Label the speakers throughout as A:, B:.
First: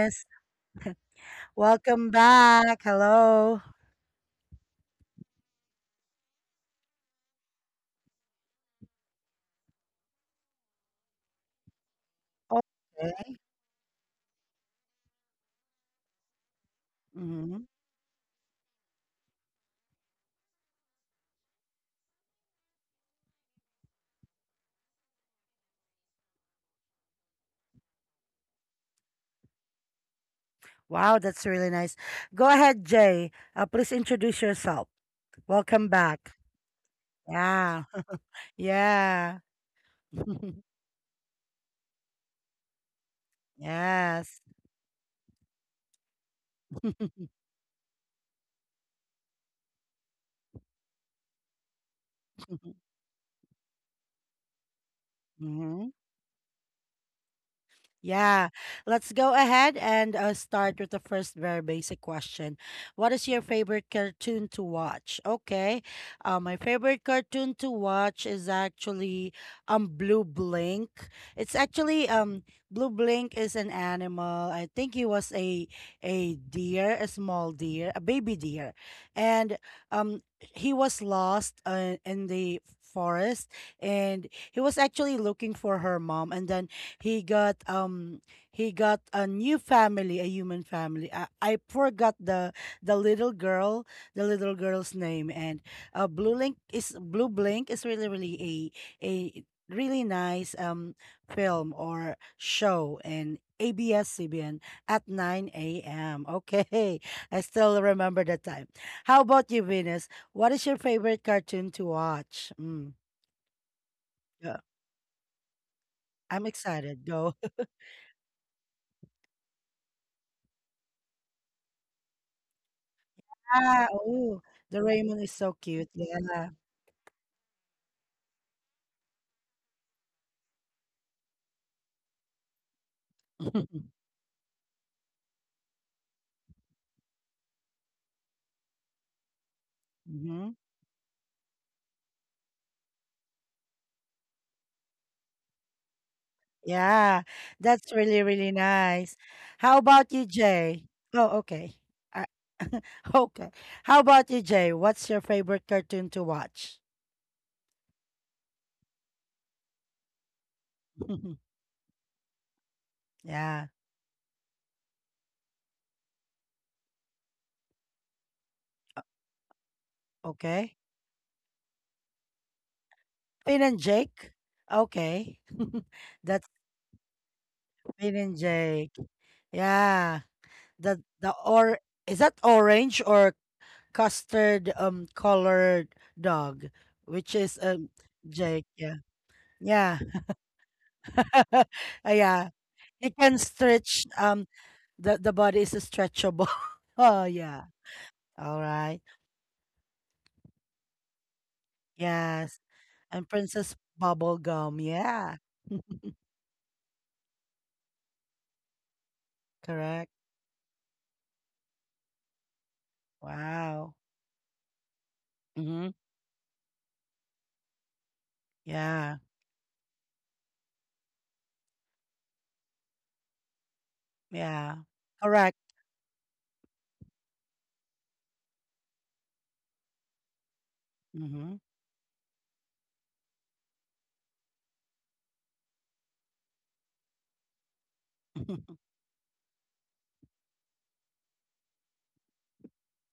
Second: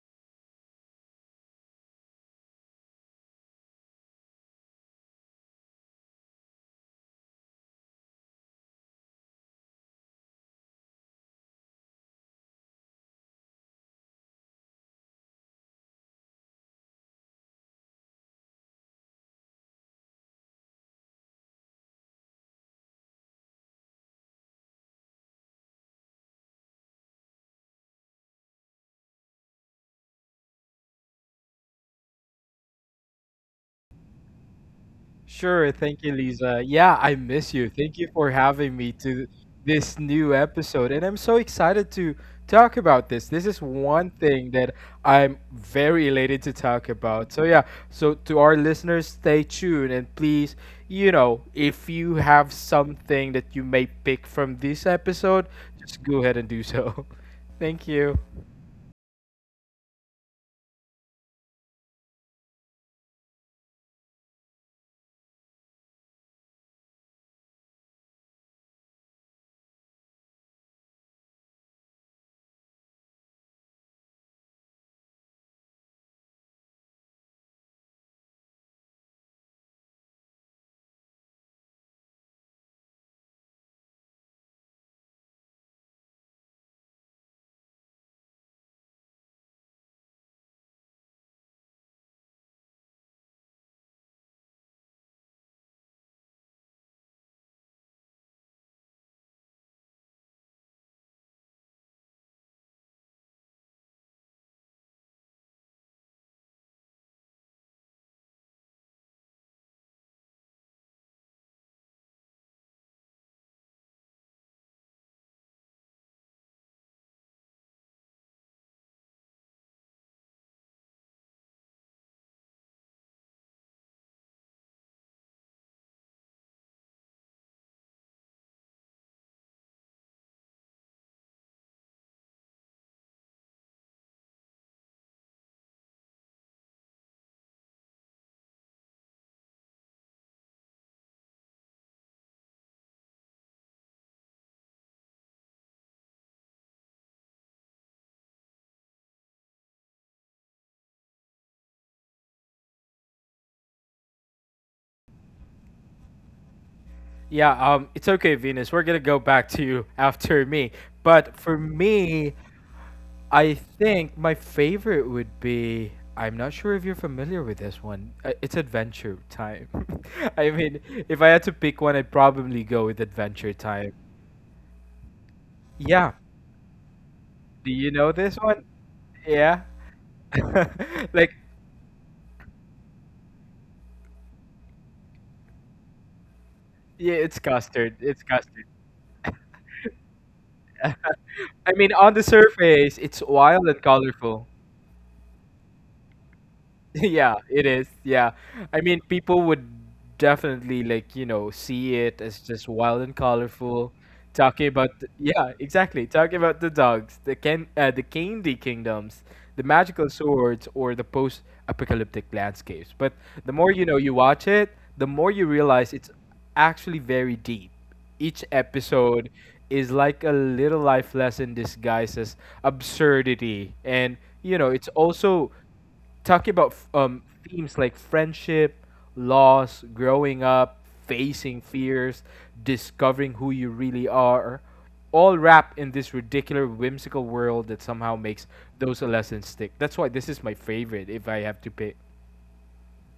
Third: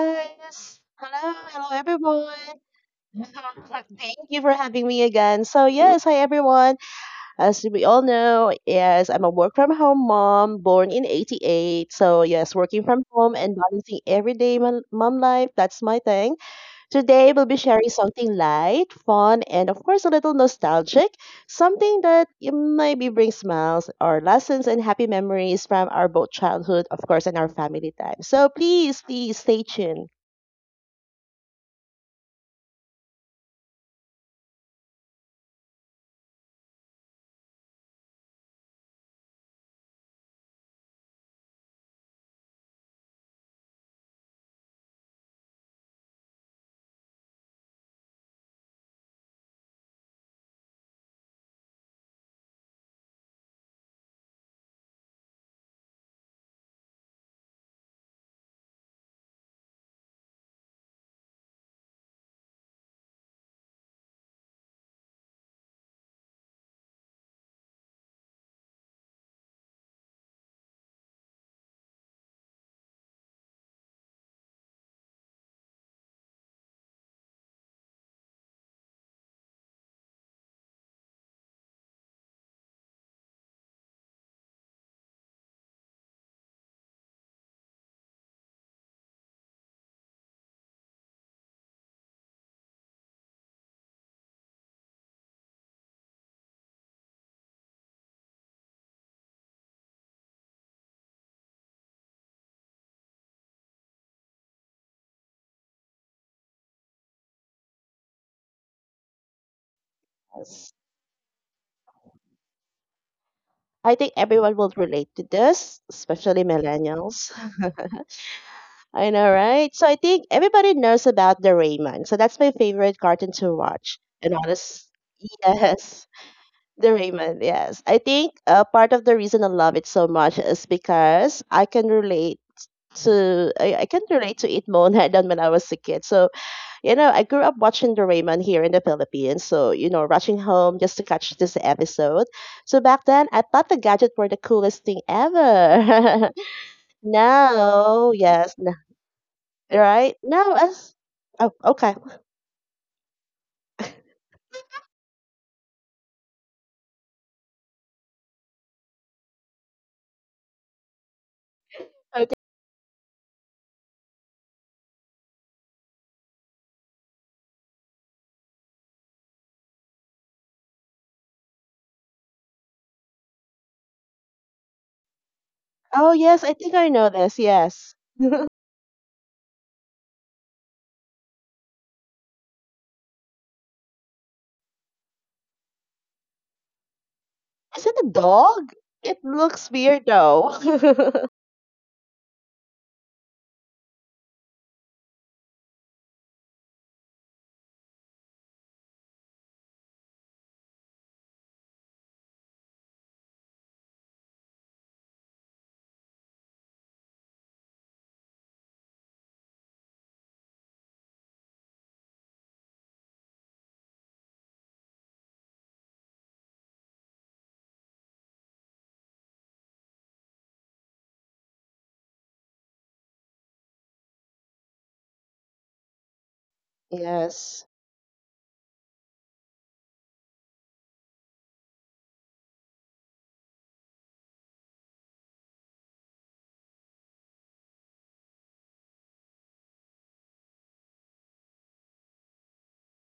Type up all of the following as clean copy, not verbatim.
A: guys. Hello, hello
B: Welcome
A: everyone.
B: back. Hello.
A: Thank you for having me again. So yes, hi everyone. As we all know, yes, I'm a work from home mom, born in 88. So yes, working from
B: Okay.
A: home and balancing everyday mom life, that's my thing. Today we'll be
B: Mhm.
A: sharing something light, fun, and of course a little nostalgic, something that you maybe brings smiles or lessons and happy memories from our both childhood, of course, and our family time. So please, please stay tuned.
B: Wow, that's really nice. Go ahead, Jay. Please introduce yourself.
C: Sure.
B: Welcome
C: Thank you,
B: back.
C: Lisa. Yeah, I miss you.
B: Yeah.
C: Thank you for having me to
B: Yeah.
C: this new episode. And I'm so excited to talk about this. This is one
B: yes.
C: thing that I'm very elated to talk about. So, yeah, so to our listeners, stay tuned and please, if you have something that you may pick from this episode,
B: Mhm.
C: just go ahead and do so. Thank you.
B: Yeah, let's go ahead and start with the first very basic question. What is your favorite cartoon to watch? Okay, my favorite cartoon to watch is actually Blue Blink. It's actually Blue Blink is an animal. I think he was a deer, a small deer, a baby deer, and um he was lost in the forest, and he was actually looking for her mom, and then he got he got a new family, a human family. I forgot the little girl, the little girl's name, and Blue Blink is really a really nice film or show, and ABS-CBN at 9 a.m. Okay, I still remember the time. How about you, Venus? What is
A: Yes.
B: your favorite cartoon to watch? Mm,
A: I think everyone
B: yeah,
A: will relate to this, especially
B: I'm excited.
A: millennials.
B: Go.
A: I know, right? So I think everybody knows about the Rayman. So that's my favorite cartoon to
B: Ah,
A: watch. And
B: oh,
A: honest,
B: Doraemon is so cute.
A: yes,
B: Yeah.
A: the Rayman. Yes, I think part of the reason I love it so much is because I can relate to I can relate to it more than I done when I was a kid. So you know, I grew up watching Doraemon here in the Philippines, so, you know, rushing
B: hmm
A: home just to catch this episode. So back then, I thought the gadget were the coolest thing ever.
B: Yeah, that's
A: Now,
B: really, really
A: yes,
B: nice. How
A: right?
B: about you,
A: Now,
B: Jay?
A: as,
B: Oh,
A: oh,
B: okay.
A: okay.
B: I, okay. How about you, Jay? What's your favorite cartoon to watch?
C: Yeah, it's okay, Venus. We're gonna go back to you after me. But for
A: Okay.
C: me, I
B: Yeah,
C: think my favorite would be I'm not sure if you're familiar with this one. It's Adventure Time. I
B: okay.
C: mean, if I had to pick one, I'd probably go with Adventure
B: Finn and
C: Time.
B: Jake? Okay.
A: Oh,
C: Yeah.
A: yes,
B: That's
A: I think I know this,
C: Do you
A: yes.
C: know
B: Finn
C: this
B: and
A: Is
C: one?
B: Jake.
C: Yeah.
B: Yeah.
C: Like,
B: The or is that orange or custard colored dog,
C: yeah,
B: which
C: it's
B: is
C: custard.
A: it a
C: It's custard.
B: Jake.
A: dog?
B: Yeah,
A: It looks
B: yeah.
A: weird though.
C: I mean, on
B: Uh,
C: the
B: yeah.
C: surface,
B: It
C: it's
B: can
C: wild and
B: stretch.
C: colorful.
B: The body is stretchable. oh
C: Yeah, it
B: yeah.
C: is. Yeah.
B: All
C: I mean,
B: right.
C: people would definitely like, see it as
B: Yes.
C: just wild and
B: And Princess
C: colorful.
B: Bubblegum. Yeah.
C: Yeah, exactly. Talking about the dogs, the candy kingdoms, the magical
B: Correct.
C: swords or the post-apocalyptic landscapes. But the more
B: Wow.
C: you watch it, the more you realize
B: Mm-hmm.
C: it's actually very deep. Each
B: Yeah.
C: episode is like a little life lesson disguised as absurdity, and
B: Yeah.
C: it's also
B: Correct.
C: talking about
A: Yes.
C: themes like friendship, loss, growing up, facing
B: Mm-hmm.
C: fears, discovering who you really are, all wrapped in this ridiculous, whimsical world that somehow makes those lessons stick. That's why this is my favorite, if I have to pick.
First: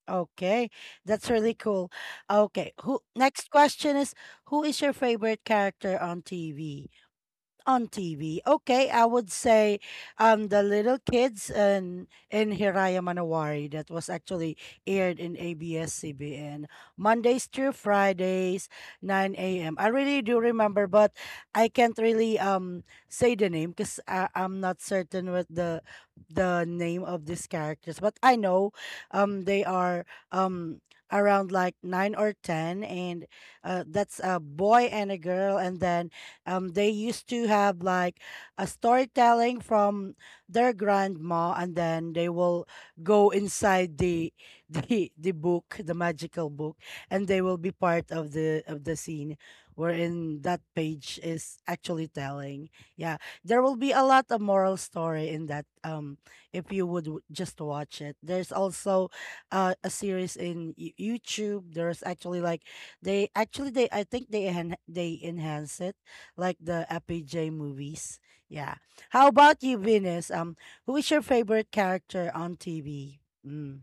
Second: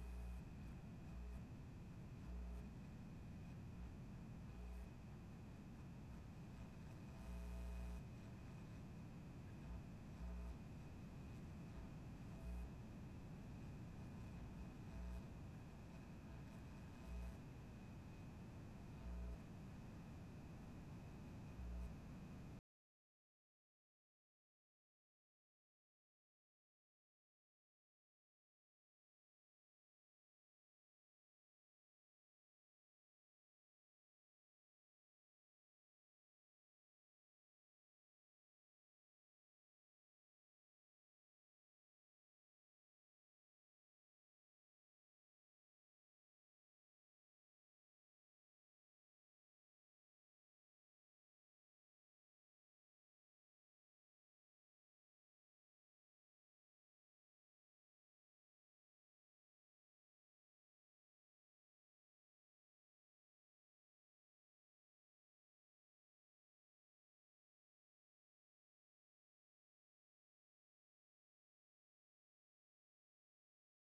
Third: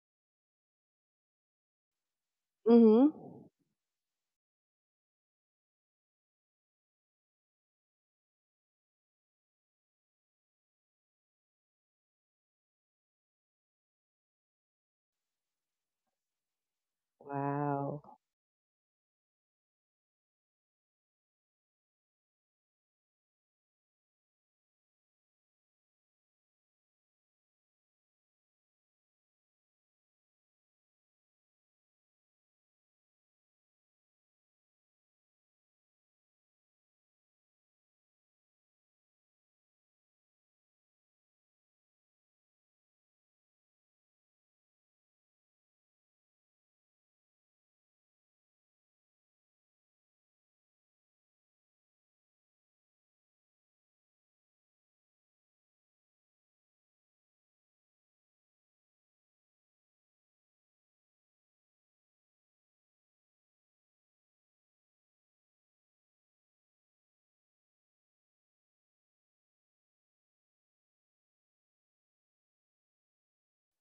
B: Okay, that's really cool. Okay, who
A: Mm-hmm.
B: next question is, who is your favorite character on TV? On TV. Okay, I would say the little kids and in Hiraya Manawari that was actually aired in ABS-CBN, Mondays through
A: Wow.
B: Fridays, 9 a.m. I really do remember, but I can't really say the name because I'm not certain with the name of these characters. But I know they are um around like nine or ten, and that's a boy and a girl, and then they used to have like a storytelling from their grandma, and then they will go inside the the book, the magical book, and they will be part of the scene wherein that page is actually telling. Yeah, there will be a lot of moral story in that. If you would just watch it, there's also a series in YouTube. There's actually like they actually they I think they enhance it like the FPJ movies. Yeah. How about you, Venus? Who is your favorite character on TV? Mm,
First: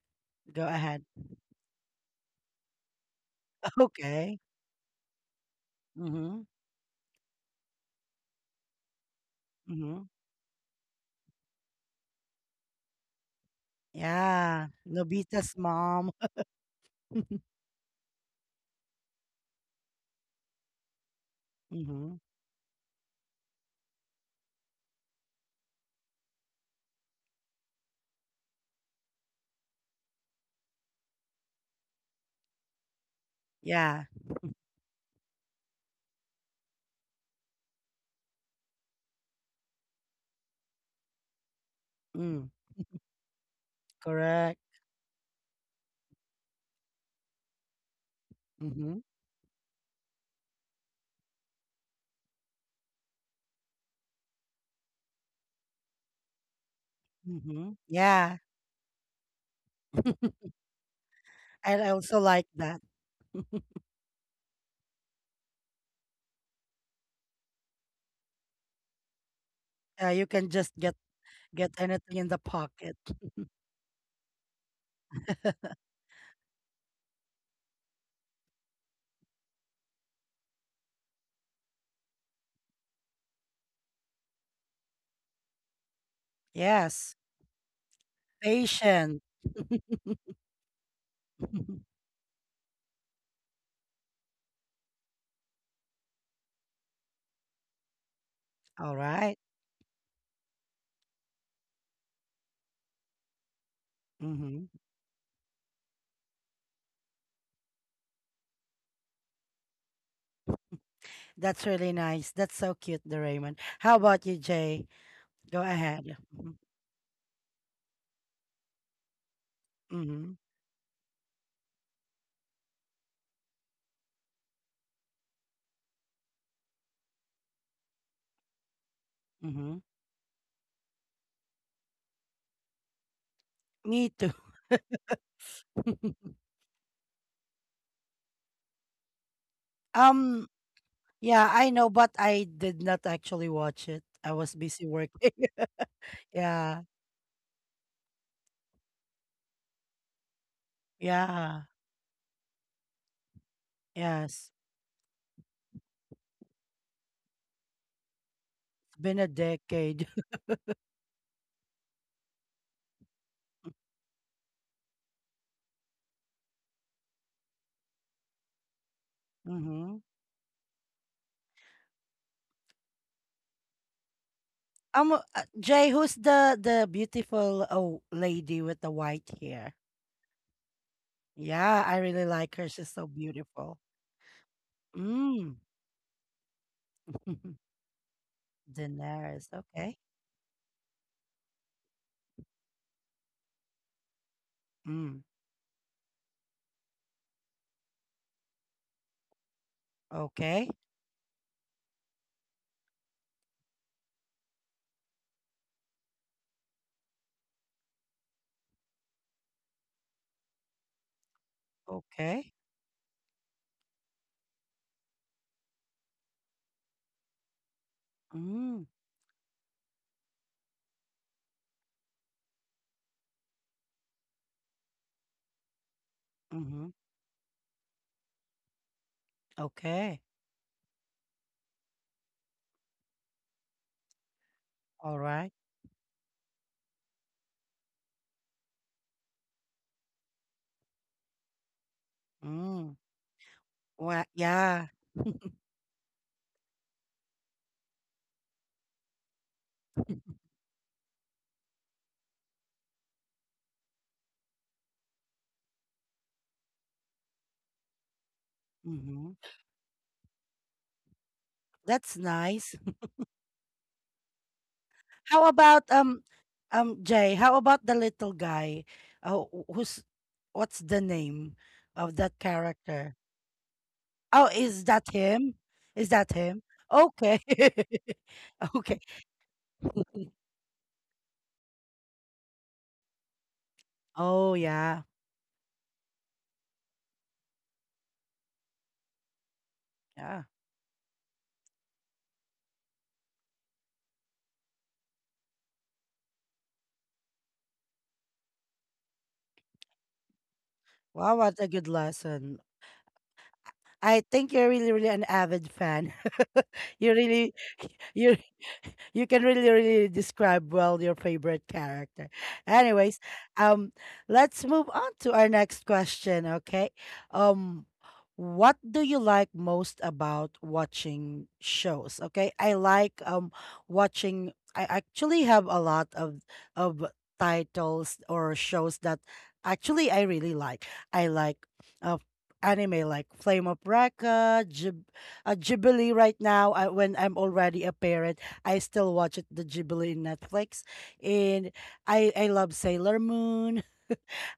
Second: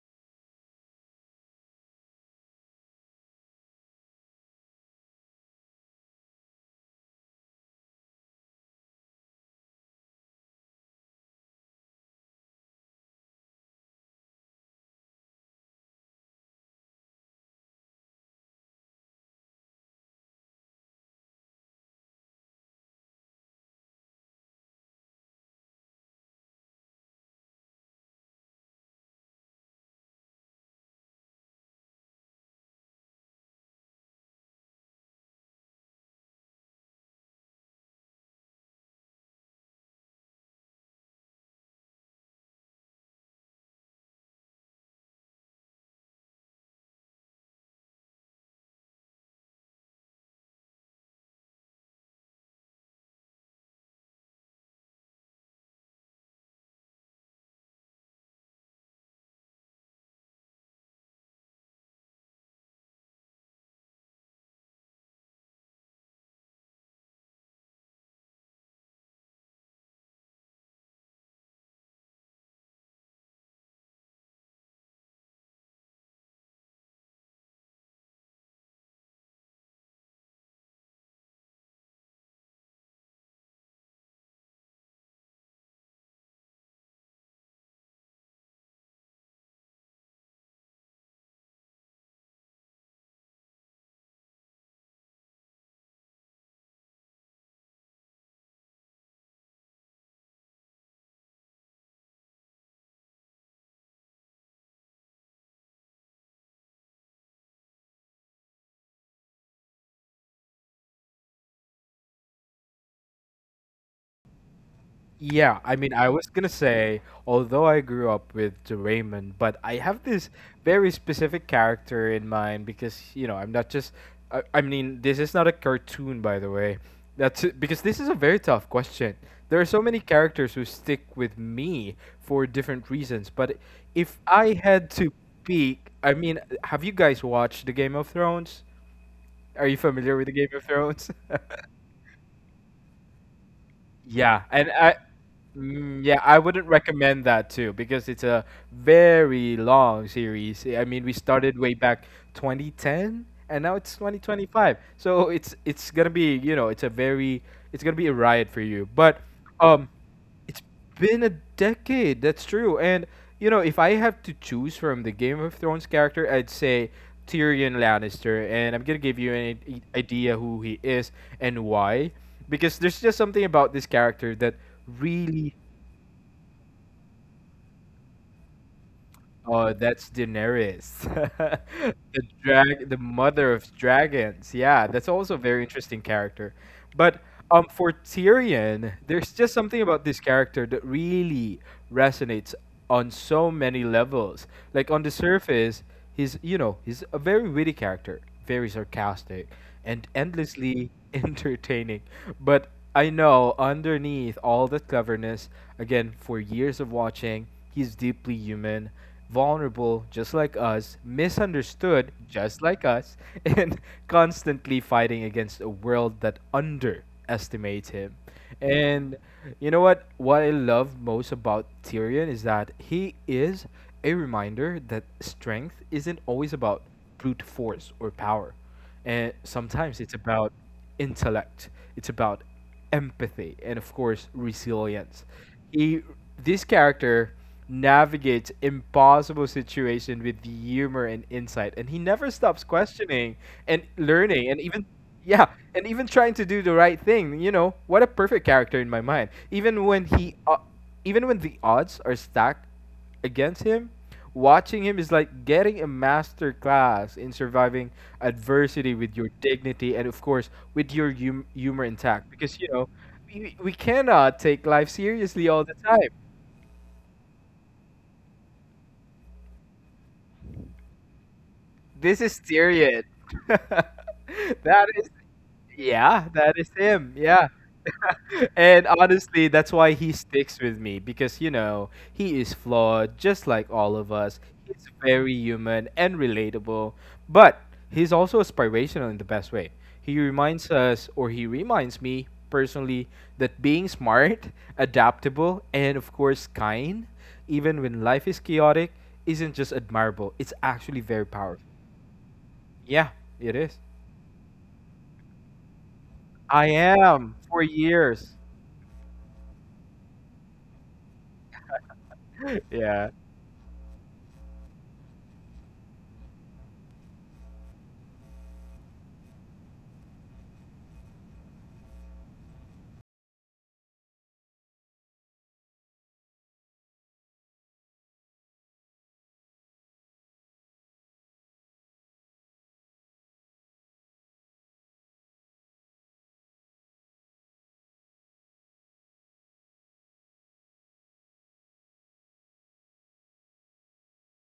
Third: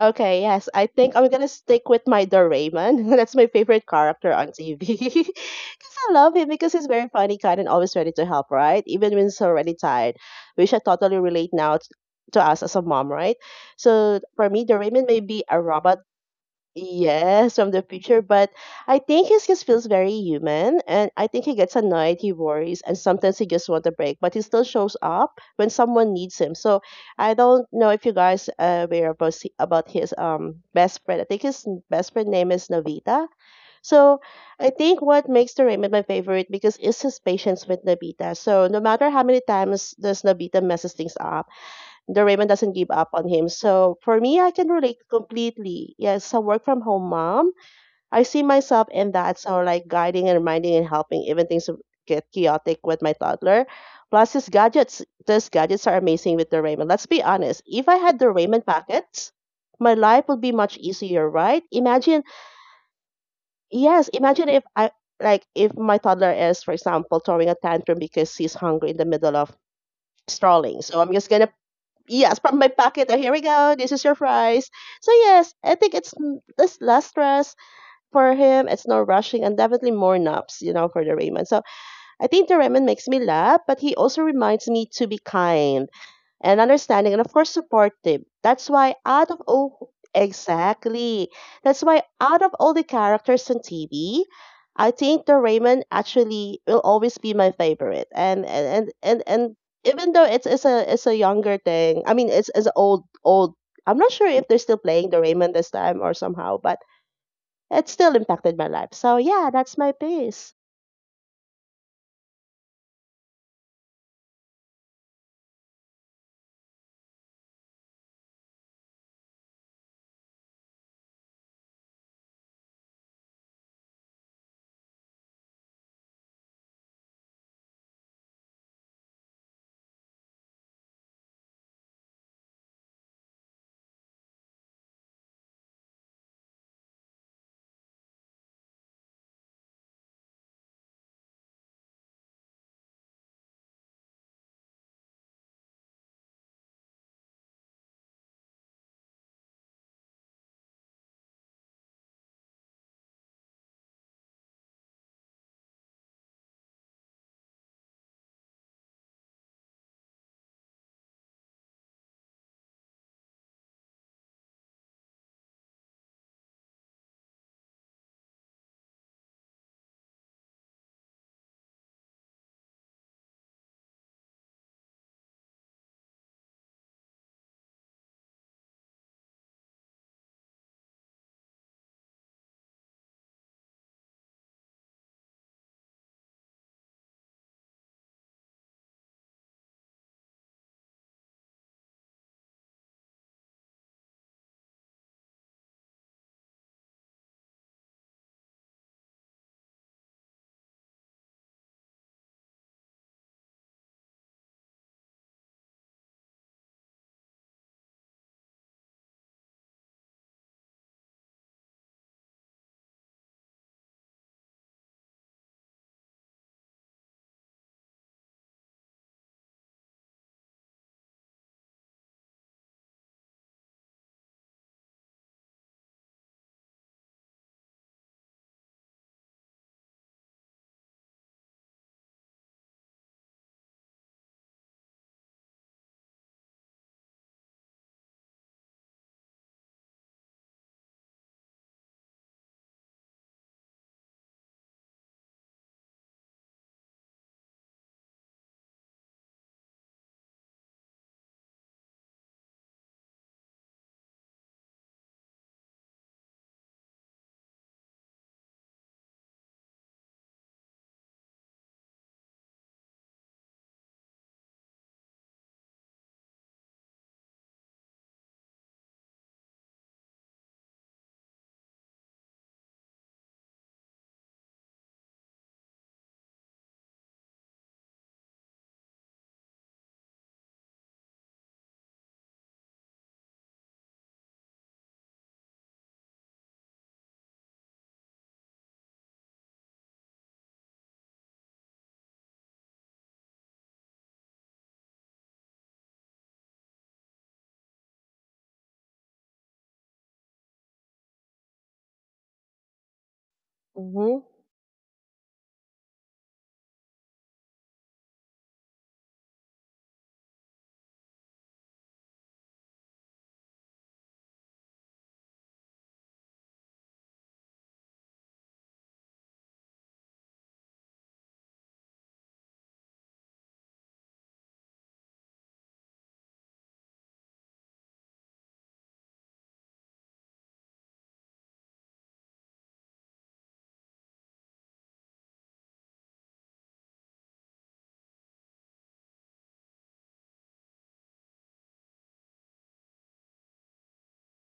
A: Okay,
B: go
A: yes. I
B: ahead.
A: think I'm gonna stick with my Doraemon. That's my favorite character
B: Okay.
A: on TV. Because I love
B: Mm-hmm.
A: him because he's very funny, kind, and always ready to help, right? Even when he's already
B: Mm-hmm.
A: tired, which I totally relate to us as a mom, right? So for me,
B: Yeah.
A: Doraemon may be
B: Nobita's
A: a robot.
B: mom.
A: Yes, from the future, but I think he just feels very human, and I think he gets
B: Mm-hmm.
A: annoyed, he worries, and sometimes he just wants a break. But he still shows up when someone needs him. So I don't know if you guys are aware about his best friend. I think his best friend name is Navita.
B: Yeah.
A: So I think what makes the Raymond my favorite because is his patience with Navita. So no matter how many times does Navita messes things up, the Raymond
B: Mm,
A: doesn't give up on him. So for me, I
B: correct.
A: can relate completely. Yes, a work from home mom. I see myself
B: Mm-hmm.
A: in that. So like guiding and reminding and helping, even things get chaotic with my toddler. Plus his gadgets. These gadgets are amazing with the Raymond. Let's be honest.
B: Mm-hmm.
A: If I had the
B: Yeah.
A: Raymond packets, my life would be much easier, right?
B: And I also
A: Imagine,
B: like that.
A: yes, imagine if I like if my toddler is, for example, throwing a tantrum because he's hungry in the middle of
B: You can just
A: strolling.
B: get
A: So I'm just gonna,
B: get anything in
A: yes,
B: the
A: from my
B: pocket.
A: pocket. Oh, here we go. This is your fries. So yes, I think it's mm, this less stress for him. It's no rushing and definitely more naps, you know, for the Raymond. So I think the Raymond makes me laugh, but he also reminds me to be kind and understanding
B: Yes.
A: and of course supportive. That's why
B: Patient.
A: out of all, exactly, that's why out of all the characters on TV, I think the Raymond actually will always be my favorite. and and
B: All
A: and and,
B: right.
A: and even though it's a it's a younger thing, I mean it's old. I'm not sure if they're
B: Mm-hmm.
A: still playing the Raymond this time or somehow, but it still impacted my life. So yeah, that's my piece.
B: That's really nice. That's so cute, the Raymond. How about you, Jay? Go
C: Yeah, I mean, I
B: ahead.
C: was gonna
B: Mm-hmm.
C: say, although I grew up with the Raymond, but I have this
B: Mm-hmm.
C: very specific character in mind because, I'm not just. I mean, this is not a cartoon, by the way. That's it, because this is a very tough question. There are
B: Mm-hmm.
C: so many characters who stick with me for different reasons, but
B: Me
C: if
B: too.
C: I had to pick, I mean, have you guys watched the Game of Thrones? Are you familiar with the Game
B: Um,
C: of Thrones?
B: yeah, I know, but I did not actually watch it. I
C: Yeah,
B: was
C: and
B: busy
C: I,
B: working.
C: mm, yeah, I wouldn't
B: yeah,
C: recommend that too, because it's a very long series. I mean, we started
B: yeah,
C: way back 2010 and now it's
B: yes.
C: 2025. So it's going to be you know, it's a very it's going to be a riot for you.
B: It's
C: But
B: been a
C: um
B: decade.
C: it's been a decade. That's true. And if I have to choose from the Game of Thrones character, I'd say Tyrion Lannister. And I'm gonna give you
B: mm-hmm.
C: idea who he is and why, because there's just something about this character that
B: Um, uh,
C: really.
B: Jay, who's the beautiful oh lady with the white
C: Oh,
B: hair?
C: that's Daenerys,
B: Yeah, I really like her. She's
C: the
B: so
C: mother of
B: beautiful.
C: dragons. Yeah, that's also a
B: Mm.
C: very interesting character. But for Tyrion, there's
B: Daenerys.
C: just something
B: Okay.
C: about this character that really resonates on so many levels. Like on the
B: Mm.
C: surface, he's you know he's a very witty character, very sarcastic, and
B: Okay.
C: endlessly entertaining. But I know, underneath all that cleverness, again, for years of watching, he's deeply human, vulnerable just like us, misunderstood
B: Okay.
C: just like us, and constantly fighting against a world that underestimates him.
B: Mm,
C: And you know what? What I love most about Tyrion is that he is a reminder that strength isn't always about
B: mhm.
C: brute force or power. And sometimes it's
B: Okay.
C: about intellect, it's about empathy, and of course,
B: All
C: resilience.
B: right.
C: He, this character navigates impossible situations with humor and insight, and he never stops
B: Mm.
C: questioning and
B: Well,
C: learning, and
B: yeah.
C: yeah, even trying to do the right thing. You know, what a perfect character in my mind. Even when even when the odds are stacked against him, watching him is like getting a master class in surviving adversity with your
B: Mhm.
C: dignity and of course with your humor
B: That's
C: intact, because you
B: nice.
C: know we, we cannot take life seriously
B: How
C: all the
B: about
C: time.
B: Jay, how about the little guy? Wh- who's what's the name of
C: This
B: that
C: is Tyrion.
B: character? Oh, is
C: that
B: that
C: is
B: him? Is
C: yeah
B: that
C: that
B: him?
C: is him.
B: Okay.
C: Yeah. And
B: Okay.
C: honestly, that's why he sticks with me, because he is flawed, just like all of us.
B: Oh
C: He's
B: yeah.
C: very human and relatable, but he's also aspirational in the best way. He
B: Yeah.
C: reminds us, or he reminds me personally, that being smart, adaptable, and of course kind, even when life is chaotic, isn't just admirable. It's actually very
B: Wow, what
C: powerful.
B: a good lesson.
C: Yeah, it is.
B: I
A: Mm-hmm,
B: think you're really, really an avid fan.
C: I
B: you
C: am
B: really,
C: for
B: you
C: years.
B: you can really, really describe well your favorite character.
C: Yeah,
B: Anyways, um, let's move on to our next question. Okay, um, what do you like most about watching shows? Okay, I like watching. I actually have a lot of titles or shows that actually I really like. Uh, anime like Flame of Recca, Jib Ghibli right now. I, when I'm already a parent, I still watch it, the Ghibli in Netflix. And I love Sailor Moon.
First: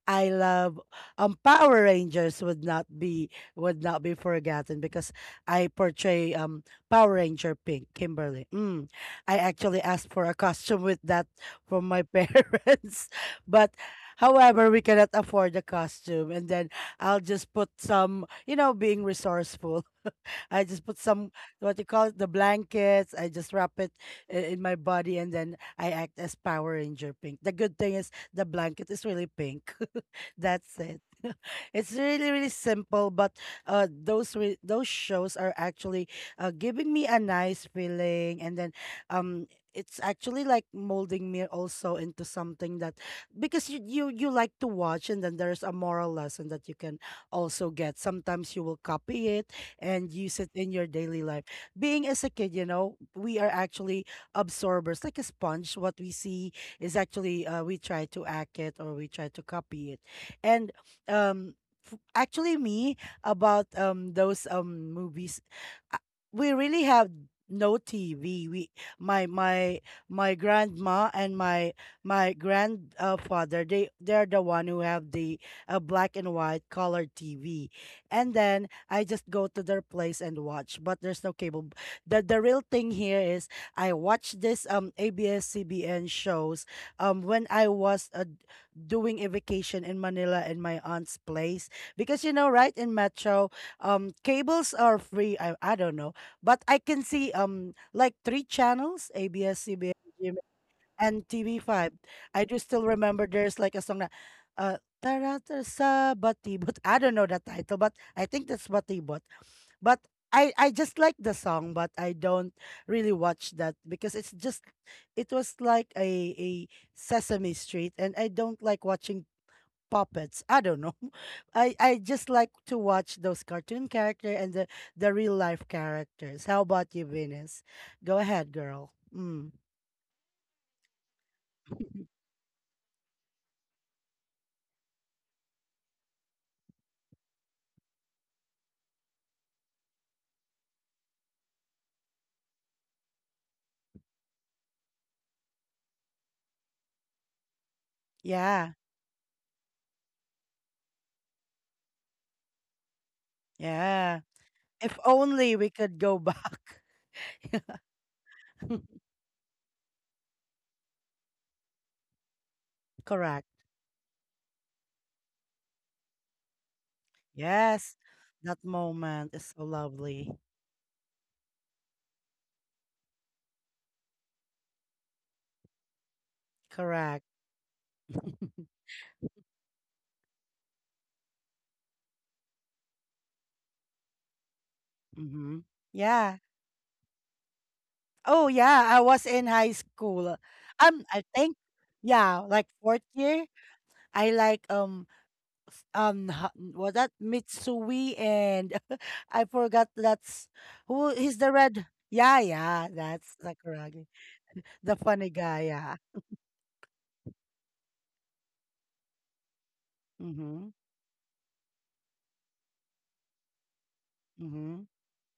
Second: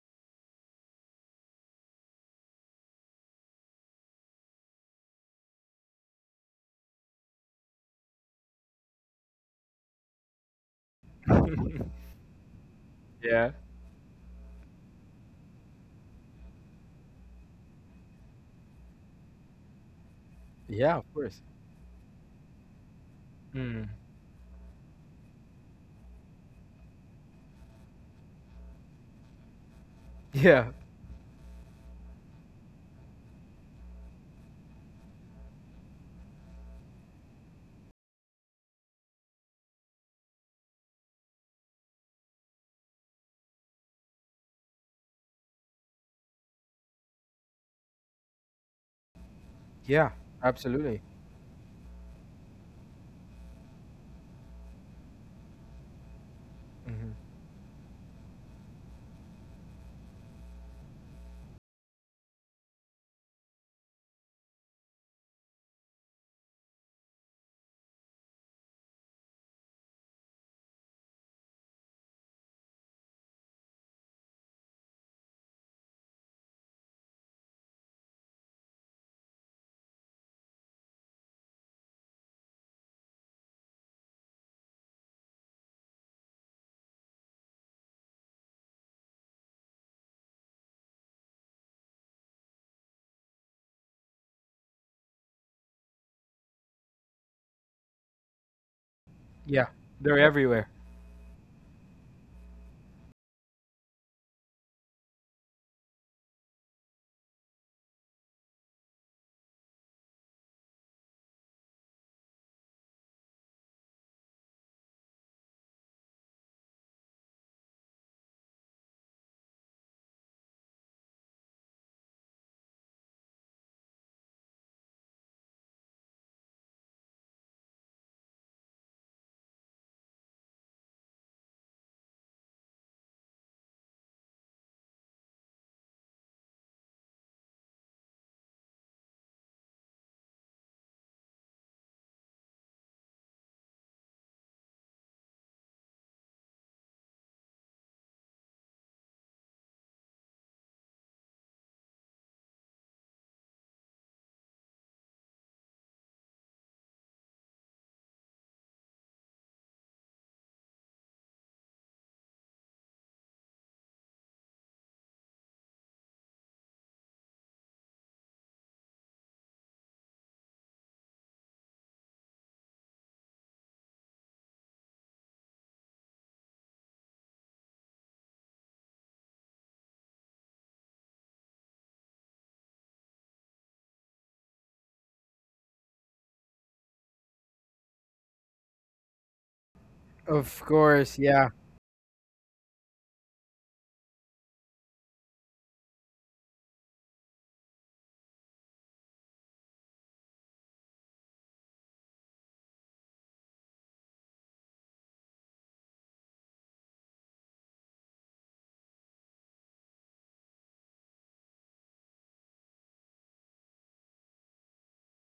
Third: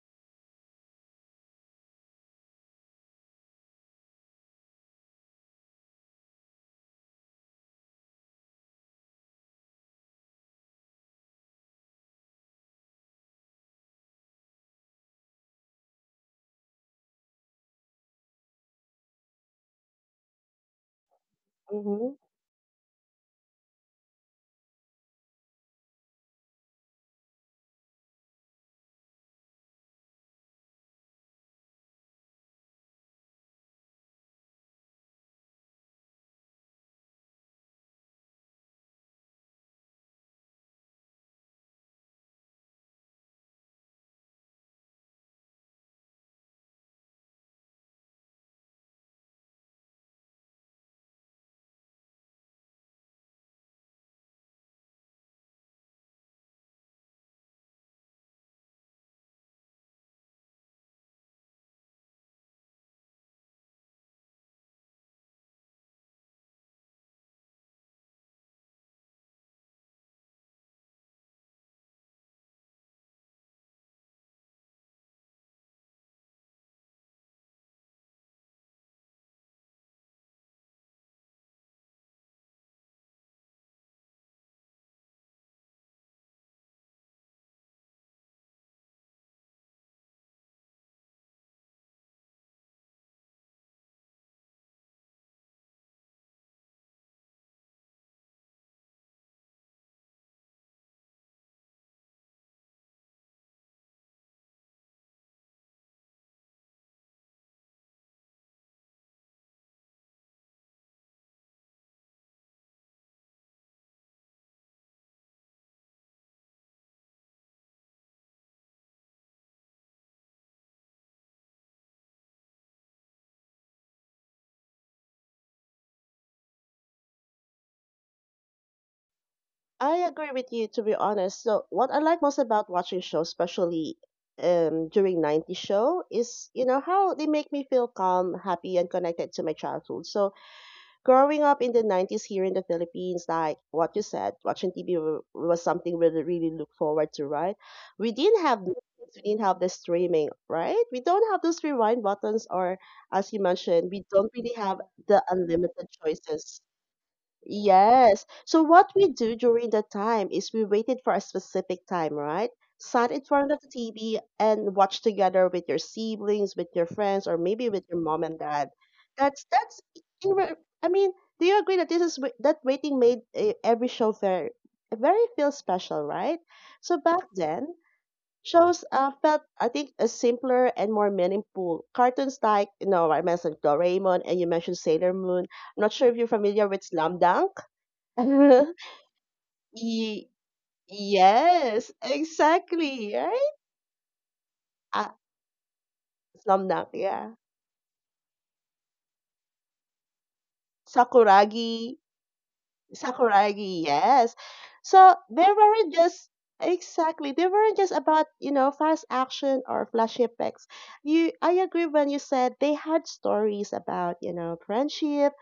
B: I love Power Rangers would not be forgotten because I portray Power Ranger Pink Kimberly. Mm. I actually asked for a costume with that from my parents,
C: yeah,
B: but however we cannot afford the costume, and then I'll just put some, you know, being resourceful. I just
C: yeah.
B: put
C: Of
B: some,
C: course.
B: what you call
A: mm-hmm.
B: it, the blankets. I just wrap
C: Mm.
B: it in my body, and then I act as Power Ranger pink. The good thing is the blanket is really pink.
C: Yeah,
B: That's it. It's really really simple, but those shows are actually giving me a nice feeling, and then it's actually like molding me also into something that, because you like to watch, and then there's a moral lesson that you can also get. Sometimes you will copy it
C: yeah,
B: and use it in your
C: absolutely.
B: daily life. Being as a kid, you know, we are actually absorbers, like a sponge. What we see is
C: Hmm.
B: actually we try to act it or we try to copy it. And um, actually, me about those movies, uh, we really have no TV. We my my my grandma and my grandfather, they, they're the one who have the a black and white color TV, and then I just go to their place and watch. But there's no cable. The real thing here is I watch this ABS-CBN shows when I was doing a vacation in Manila in my aunt's place, because you know right in Metro cables are free. I don't know, but I can see like three channels,
C: Yeah, they're
B: ABS-CBN
C: everywhere.
B: and TV5. I do still remember there's like a song that uh Tarata Sabatibot. I don't know the title, but I think that's Batibot. But I just like the song, but I don't really watch that because it's just it was like a Sesame Street, and I don't like watching puppets. I don't know. I just like to watch those cartoon character and the real life characters. How about you, Venus? Go ahead, girl. Mm.
A: I agree with you to be honest. So what I like most about watching shows, especially during 90s show, is you know how they make me feel calm, happy and connected to my childhood. So growing up in the 90s here in the Philippines, like what you said, watching TV was something we really look forward to, right? We didn't have
B: Yeah.
A: Netflix, we didn't have the streaming, right? We don't have those rewind buttons or as you mentioned, we
B: Yeah.
A: don't really have
B: If
A: the
B: only we
A: unlimited
B: could go
A: choices.
B: back.
A: Yes. So what we do during the time is we waited for a specific time, right? Sat in
B: Correct.
A: front of the TV and watched together with your siblings, with your friends, or maybe with your
B: Yes.
A: mom and
B: That
A: dad.
B: moment
A: That's
B: is so
A: that's. in
B: lovely.
A: re- I mean, do you agree that waiting made every show very, very feel special, right? So back
B: Correct.
A: then, shows felt I think a simpler and more meaningful. Cartoons like, you know, I mentioned Doraemon and you mentioned Sailor Moon.
B: Mm-hmm.
A: I'm not sure if you're
B: Yeah.
A: familiar with Slam Dunk.
B: Oh yeah, I was in high
A: Ye
B: school.
C: Of course,
B: I
C: yeah.
B: think
A: Yes,
B: yeah, like fourth
A: exactly,
B: year.
A: right?
B: I like
A: Ah, Slamdunk,
B: was that
A: yeah.
B: Mitsui and I forgot that's who he's the red,
A: Sakuragi,
B: yeah yeah, that's
A: Sakuragi,
B: Sakuragi
A: yes.
B: the
A: So
B: funny
A: they
B: guy
A: weren't
B: yeah.
A: just, exactly, they weren't just about, you know, fast action or flashy effects.
B: Mhm.
A: You, I agree when you said they had stories about, you know,
B: Mhm.
A: friendship,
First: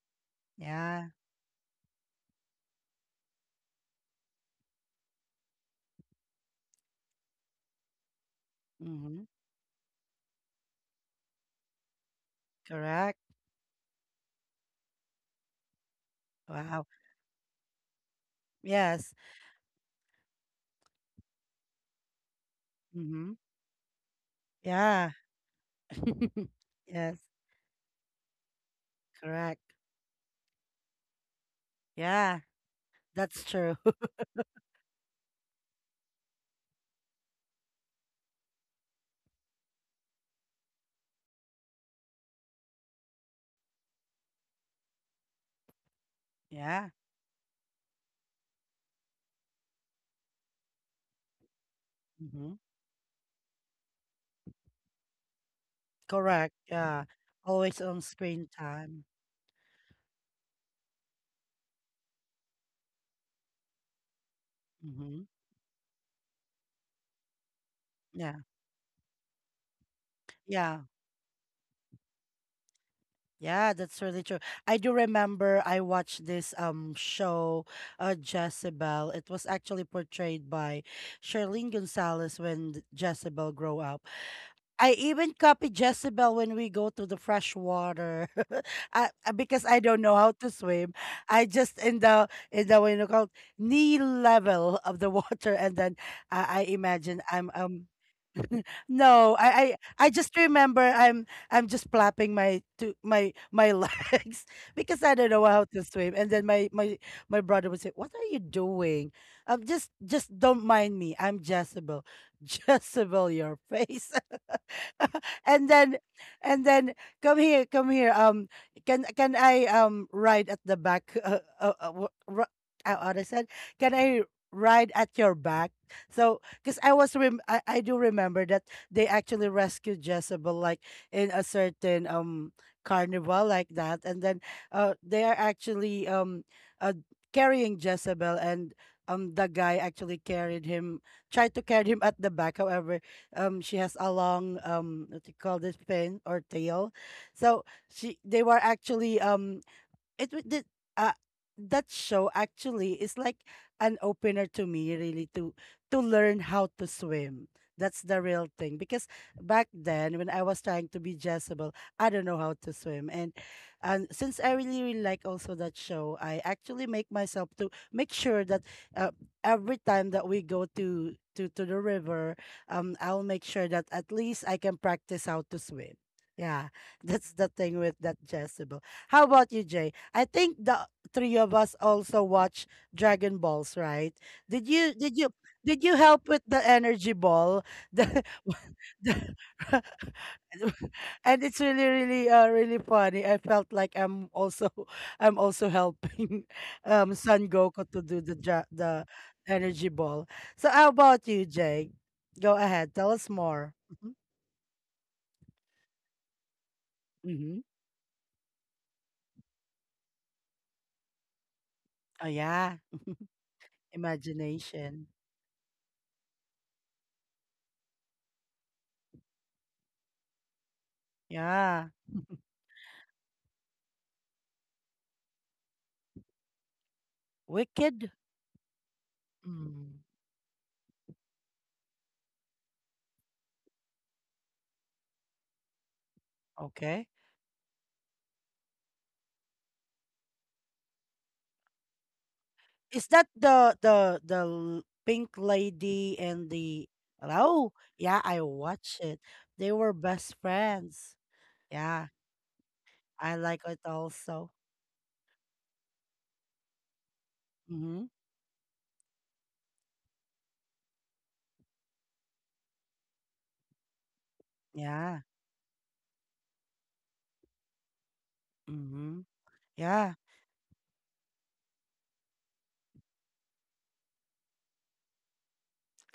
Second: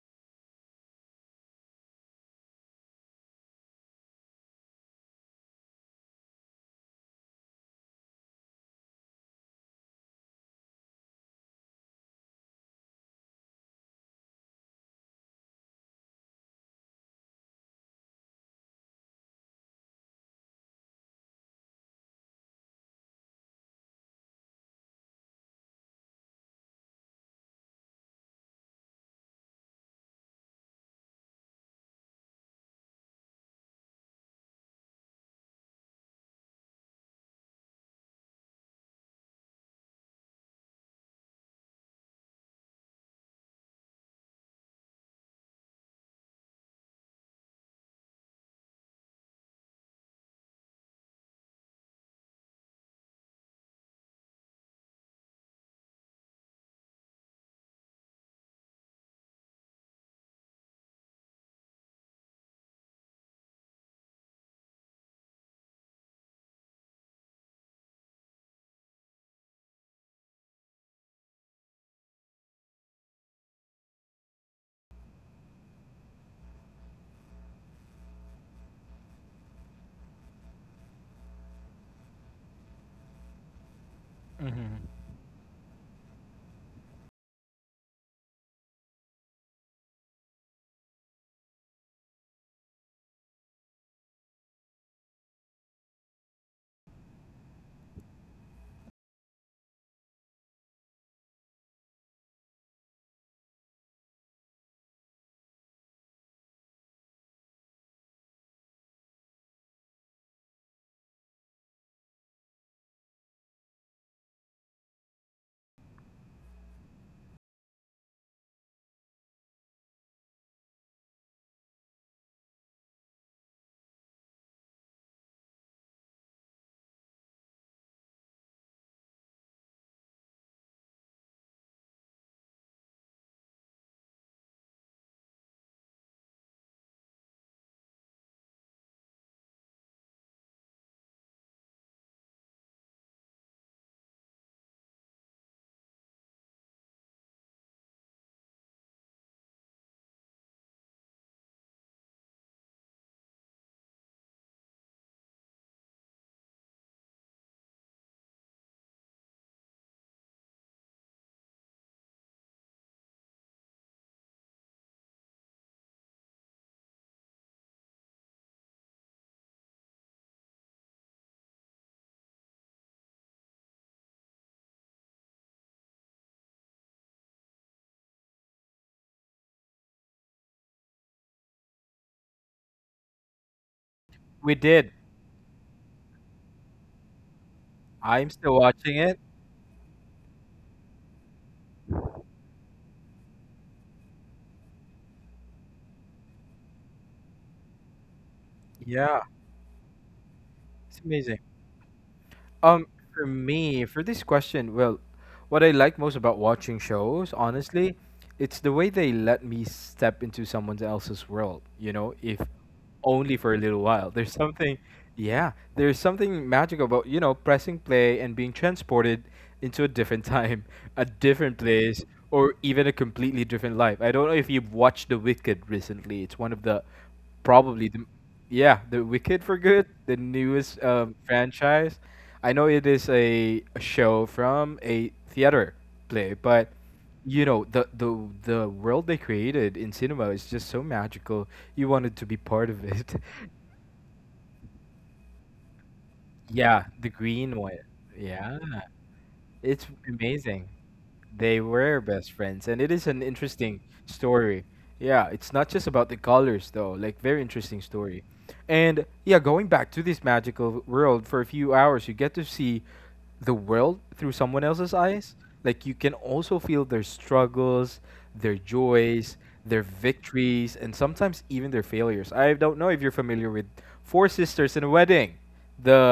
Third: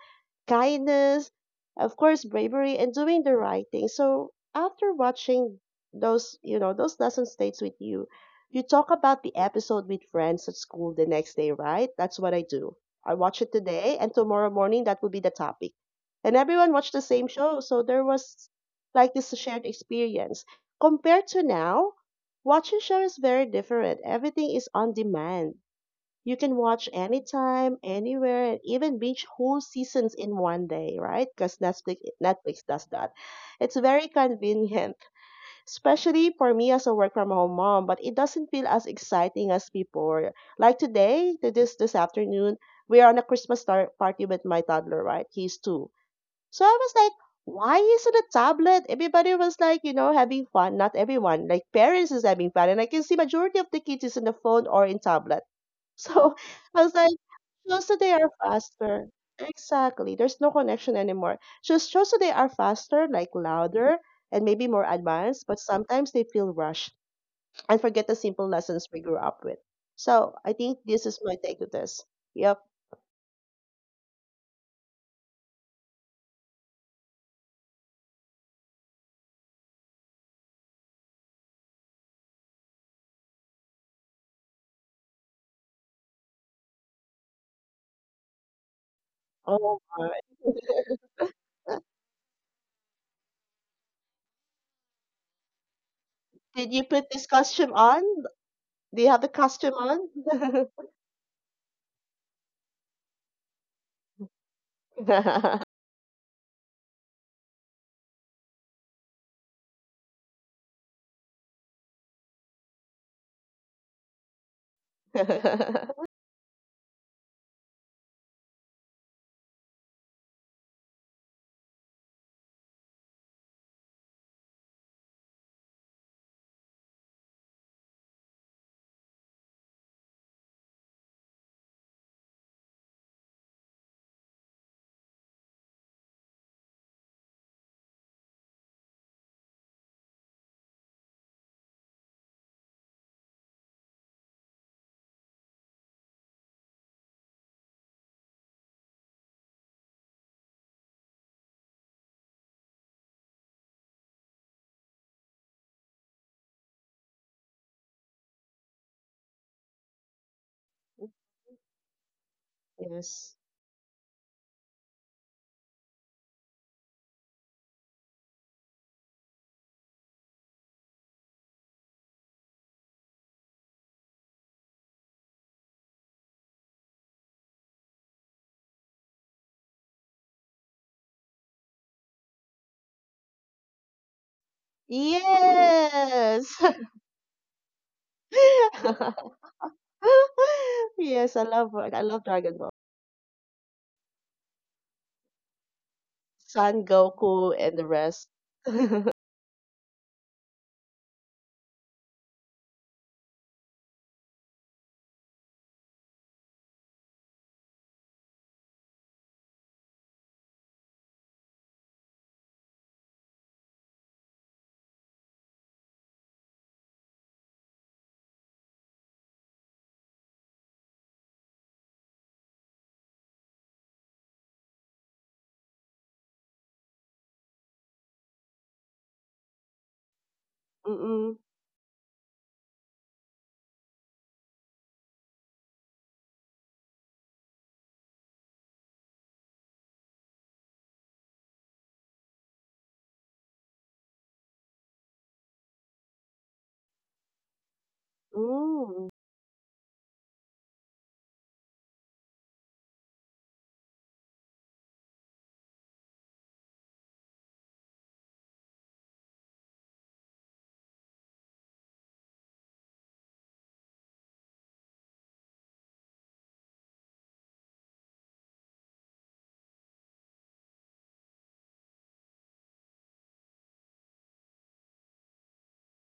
B: Yeah.
A: kindness, of course, bravery, and doing the right thing. So after watching those, you know, those lesson states with you, you talk about
B: Mhm.
A: the episode with friends at school the next day, right? That's what I do. I
B: Correct.
A: watch it today, and tomorrow morning that will be the topic. And everyone
B: Wow.
A: watched the same show, so there was like
B: Yes.
A: this shared experience. Compared to now, watching show is
B: Mhm.
A: very different. Everything is on
B: Yeah.
A: demand. You can watch
B: Yes.
A: anytime, anywhere, and even binge
B: Correct.
A: whole seasons in one day, right? Because Netflix,
B: Yeah.
A: Netflix does that.
B: That's true.
A: It's very convenient, especially for me as a work from home mom, but it doesn't feel as exciting as before. Like today, to this afternoon, we are on a Christmas party with my toddler, right? He's two. So I
B: Yeah.
A: was like, why isn't a tablet? Everybody was like, you know, having fun. Not everyone, like parents is having
B: Mhm.
A: fun. And I can see majority of the kids is on the phone or in tablet. So
B: Correct.
A: I was
B: Yeah.
A: like,
B: Always
A: shows
B: on
A: today are
B: screen time.
A: faster. Exactly. There's no connection anymore. Just shows today are faster, like louder and maybe more
B: Mhm.
A: advanced, but sometimes they feel rushed and forget the
B: Yeah.
A: simple lessons we grew up with. So I
B: Yeah.
A: think this is my take to this. Yep.
B: Yeah, that's really true. I do remember I watched this show, Jezebel. It was actually portrayed by Charlene Gonzalez when Jezebel grow up. I
C: Hmm.
B: even copy Jezebel when we go to the fresh water, because I
A: Oh
B: don't
A: my.
B: know how to swim. I just in the in the, what you know, called knee level of the water, and then I
A: Did you put
B: imagine
A: this
B: I'm
A: costume on? Do you have the
B: no,
A: costume
B: I
A: on?
B: just remember I'm just flapping my to my my legs because I don't know how to swim. And then my my brother would say, "What are you doing? Just don't mind me. I'm Jezebel, Jezebel your face." and then and then come here, come here. Can I ride at the back? What I said, can I ride at your back? Because I do remember that they actually rescued Jezebel, like, in a certain carnival like that, and then they are actually uh, carrying Jezebel, and the guy actually carried him, tried to carry him at the back however she has a long, what do you call this, fin or tail. So she they were actually it w- the, uh, that show actually is like an opener to me, really, to learn how to swim. That's the real thing, because back then when I was trying to be Jezebel, I don't know how to swim.
A: Yes.
B: And since I really, really like also that show, I actually make myself to make sure that, uh, every time that we go to the river, I'll make sure that at least I can practice how to swim. Yeah, that's the thing with that Jezebel. How about you, Jay? I think the three of us also watch Dragon Balls, right?
C: We
B: Did
C: did.
B: you did you did you help with
A: Yes.
B: the energy ball? The,
C: I'm still watching it.
B: the-
A: Yes, I
B: and it's
A: love
B: really,
A: like, I love Dragon Ball.
B: really funny. I felt like I'm also I'm also helping
A: Son
B: Son
A: Goku and the
B: Goku to do
A: rest.
B: the
A: Mm-mm.
C: Yeah,
B: energy ball. So how
C: it's
B: about
C: amazing.
B: you, Jake? Go
C: Um,
B: ahead, tell
C: for
B: us more.
C: me, for
B: Mhm.
C: this question, well, what I like most about watching shows,
B: Mm-hmm.
C: honestly, it's the way they let me step into someone else's world,
B: Oh
C: if
B: yeah,
C: only for a little while. There's something,
B: imagination.
C: yeah, there's something magical about, pressing play and being transported into a different time, a different
B: Yeah,
C: place, or even a completely different life. I don't know if you've watched The Wicked recently. It's one of the Probably the
B: Wicked.
C: yeah, the Wicked for Good,
B: Mm.
C: the newest franchise. I know it is a show from a theater play, but
B: Okay.
C: the world they created in cinema is just so magical. You wanted to be part of
B: Is
C: it.
B: that Pink Lady and
C: Yeah,
B: the—
C: the green
B: Oh,
C: one.
B: yeah, I
C: Yeah,
B: watched
A: Mm.
B: it. They
C: it's
B: were best
C: amazing.
B: friends.
C: They were
B: Yeah,
C: best friends, and it is an
B: I like it
C: interesting
B: also.
C: story. Yeah, it's not just about the colors though, like very interesting
B: Mm-hmm.
C: story. And yeah, going back to this magical world for a few hours, you get to see the world through someone else's
B: Yeah.
C: eyes. Like you can also feel their struggles, their
B: Mm-hmm.
C: joys, their
B: Yeah.
C: victories, and sometimes even their failures. I don't know if you're familiar with Four Sisters in a Wedding,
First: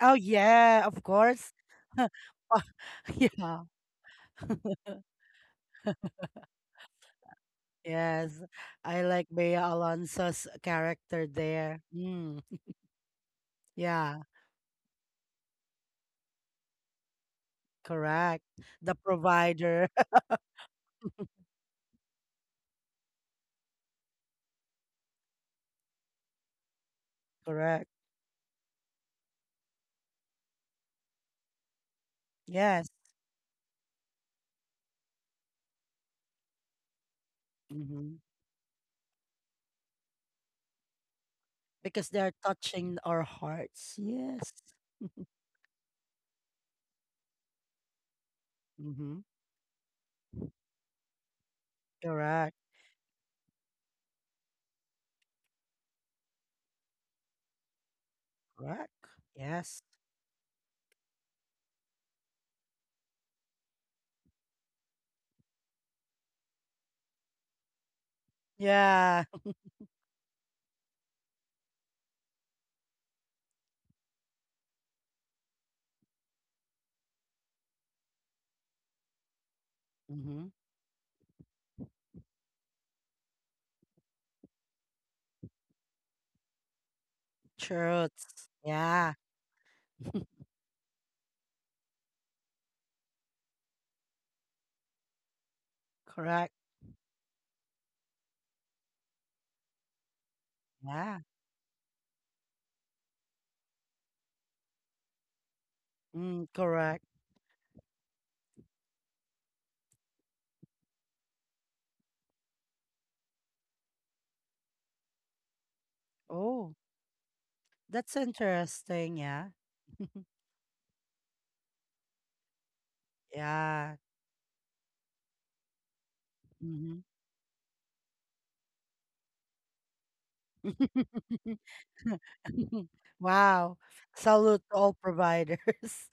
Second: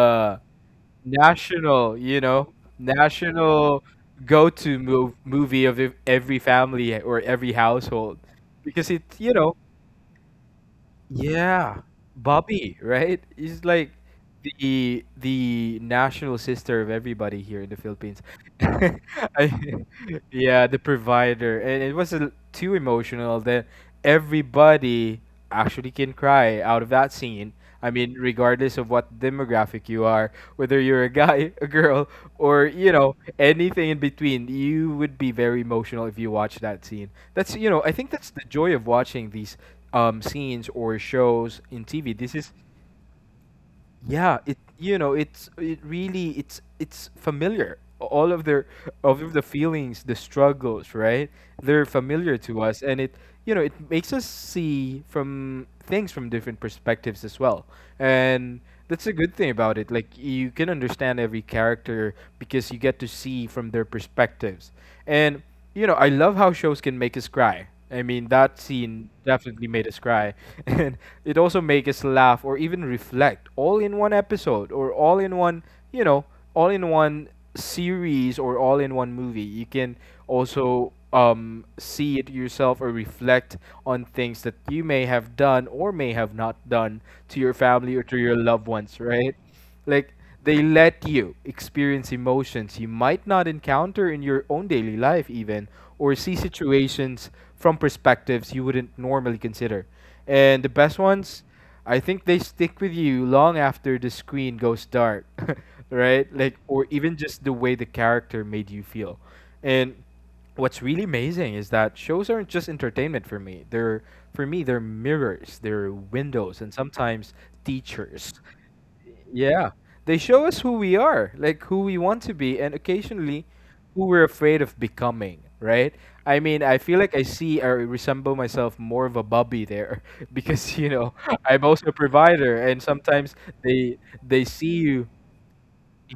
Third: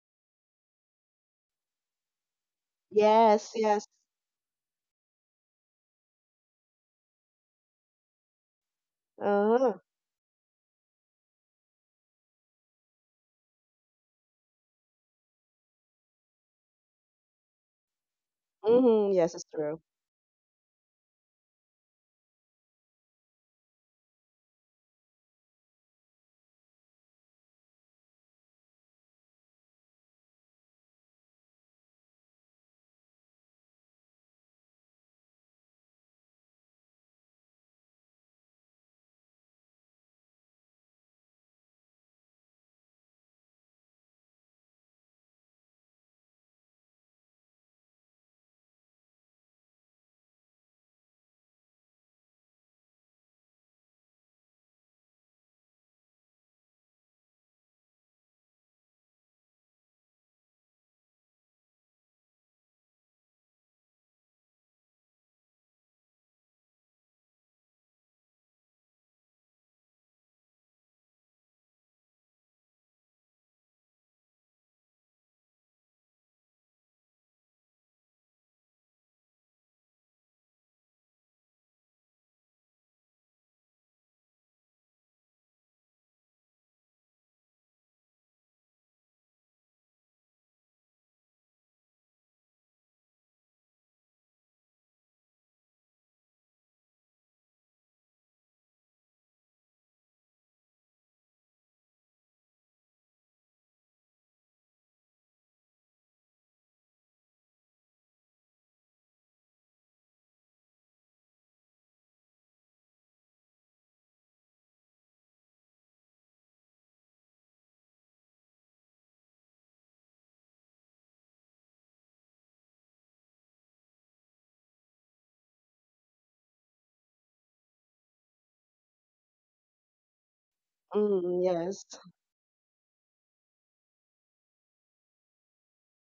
B: Oh yeah, of course.
C: national,
B: Oh,
A: Yes,
B: yeah.
C: national
A: yes.
C: movie of every family or every household,
B: Yes.
C: because
B: I
C: it,
B: like Bea
A: Uh-huh.
B: Alonso's character there.
C: yeah,
B: Mm.
C: Bobby, right? He's like
B: Yeah,
C: the national sister of everybody here in the Philippines.
B: correct. The
A: Mm-hmm. Yes, it's true.
C: I-
B: provider.
C: yeah, the provider, and it was too emotional that everybody actually can cry out of that scene.
B: Correct.
C: I mean, regardless of what demographic you are, whether you're a guy, a girl, or
B: Yes.
C: anything in between, you would be very emotional if you watch that scene. I think
B: Mm-hmm.
C: that's the joy of watching these scenes or shows in
B: Because
C: TV.
B: they're
C: This is,
B: touching our hearts.
C: yeah,
B: Yes.
C: it you know it's it really it's familiar. All of their all
B: Mm-hmm.
C: of the feelings, the struggles, right? They're familiar
B: Correct.
C: to us, and it you know it makes us see from things from different perspectives as well, and
B: Correct.
C: that's a good thing about
B: Yes.
C: it. Like you can understand every character because you get to see from their perspectives, and I love how shows can make us cry. I mean, that scene
B: Yeah.
C: definitely made us cry. And it also made us laugh or even reflect, all in one episode, or all in one, you know, all in one series or all in one movie. You can
B: Mm-hmm.
C: also see it yourself, or reflect on things that you may have done or may have not done to your family or to your
B: Truths.
C: loved ones,
B: Yeah.
C: right? Like they let you experience emotions you might not encounter in your own daily life, even, or see
B: Correct.
C: situations from perspectives you wouldn't normally consider. And the best
B: Yeah.
C: ones, I think, they stick with you long after the screen goes dark, right?
B: Mm,
C: Like, or
B: correct.
C: even just the way the character made you feel. And what's really amazing is that shows aren't just entertainment for me. They're, for me, they're mirrors, they're windows, and
B: Oh,
C: sometimes
B: that's
C: teachers.
B: interesting. Yeah.
C: Yeah. They show us who we are, like who we want to be, and occasionally
B: Yeah.
C: who we're afraid of becoming, right? I mean, I feel
B: Mm-hmm.
C: like I see or resemble myself more of a Bobby there, because,
A: Mm,
C: I'm also
A: yes.
C: a provider, and sometimes
B: Wow.
C: they
B: Salute
C: see
B: to all
C: you.
B: providers.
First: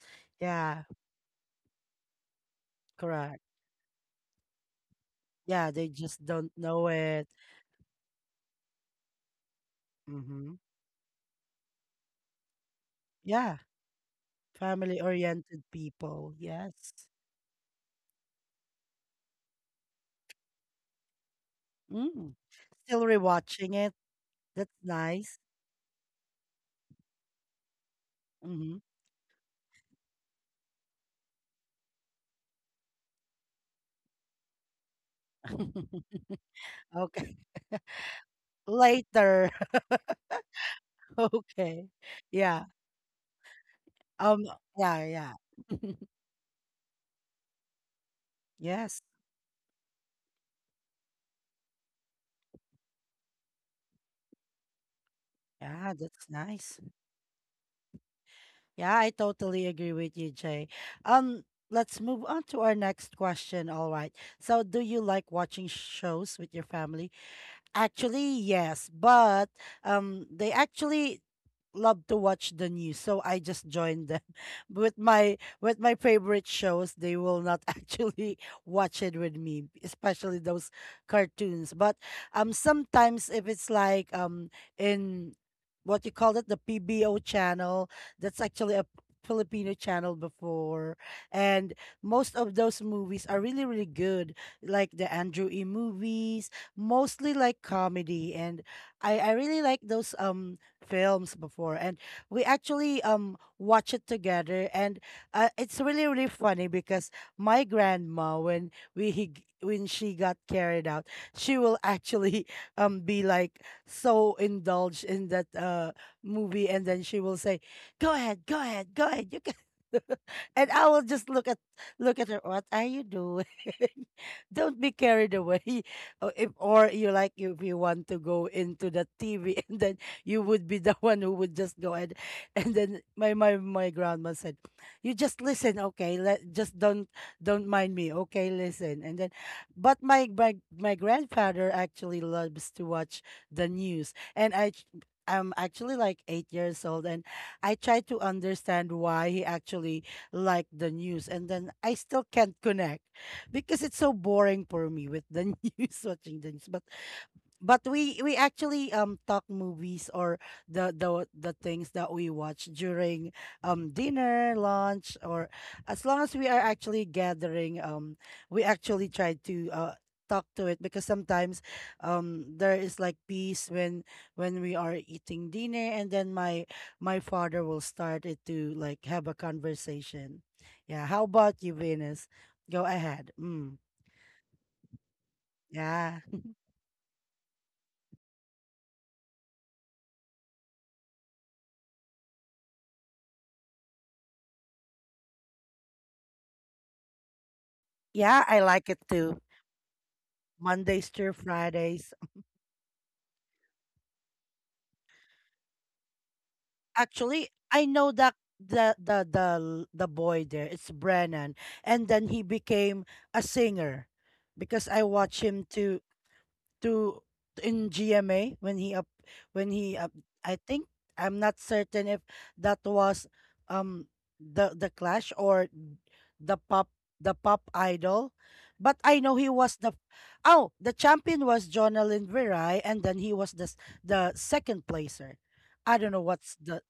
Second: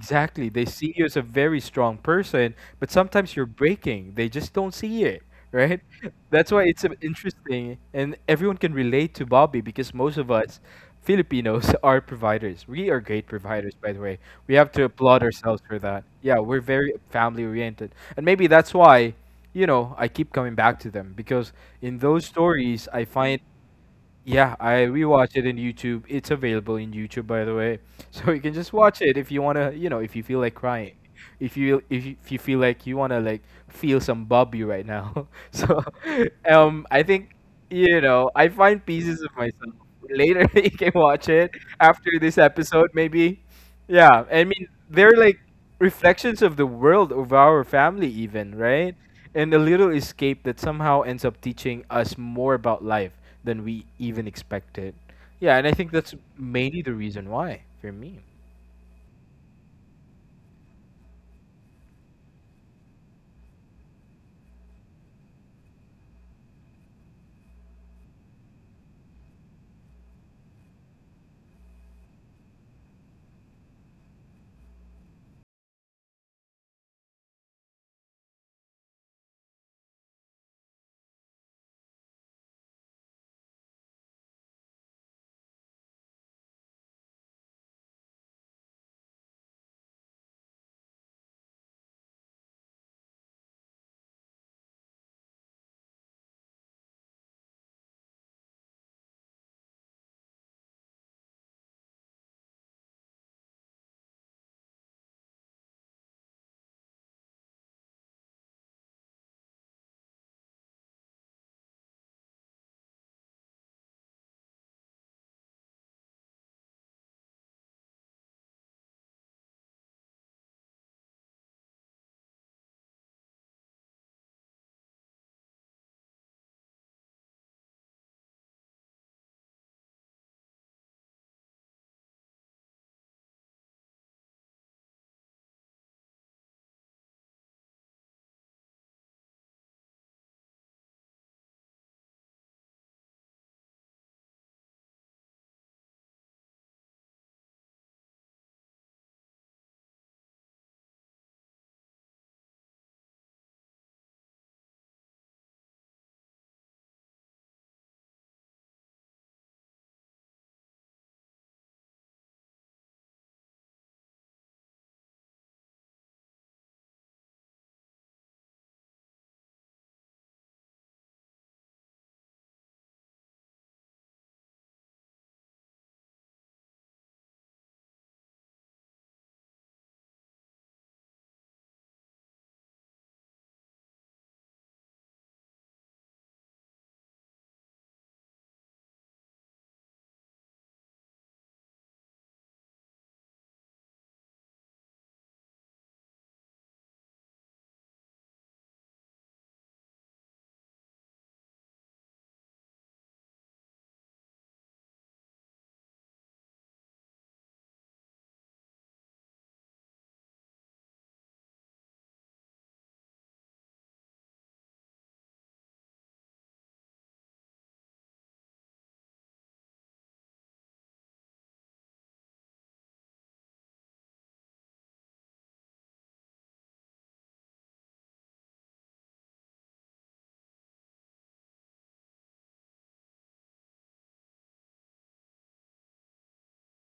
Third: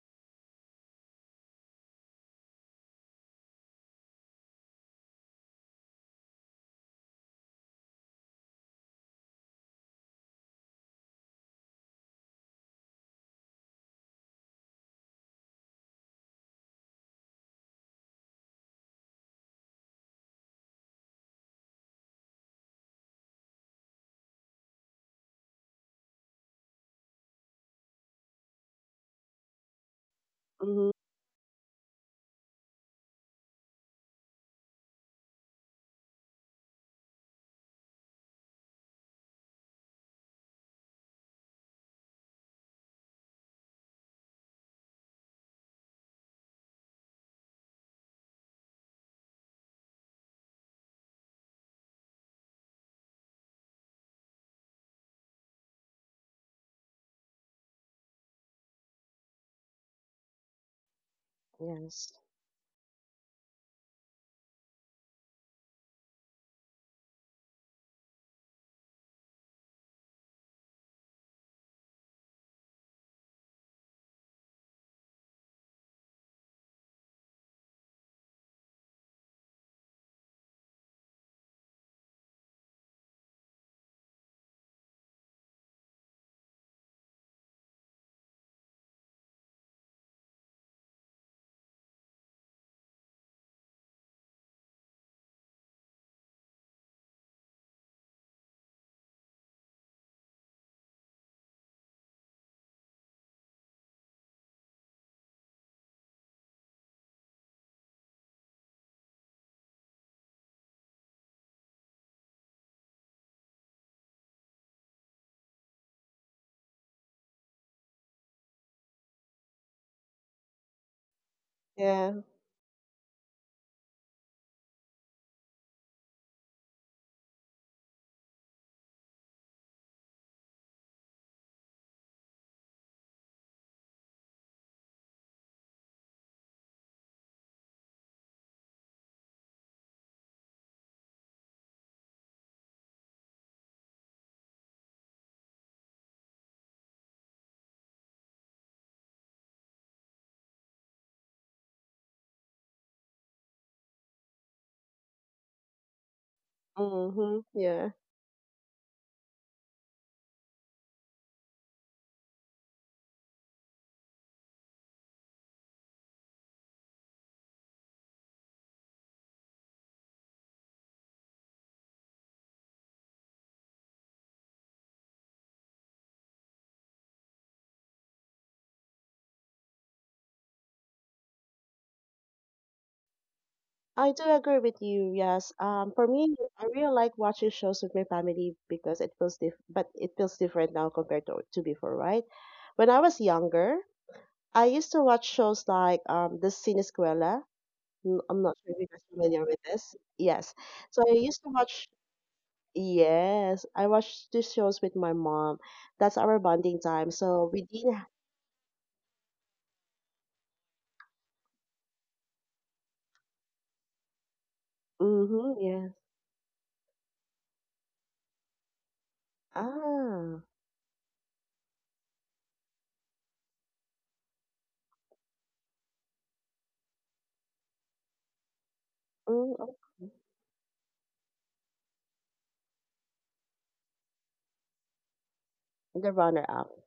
C: They
B: Yeah.
C: see you as a very strong person, but sometimes
B: Correct.
C: you're breaking. They just don't see it,
B: Yeah.
C: right?
B: They just
C: That's
B: don't
C: why it's
B: know it.
C: interesting, and everyone can relate to Bobby, because most of
B: Mm-hmm.
C: us Filipinos are providers. We are great
B: Yeah.
C: providers, by the way. We have to
B: Family
C: applaud ourselves
B: oriented
C: for that.
B: people.
C: Yeah, we're
B: Yes.
C: very family oriented. And maybe that's why, I keep coming back to them, because in those
B: Mm.
C: stories,
B: Still
C: I find
B: rewatching it.
C: yeah,
B: That's
C: I rewatched
B: nice.
C: it in YouTube. It's available in YouTube, by the way, so you can just
B: Hmm.
C: watch it if you wanna. You know, if you feel like
A: Mm-hmm.
C: crying, if you feel like you wanna like feel some Bobby right now. So, I think
B: Okay.
C: I find pieces of
B: Later.
C: myself. Later, you can watch it
B: Okay.
C: after this
B: Yeah.
C: episode, maybe. Yeah,
B: Um,
C: I mean,
B: yeah,
C: they're
B: yeah.
C: like reflections of the world, of our family, even, right?
B: Yes.
C: And a little escape that somehow ends up teaching us more about life than we even expected. Yeah, and I think
B: Yeah,
C: that's
B: that's nice.
C: mainly the reason why for me.
B: Yeah, I totally agree with you, Jay. Um, let's
A: Yes.
B: move on to our next question. All right. So, do you like watching shows with your family? Actually, yes, but they actually love to watch the news, so I just joined them with my favorite shows. They will not actually watch it with me, especially those cartoons. But sometimes if it's like, in what you call it, the PBO channel, that's actually a Filipino channel before, and most of those movies are really, really good, like the Andrew E movies, mostly like comedy, and I really like those films before, and we actually watch it together, and it's really, really funny because my grandma, when she got carried out, she will actually be like so indulged in that movie, and then she will say, "Go ahead, go ahead, go ahead, you can." And I will just
A: Yeah.
B: look at her. "What are you doing?" "Don't be carried away, or if, or you like, if you want to go into the TV, and then you would be the one who would just go ahead." And then my grandma said, "You just listen, okay? Let just don't mind me, okay? Listen." And then, but my grandfather actually loves to watch the news, and I'm actually like 8 years old, and I try to understand why he actually liked the news, and then I still can't connect because it's so boring for me with the news, watching the news. but
A: Mm-hmm.
B: but
A: Yeah.
B: we actually talk movies, or the things that we watch during dinner, lunch, or as long as we are actually gathering, we actually try to talk to it, because sometimes there is, like, peace when we are eating dinner, and then my father will start it to, like, have a conversation. Yeah, how about you, Venus? Go ahead. Mm.
A: I do agree with you. Yes. For
B: Yeah.
A: me, I really like watching shows with my family because it feels diff but it feels different now compared to before, right? When I was younger, I used to watch shows like The Sinisquela.
B: Yeah,
A: I'm not
B: I
A: sure if
B: like
A: you
B: it
A: guys are
B: too.
A: familiar with this. Yes. So
B: Mondays
A: I
B: through
A: used to watch,
B: Fridays.
A: yes, I watched these shows with my mom. That's our bonding time.
B: Actually,
A: So we
B: I
A: didn't,
B: know that the boy there, it's Brennan. And then he became a singer because I watch
A: mm-hmm,
B: him
A: yes.
B: to in GMA when he up, when he up,
A: Ah,
B: I think— I'm not certain if that was um the Clash or the pop the pop idol, but I know he
A: mm,
B: was the—
A: okay.
B: Oh, the champion was Jonalyn Virai, and then he was the second placer. I don't
A: The
B: know
A: runner
B: what's
A: up.
B: the—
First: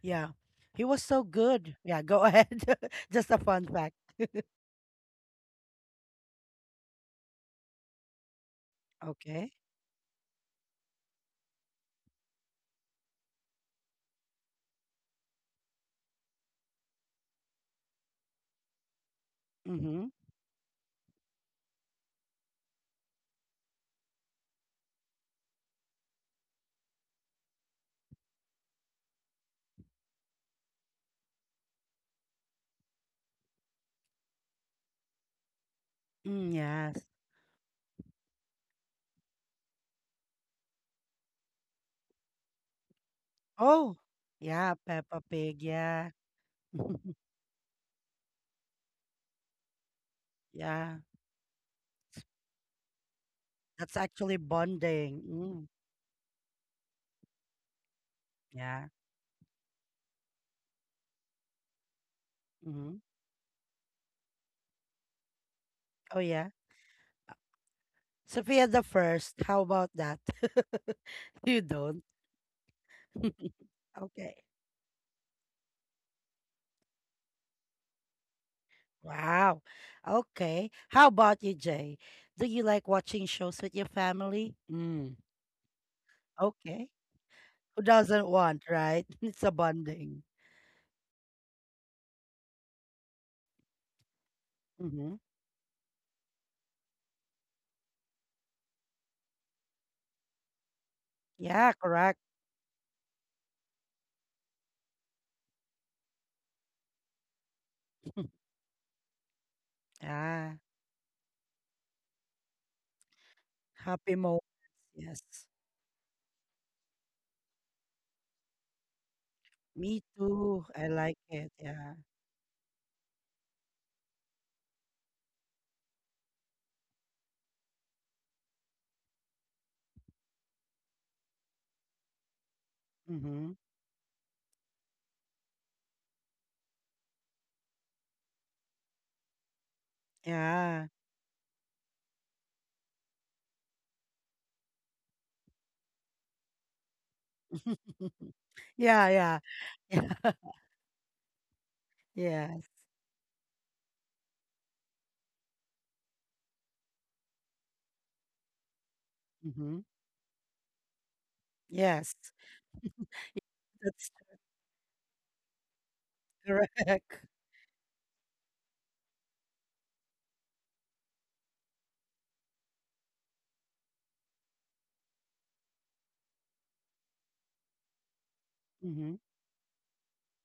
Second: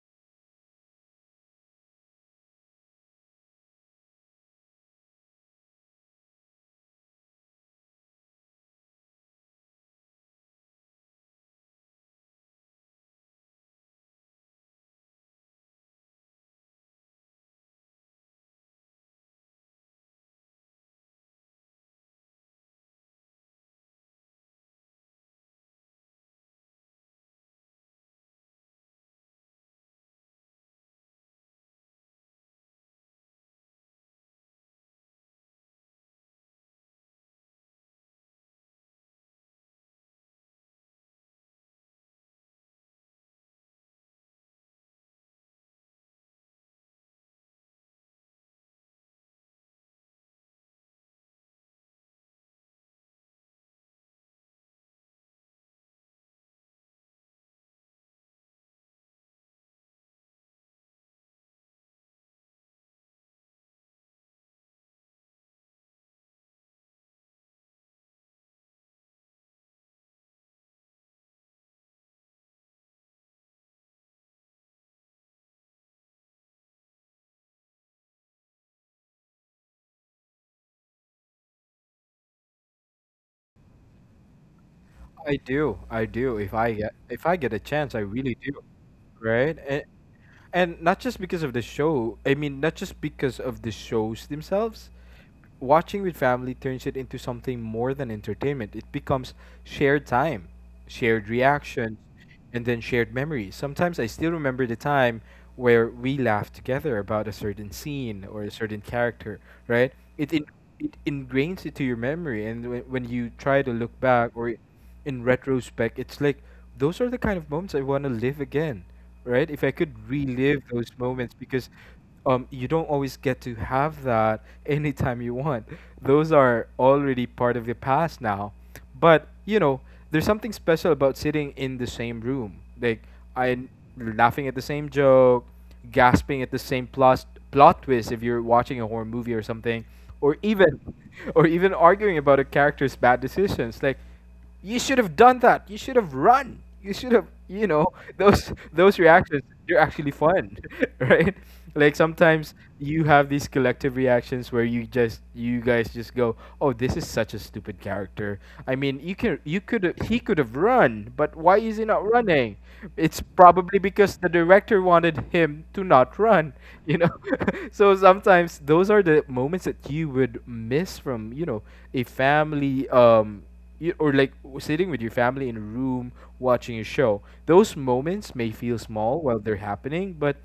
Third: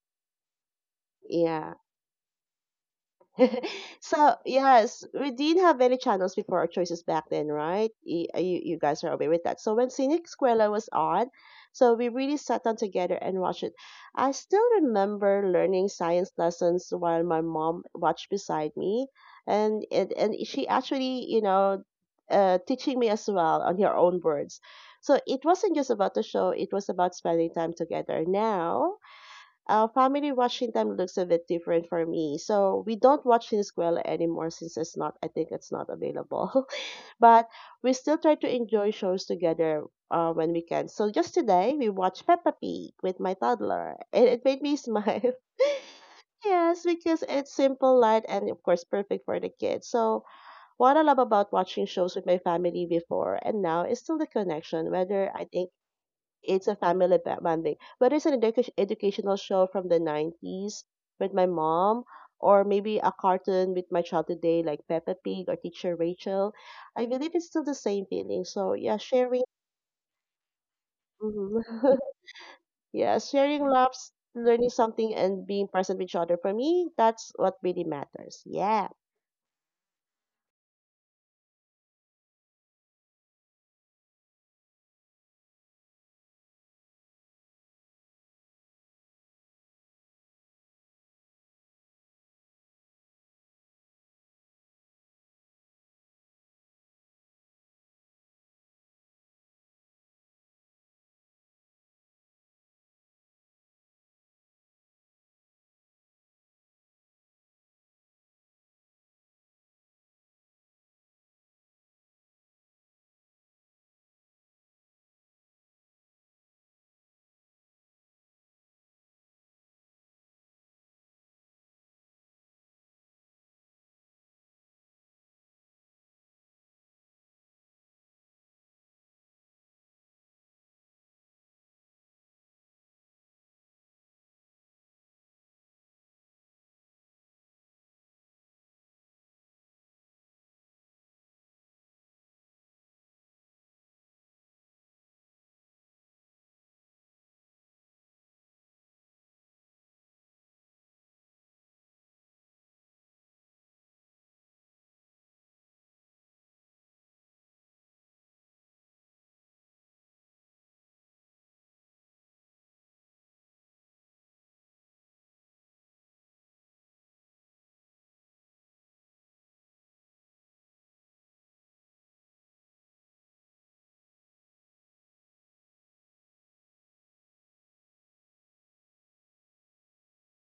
B: Yeah, he was so
A: Yeah.
B: good. Yeah, go ahead. Just a fun fact.
A: So yes, we did have many channels before our choices back then, right? You, you guys are aware with
B: Okay.
A: that. So when Scenic Squella was on, so we really sat down together and watched it. I still remember learning science lessons while my mom watched beside me, and
B: Mm-hmm.
A: and she actually, you know, teaching me as well on her own words. So it wasn't just about the show; it was about spending time together. Now our family watching time looks a bit different for me. So we don't watch Sinisquela anymore since it's not, I think it's not available.
B: Mm, yes.
A: But we still try to enjoy shows together when we can. So just today, we watched Peppa Pig with my
B: Oh
A: toddler. And it
B: yeah,
A: made me
B: Peppa
A: smile.
B: Pig. Yeah.
A: Yes, because it's simple, light, and of course, perfect for the kids. So,
B: Yeah,
A: what I love about watching shows with my family before and
B: that's
A: now is still
B: actually
A: the connection,
B: bonding.
A: whether I
B: Mm,
A: think it's a family bonding. But it's an
B: yeah.
A: educational show from the 90s with my mom, or
B: Hmm.
A: maybe a cartoon with my child today, like Peppa Pig or Teacher
B: Oh, yeah.
A: Rachel. I believe it's still the same feeling.
B: Sophia
A: So,
B: the
A: yeah,
B: First.
A: sharing.
B: How about that? You
A: Mhm.
B: don't.
A: Yeah, sharing loves,
B: Okay.
A: learning something, and being present with each other. For me, that's what really matters. Yeah.
B: Wow. Okay. How about you, Jay? Do you like watching shows with your family? Mm.
C: I do, I do.
B: Okay.
C: If I get a
B: Who
C: chance, I
B: doesn't
C: really do.
B: want, right? It's a
C: Right? And
B: bonding.
C: and not just because of the show. I mean, not just because of the shows themselves.
B: Mm-hmm.
C: Watching with family turns it into something more than entertainment. It becomes shared time, shared
B: Yeah,
C: reactions,
B: correct.
C: and then shared memories. Sometimes I still remember the time where we laughed together about a certain scene or a certain character, right? It in,
B: Yeah.
C: it ingrains it to your memory, and when you try to look
B: Happy
C: back
B: moments.
C: or in
B: Yes.
C: retrospect, it's like those are the kind of moments I want to live again, right? If I could
B: Me
C: relive
B: too. I
C: those
B: like
C: moments
B: it.
C: because
B: Yeah.
C: you don't always get to have that anytime you want. Those are already part of the past now. But, you know, there's something special about sitting in the same room. Like,
B: Mm-hmm.
C: I laughing at the same joke, gasping at the same plot twist if you're watching a horror movie or something, or even
B: Yeah.
C: or even arguing about a character's bad decisions. Like, you should have done that. You should have run. You should have, you know, those
B: Yeah, yeah.
C: reactions. They're actually
B: Yeah.
C: fun, right? Like sometimes
B: Yes.
C: you have these collective reactions where you guys just go, "Oh, this is such a stupid character." I mean, you can you
B: Mhm.
C: could he could have run, but why is he not
B: Yes.
C: running? It's probably
B: That's
C: because the director wanted him to not run, you know.
B: correct.
C: So sometimes those are the moments that you would miss from, you know, a family you, or like w- sitting with your family in a room watching a show. Those moments may feel
B: Mhm.
C: small while they're happening, but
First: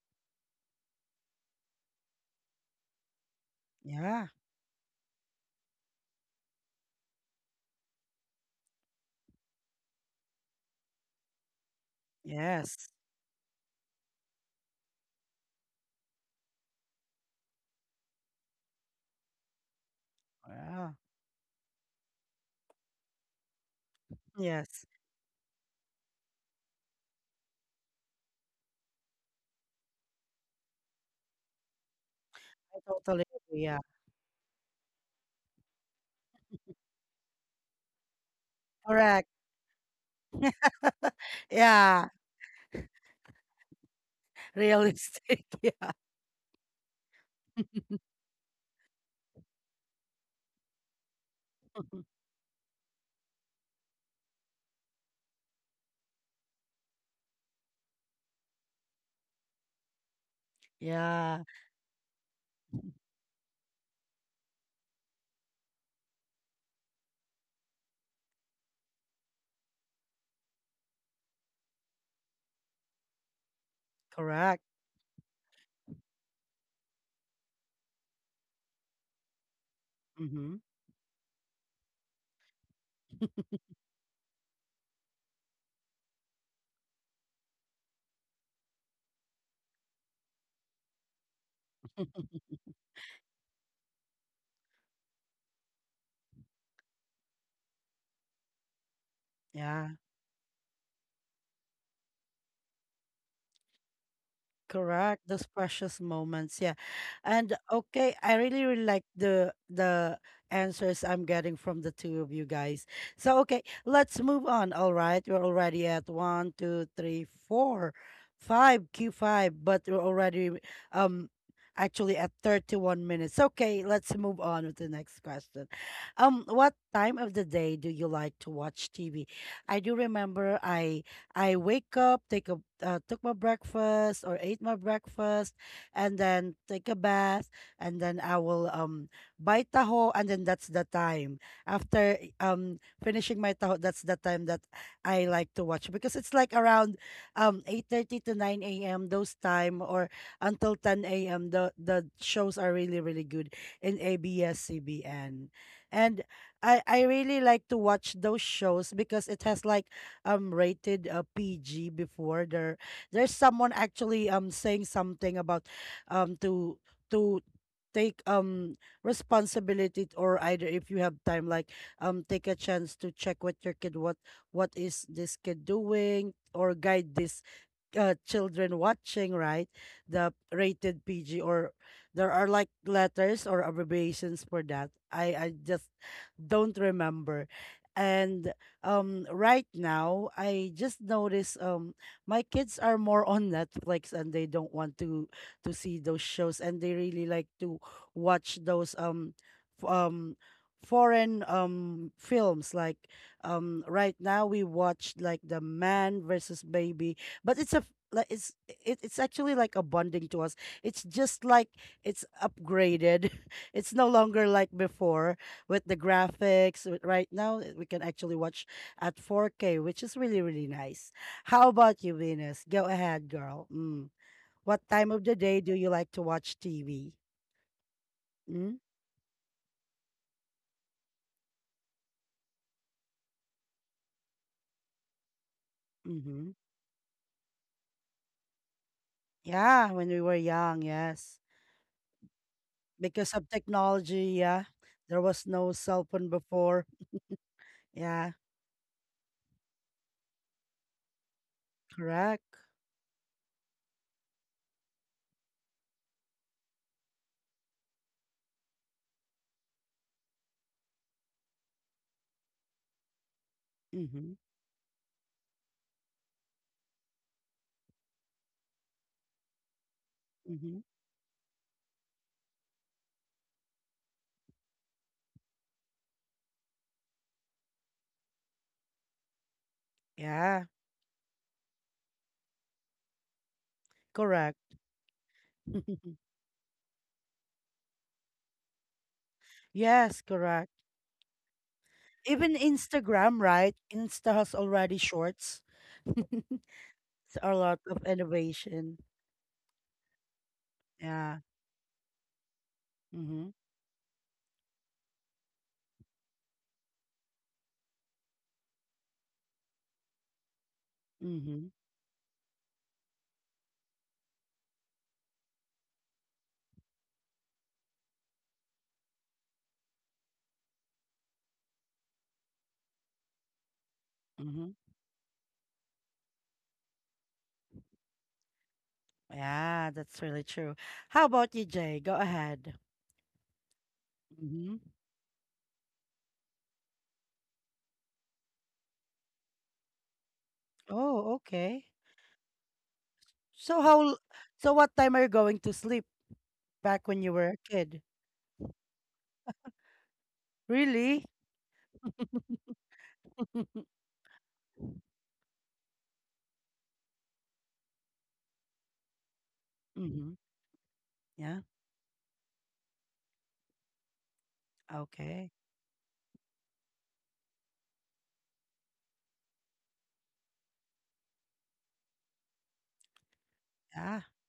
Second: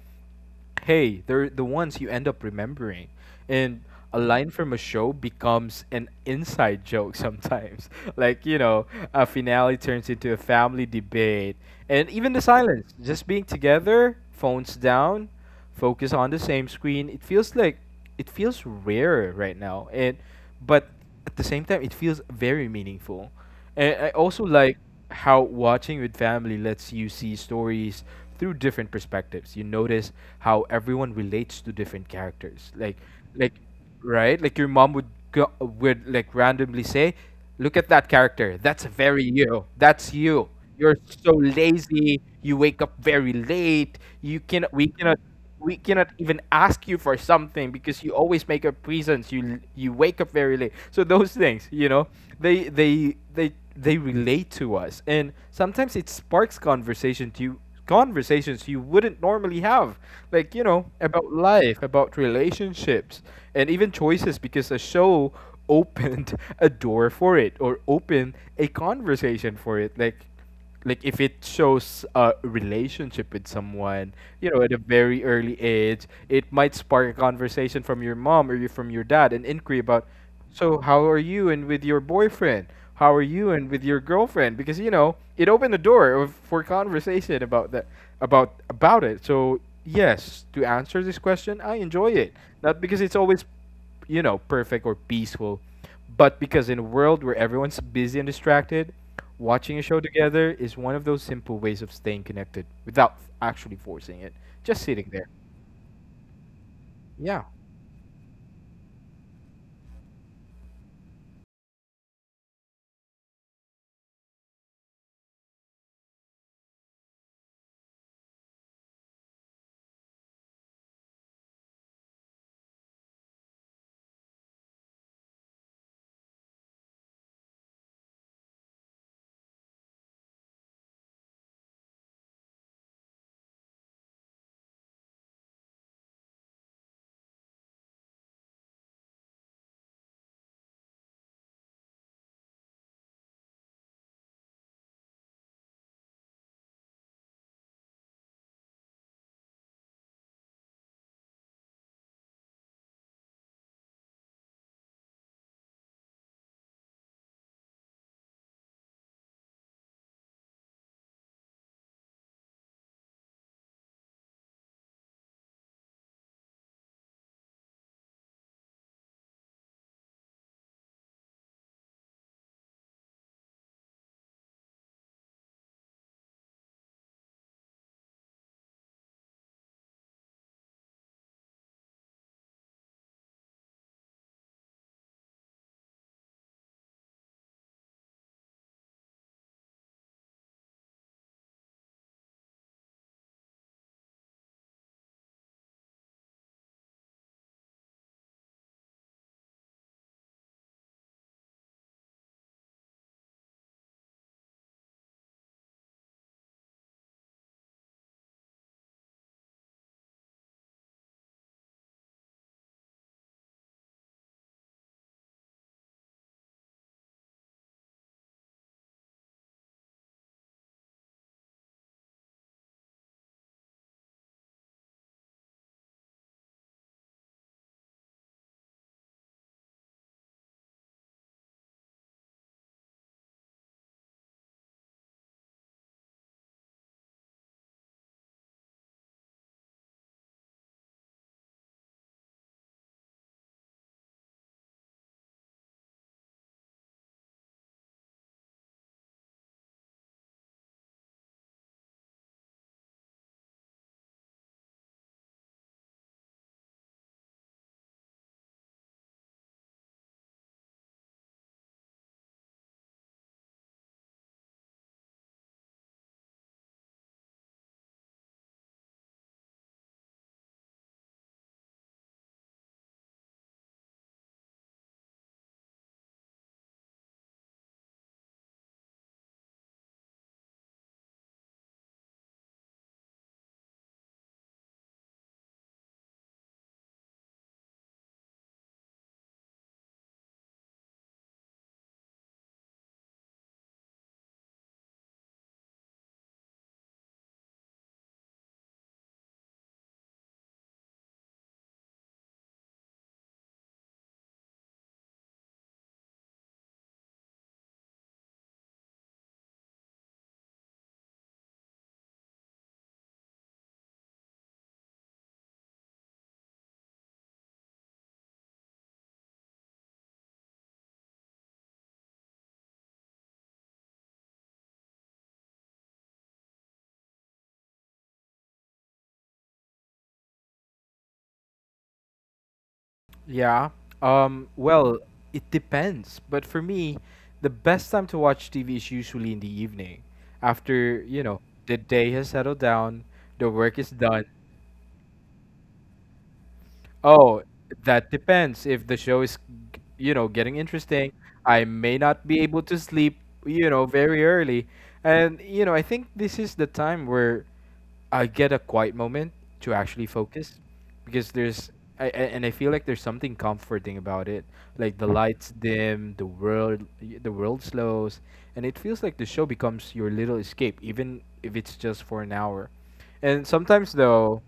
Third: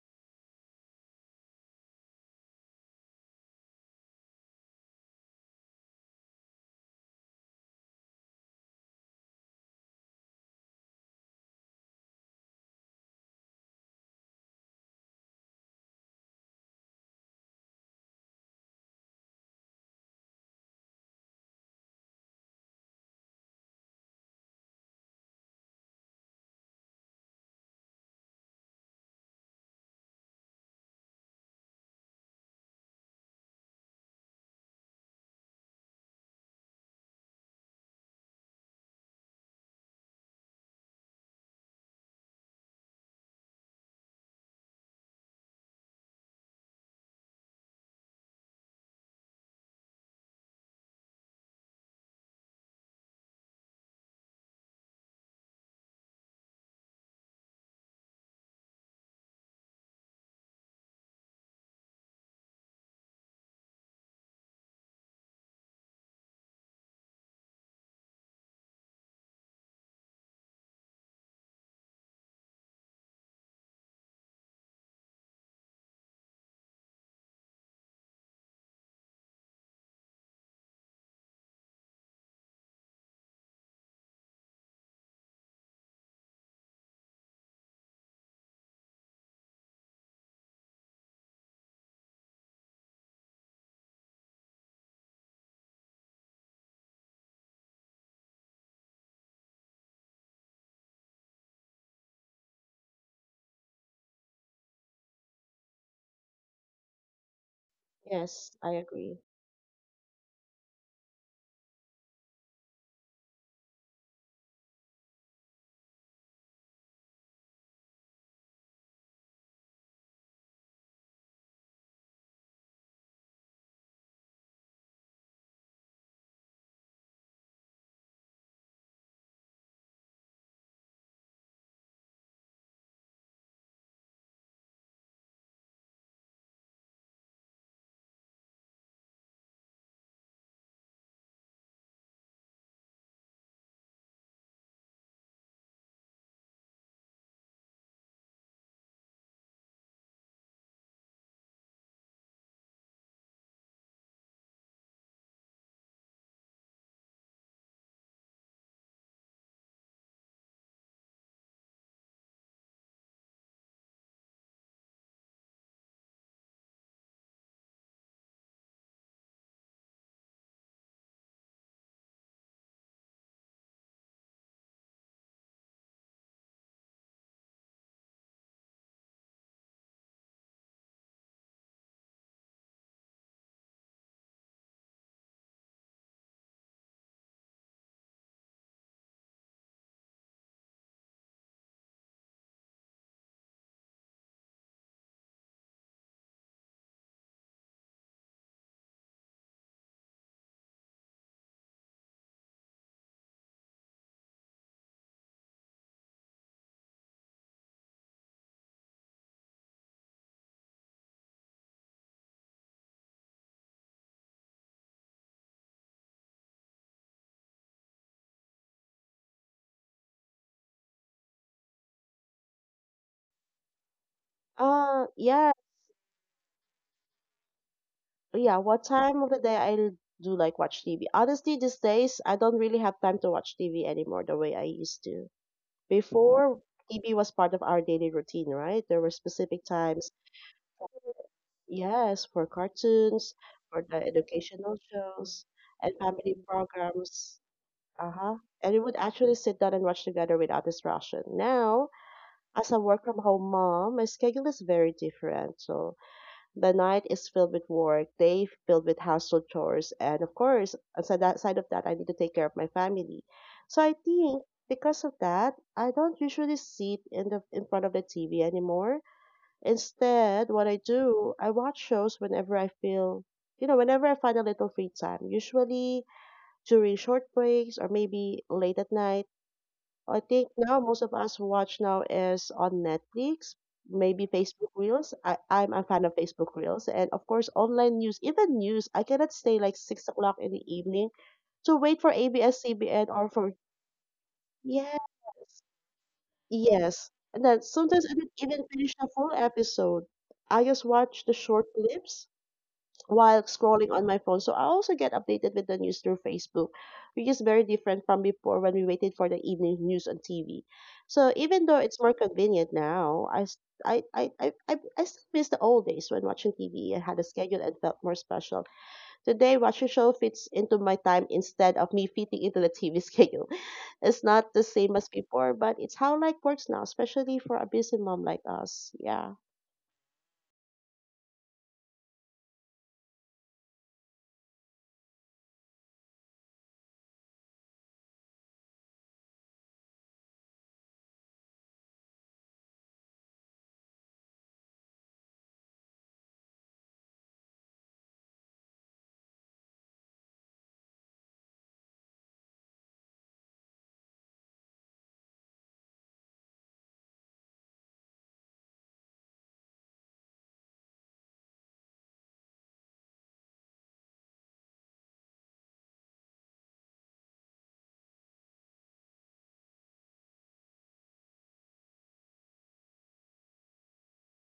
C: hey, they're the ones you end up remembering. And a
B: Yeah.
C: line from a show becomes an inside joke sometimes. Like, you know, a finale turns into a family debate. And even the
B: Yes.
C: silence, just being together, phones down, focus on the same screen. It feels rare right now. And
B: Yeah,
C: but at the same time, it feels very meaningful. And I also like
B: yes.
C: how watching with family lets you see stories through different perspectives. You notice how everyone relates to different characters.
B: I totally
C: Like
B: agree. Yeah.
C: right? Like your mom would would like randomly say, "Look at that character. That's very
B: Correct.
C: you. That's you. You're so
B: Yeah.
C: lazy. You wake up very late. You can we cannot
B: Realistic.
C: We
B: Yeah.
C: cannot even ask you for something because you always make up reasons. You wake up very late." So those things, you know, they relate to us, and sometimes it sparks conversations you wouldn't normally have, like you know, about
B: Yeah.
C: life, about relationships and even choices, because a show opened a door for it, or opened a conversation for it, like if it shows a relationship with someone, you know,
B: Correct.
C: at a very early age, it might spark a conversation from your mom or your dad, an inquiry about,
B: Mhm.
C: so how are you and with your boyfriend? How are you and with your girlfriend? Because you know, it opened the door of, for conversation about that, about it. So yes, to answer this question, I enjoy it, not because it's always, you know, perfect or peaceful, but because in a world where everyone's busy and distracted, watching a
B: Yeah.
C: show together is one of those simple ways of staying connected without actually forcing it. Just sitting
B: Correct.
C: there.
B: Those precious moments. Yeah.
C: Yeah.
B: And okay, I
A: Yes,
B: really,
A: I
B: really like
A: agree.
B: the answers I'm getting from the two of you guys. So okay, let's move on. All right. We're already at one, two, three, four, five, Q five, but we're already um actually at 31 minutes. So, okay, let's move on with the next question. What time of the day do you like to watch TV? I do remember, I wake up, take a took my breakfast or ate my breakfast, and then take a bath, and then I will buy taho, and then that's the time after finishing my taho. That's the time that I like to watch because it's like around 8:30 to 9 a.m., those time, or until 10 a.m. The shows are really, really good in ABS-CBN, and I really like to watch those shows because it has, like, rated PG before. There's someone actually saying something about to to take responsibility, or either, if you have time, like, take a chance to check what your kid, what is this kid doing, or guide this children watching, right? The rated PG, or there are, like, letters or abbreviations for that. I just don't remember. And right now I just notice my kids are more on Netflix, and they don't want to see those shows, and they really like to watch those f- um foreign films, like, right now we watched, like, the Man Versus Baby, but it's a— like, it's, it's actually like a bonding to us. It's just like it's upgraded, it's no longer like before with the graphics, right now we can actually watch at 4K, which is really, really nice. How about you, Venus? Go ahead, girl. Mm. What time of the
A: Yeah.
B: day do you like to watch TV?
A: Yeah,
B: Mm?
A: what time of the day do like watch TV? Honestly, these days I don't really have time to watch TV anymore the way I used to.
B: Mm-hmm.
A: Before, TV was part of our daily routine, right? There were specific
B: Yeah, when
A: times,
B: we were young. Yes,
A: yes, for
B: because
A: cartoons,
B: of
A: for the
B: technology. Yeah,
A: educational
B: there was
A: shows,
B: no
A: and
B: cell phone
A: family
B: before.
A: programs. Uh
B: Yeah,
A: huh. And we would actually sit down and watch together without distraction. Now,
B: correct.
A: as a work from home mom, my schedule is very different. So the night is filled with work, day filled with household chores, and of course, on that side of that, I need to take care of my family. So I
B: Mm-hmm.
A: think because of that, I don't usually sit in the in front of the TV anymore. Instead, what I
B: Mm-hmm.
A: do, I watch shows whenever I feel, whenever I find a little free time. Usually during short breaks or maybe late at night. I think
B: Yeah,
A: now most of us watch now is on Netflix, maybe Facebook
B: correct.
A: Reels. I'm a fan of Facebook Reels. And of course, online news, even news. I cannot stay like six
B: Yes,
A: o'clock in the
B: correct.
A: evening to wait for
B: Even
A: ABS CBN or
B: Instagram,
A: for,
B: right? Insta has
A: yes,
B: already shorts.
A: yes.
B: It's
A: And
B: a
A: then
B: lot
A: sometimes
B: of
A: I don't even finish
B: innovation.
A: the full episode. I just watch the
B: Yeah.
A: short clips while
B: Mm-hmm.
A: scrolling on my phone. So I also get updated with the news through Facebook, which is very different from before when we waited for the evening news on TV. So even
B: Mm-hmm.
A: though it's more convenient now, I s- I still miss the old days when watching TV and had a schedule and felt more special. Today, watching show fits into my time instead of me fitting into the TV schedule. It's not the
B: Mm-hmm.
A: same as before, but it's how life works now, especially for a busy mom like us. Yeah.
B: Yeah, that's really true. How about you, Jay? Go ahead.
C: Yeah.
B: Mm-hmm.
C: Well, it depends. But for me, the best time to watch TV is usually in the evening after, you
B: Oh,
C: know, the
B: okay.
C: day has settled down, the work
B: So
C: is
B: how,
C: done.
B: so what time are you going to sleep back when you
C: Oh,
B: were a kid?
C: that depends. If the show is, you know, getting interesting,
B: Really?
C: I may not be able to sleep, you know, very early. And, you know, I think this is the time where I get a quiet moment to actually
B: Mm-hmm.
C: focus because
B: Yeah.
C: I- and I feel like there's something comforting about it. Like the
B: Okay.
C: lights dim, the world slows, and it feels like the show becomes your little escape, even if it's just for an hour. And sometimes,
B: Yeah.
C: though,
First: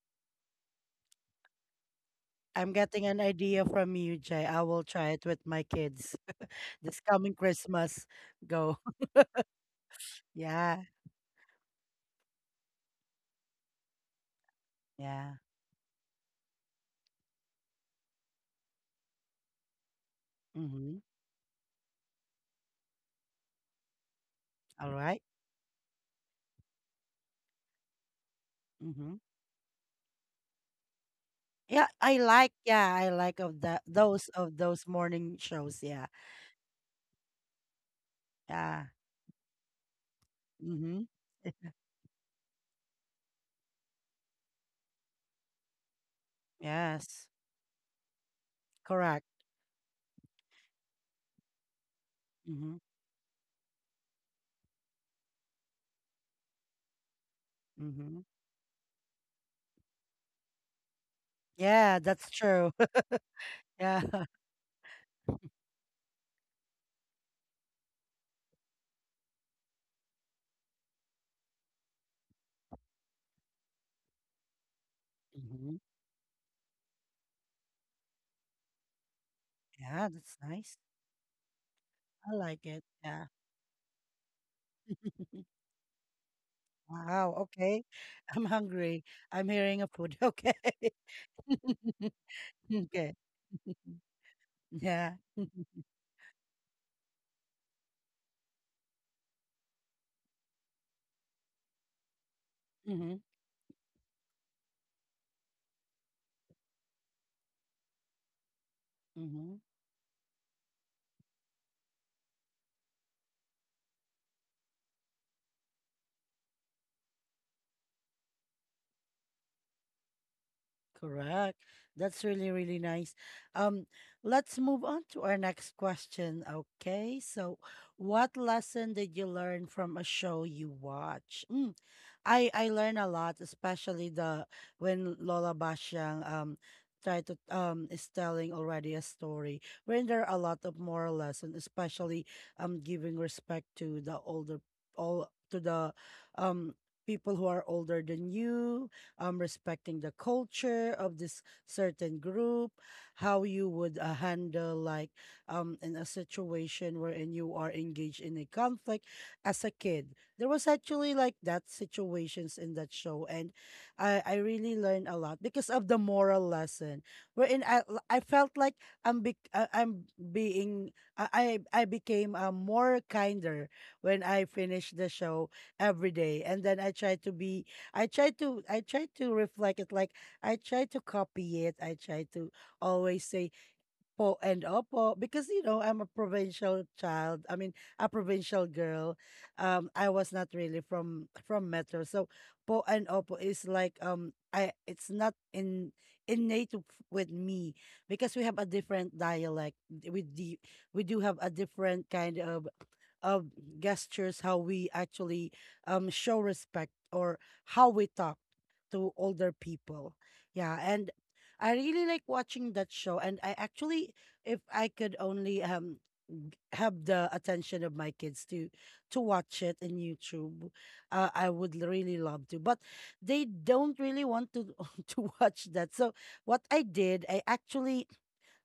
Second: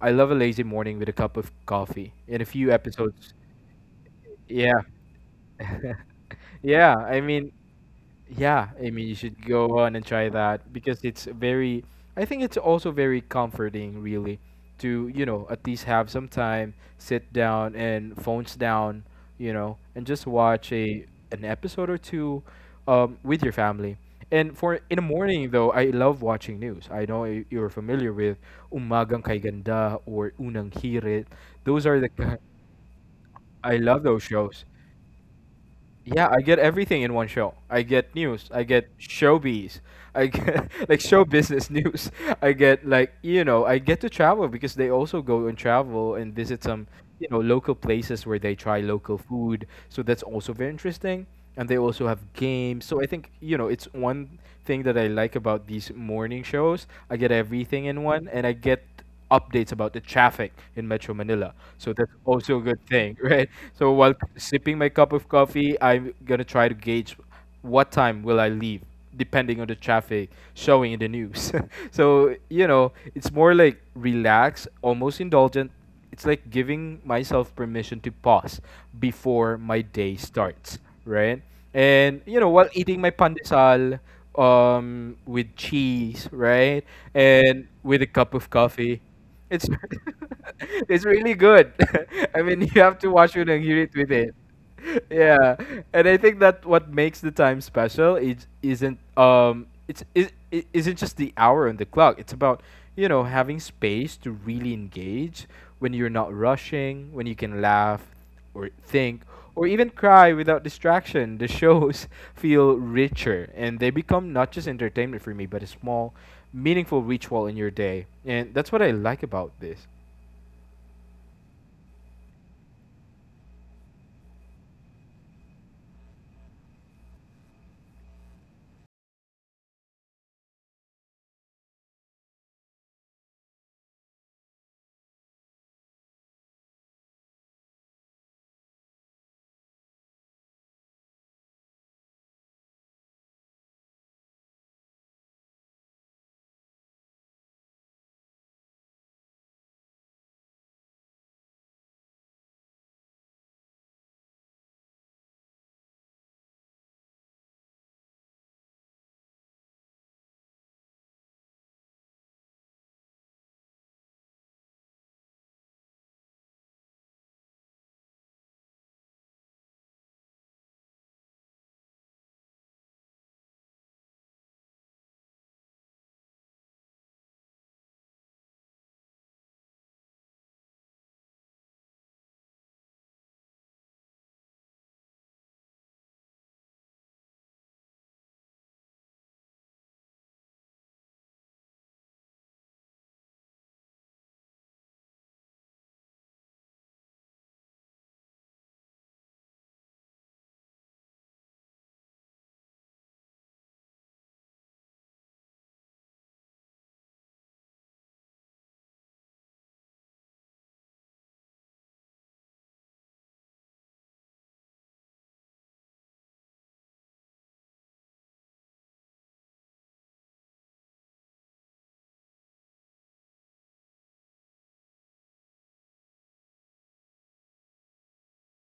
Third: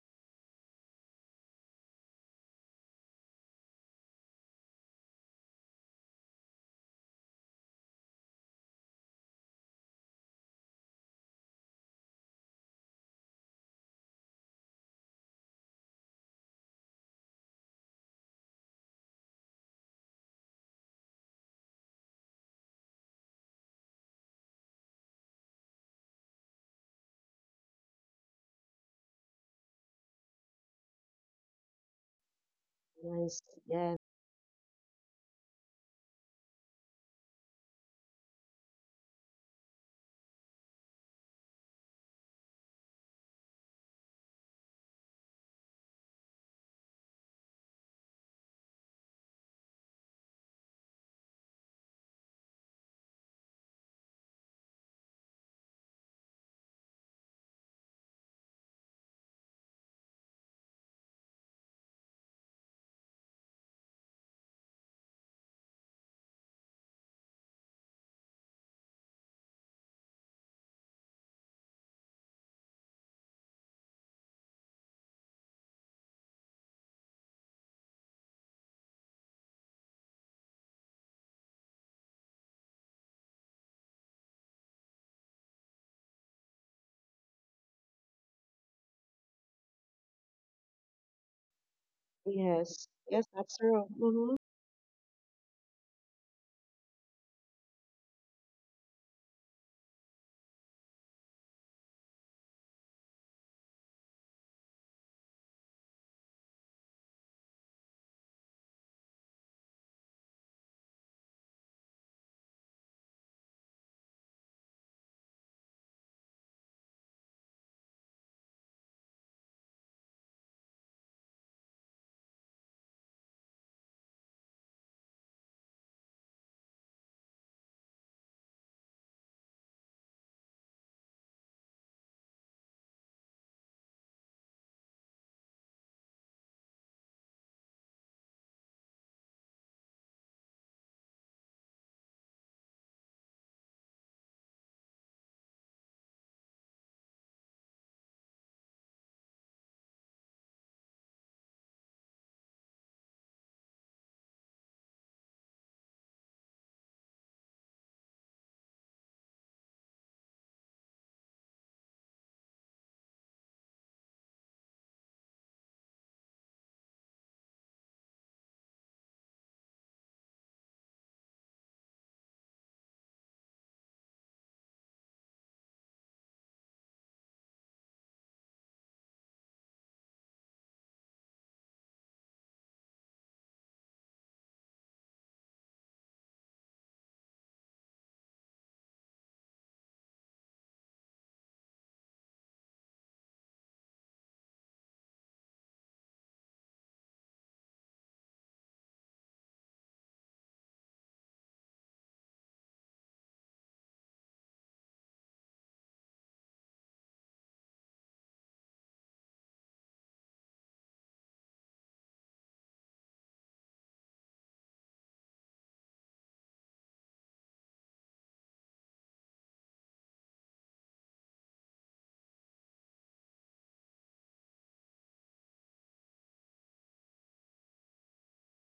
C: I love a lazy morning with a cup of coffee in a
B: I'm
C: few
B: getting an
C: episodes.
B: idea from you, Jay. I
C: Yeah,
B: will try it with my kids
C: yeah.
B: this
C: I
B: coming
C: mean,
B: Christmas.
C: yeah,
B: Go.
C: I mean, you should go on and try that
B: Yeah.
C: because it's very, I think it's also very comforting, really, to, you
B: Yeah.
C: know, at least have some time, sit down and phones down, you know, and just watch
B: Mm-hmm.
C: a an episode or two with your family. And for
B: All
C: in the
B: right.
C: morning though, I love watching news. I know you're familiar with
B: Mm-hmm.
C: Umagang Kay Ganda or Unang Hirit. Those
B: Yeah,
C: are the
B: I
C: ki-
B: like. Yeah, I like
A: Yes.
B: of
C: I
B: that,
A: Yes.
C: love those
B: those of
C: shows.
B: those morning shows. Yeah.
C: Yeah, I get everything in one show. I get news. I
B: Yeah.
C: get showbiz. I get
B: Mm-hmm.
C: like show business news. I get like, you know, I get to travel because they also go and travel and visit some,
B: Yes.
C: you know, local places where they try local
B: Correct.
C: food. So that's also very interesting. And they also have
B: Mm-hmm.
C: games. So I think, you know, it's one thing that I like about these morning shows. I get everything in
B: Mm-hmm.
C: one, and I get updates about the traffic in Metro Manila. So
B: Yeah,
C: that's
B: that's
C: also a
B: true.
C: good thing, right? So
B: Yeah.
C: while sipping my cup of coffee, I'm gonna try to gauge what time will I leave, depending on the traffic showing in the news. So you know, it's more like relaxed, almost indulgent.
B: Mm-hmm.
C: It's like giving myself permission to pause before my
B: Yeah,
C: day
B: that's
C: starts,
B: nice.
C: right? And
B: I
C: you know,
B: like
C: while
B: it.
C: eating my
B: Yeah.
C: pandesal with cheese, right?
B: Wow.
C: And
B: Okay.
C: with a cup
B: I'm
C: of coffee.
B: hungry. I'm
C: It's
B: hearing a food. Okay.
C: it's really good. I mean, you
A: Yes.
C: have to
B: Okay.
A: Yes,
C: watch it
A: that's
C: and hear
A: true.
C: it with it.
A: Mm-hmm.
B: Yeah.
C: Yeah, and I think that what makes the time special is isn't it's is it isn't just the hour on the clock. It's about, you
B: Mm-hmm.
C: know, having space to really engage, when you're not rushing, when you can laugh or think
B: Mm-hmm.
C: or even cry without distraction. The shows feel richer, and they become not just entertainment for me but a small meaningful ritual in your day. And that's what I like about this.
B: Correct. That's really, really nice. Um, let's move on to our next question. Okay. So, what lesson did you learn from a show you watch? Mm, I learn a lot, especially the when Lola Basyang tried to, is telling already a story. When there are a lot of moral lesson, especially giving respect to the older, all, to the um people who are older than you, respecting the culture of this certain group, how you would handle, like, in a situation wherein you are engaged in a conflict as a kid. There was actually like that situations in that show, and I really learned a lot because of the moral lesson, wherein I felt like I'm being, I became more kinder when I finished the show every day, and then I try to reflect it, like I try to copy it. I try to always say "Po" and "opo," because I'm a provincial child I mean, a provincial girl. I was not really from metro, so po and opo is like I it's not in innate with me because we have a different dialect. We do have a different kind of gestures how we actually show respect or how we talk to older people. Yeah, and I really like watching that show, and I actually, if I could only have the attention of my kids to watch it in YouTube, I would really love to. But they don't really want to to watch that. So what I did, I actually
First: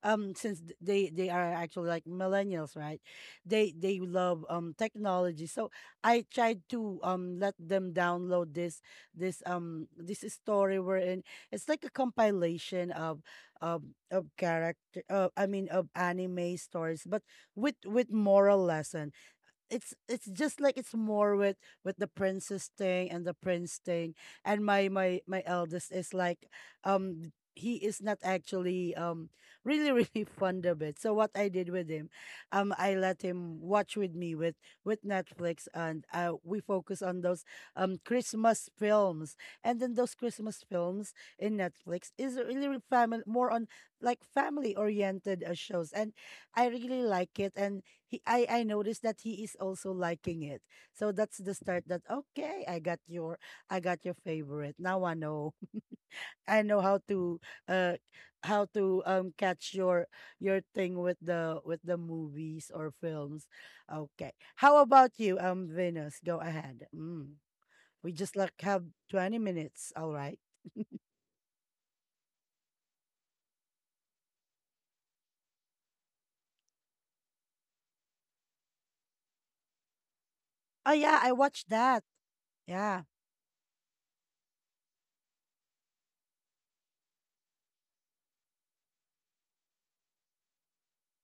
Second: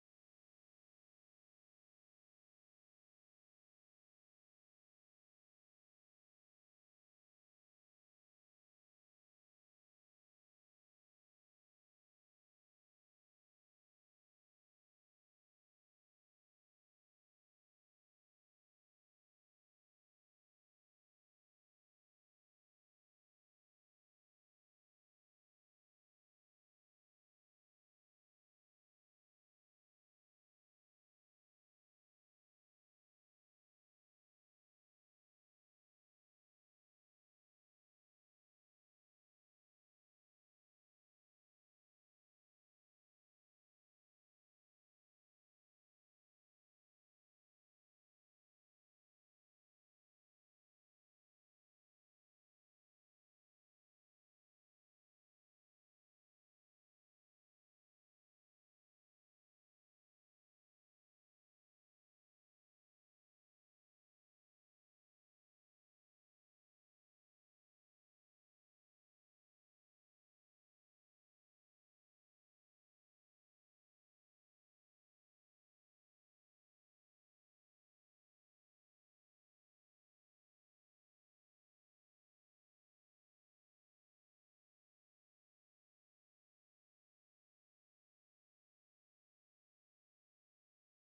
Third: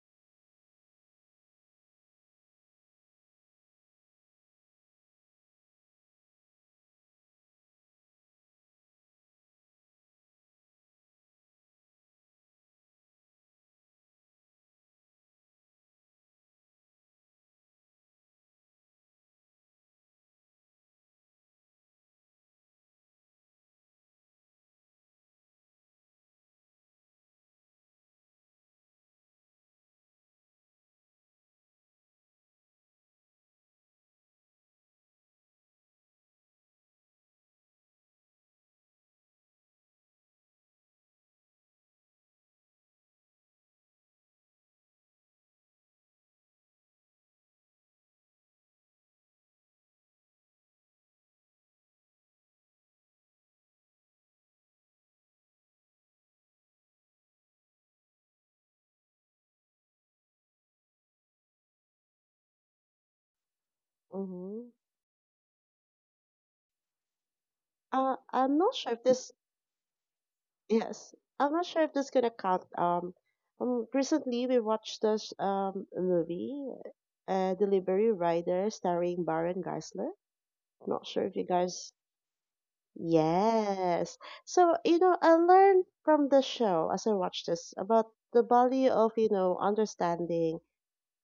B: since they are actually like millennials, right? They love technology, so I tried to let them download this story wherein it's like a compilation of of character, I mean, of anime stories, but with moral lessons. It's just like it's more with the princess thing and the prince thing, and my eldest is like, he is not actually really really fond of it. So what I did with him, I let him watch with me with Netflix, and we focus on those Christmas films, and then those Christmas films in Netflix is really family, more on like family oriented shows, and I really like it, and he I noticed that he is also liking it. So that's the start that, okay, I got your favorite. Now I know. I know uh how to catch your thing with the movies or films. Okay.
A: Mhm.
B: How about you, Venus? Go ahead. Mm. We just like
A: I'm not
B: have
A: sure if this,
B: 20 minutes, all right?
A: yes, I'm not sure if this gonna count. Recently we watched this movie, Delivery Rider, starring Baron Geisler.
B: Oh
A: Not
B: yeah,
A: sure
B: I
A: if you
B: watched
A: guys,
B: that. Yeah.
A: yes. So, you know, I learned from the show as I watched this about the value of, you know, understanding,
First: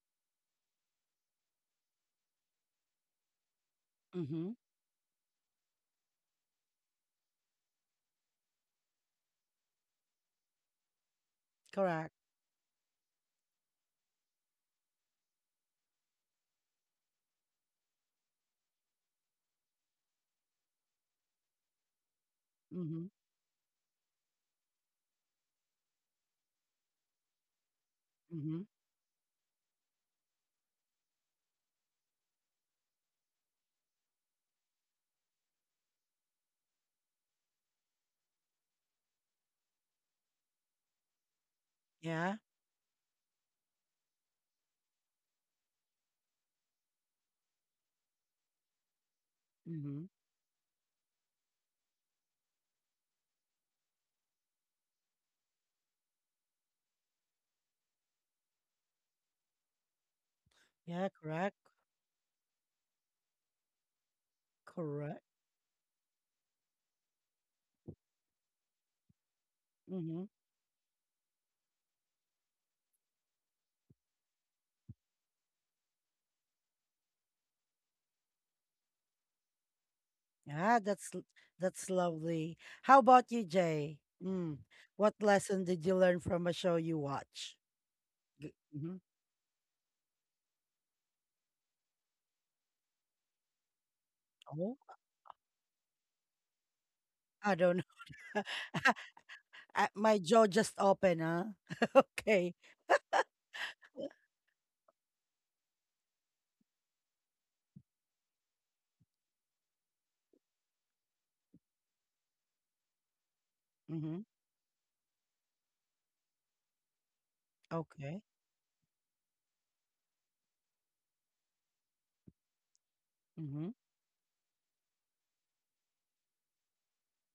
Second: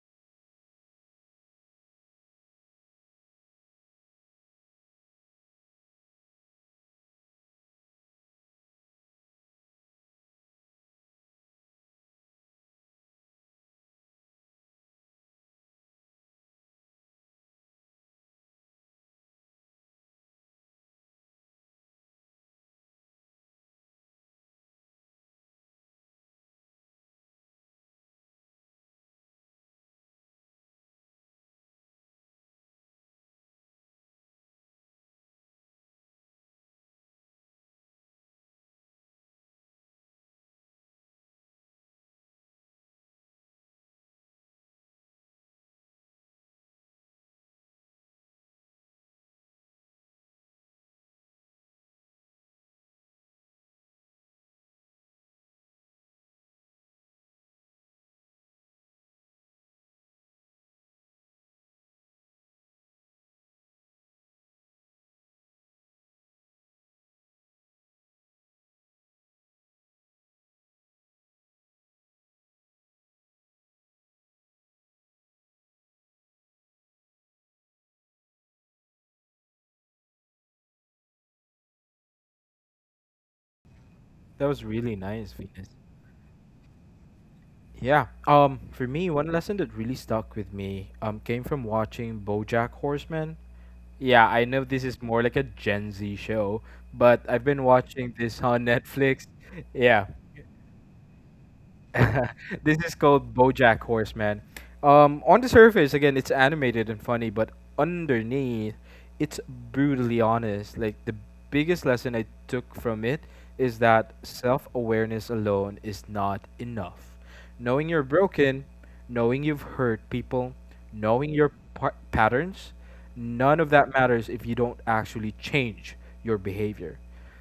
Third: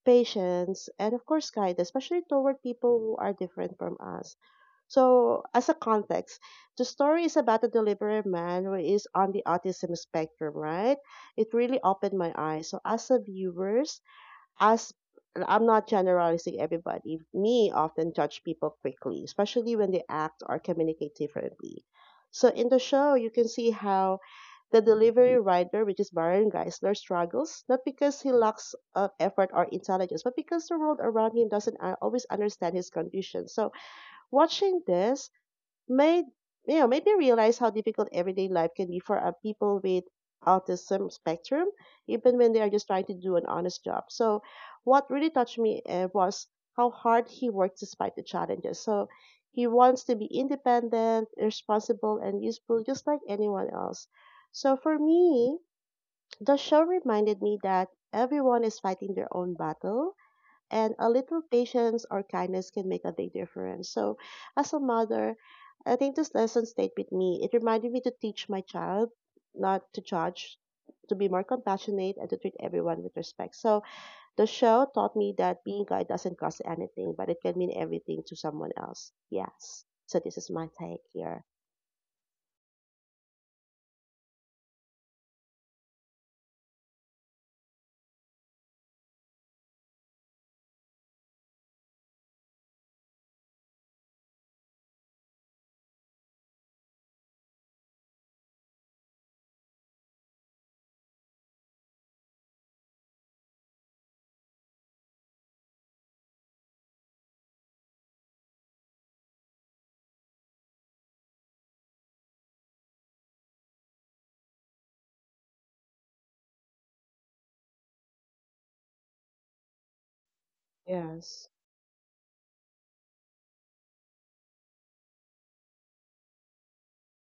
A: patience, and of course, kindness, especially toward people who are different from us.
B: Mhm.
A: So, as a context, the story is about a delivery man who is on the autism spectrum, right? It really
B: Correct.
A: opened my eyes. So, as a viewers, as I'm not generalizing everybody. Me often judge people quickly, especially when they act or communicate differently. So in the
B: Mhm.
A: show, you can see how the delivery rider, which is Baron Geisler, struggles not because he
B: Mhm.
A: lacks effort or intelligence, but because the world around him doesn't always understand his condition. So watching this made made me realize how difficult everyday life can be for people with autism spectrum,
B: Yeah.
A: even when they are just trying to do an honest job. So, what really touched me was how hard he worked despite the challenges. So, he wants
B: Mhm.
A: to be independent, responsible, and useful, just like anyone else. So, for me, the show reminded me that everyone is fighting their own battle and
B: Yeah,
A: a little
B: correct.
A: patience or kindness can make a big difference. So, as a
B: Correct.
A: mother, I think this lesson stayed with me. It reminded me to teach my child not to
B: Mhm.
A: judge, to be more compassionate, and to treat everyone with respect. So, the show taught me that being kind doesn't cost anything, but it can mean everything to someone else. Yes. So, this is my
B: Ah,
A: take here.
B: that's lovely. How about you, Jay?
C: That
B: Mm.
C: was really
B: What
C: nice,
B: lesson
C: Venus.
B: did you learn from a show you watch?
C: Yeah. For
B: Mhm.
C: me, one lesson that really stuck with me came from watching BoJack Horseman. Yeah, I know
B: Oh,
C: this is more like a Gen Z show, but I've
B: I
C: been
B: don't
C: watching this
B: know.
C: on Netflix. Yeah.
B: My jaw just opened, huh? Okay.
C: This is called BoJack Horseman. On the surface, again, it's animated and funny, but underneath, it's brutally honest. Like the biggest lesson I took from it is that
B: Mm-hmm.
C: self-awareness alone is not enough. Knowing you're
B: Okay.
C: broken, knowing you've hurt people, knowing your
A: Yes.
C: patterns, none of
B: Mm-hmm.
C: that matters if you don't actually change your behavior.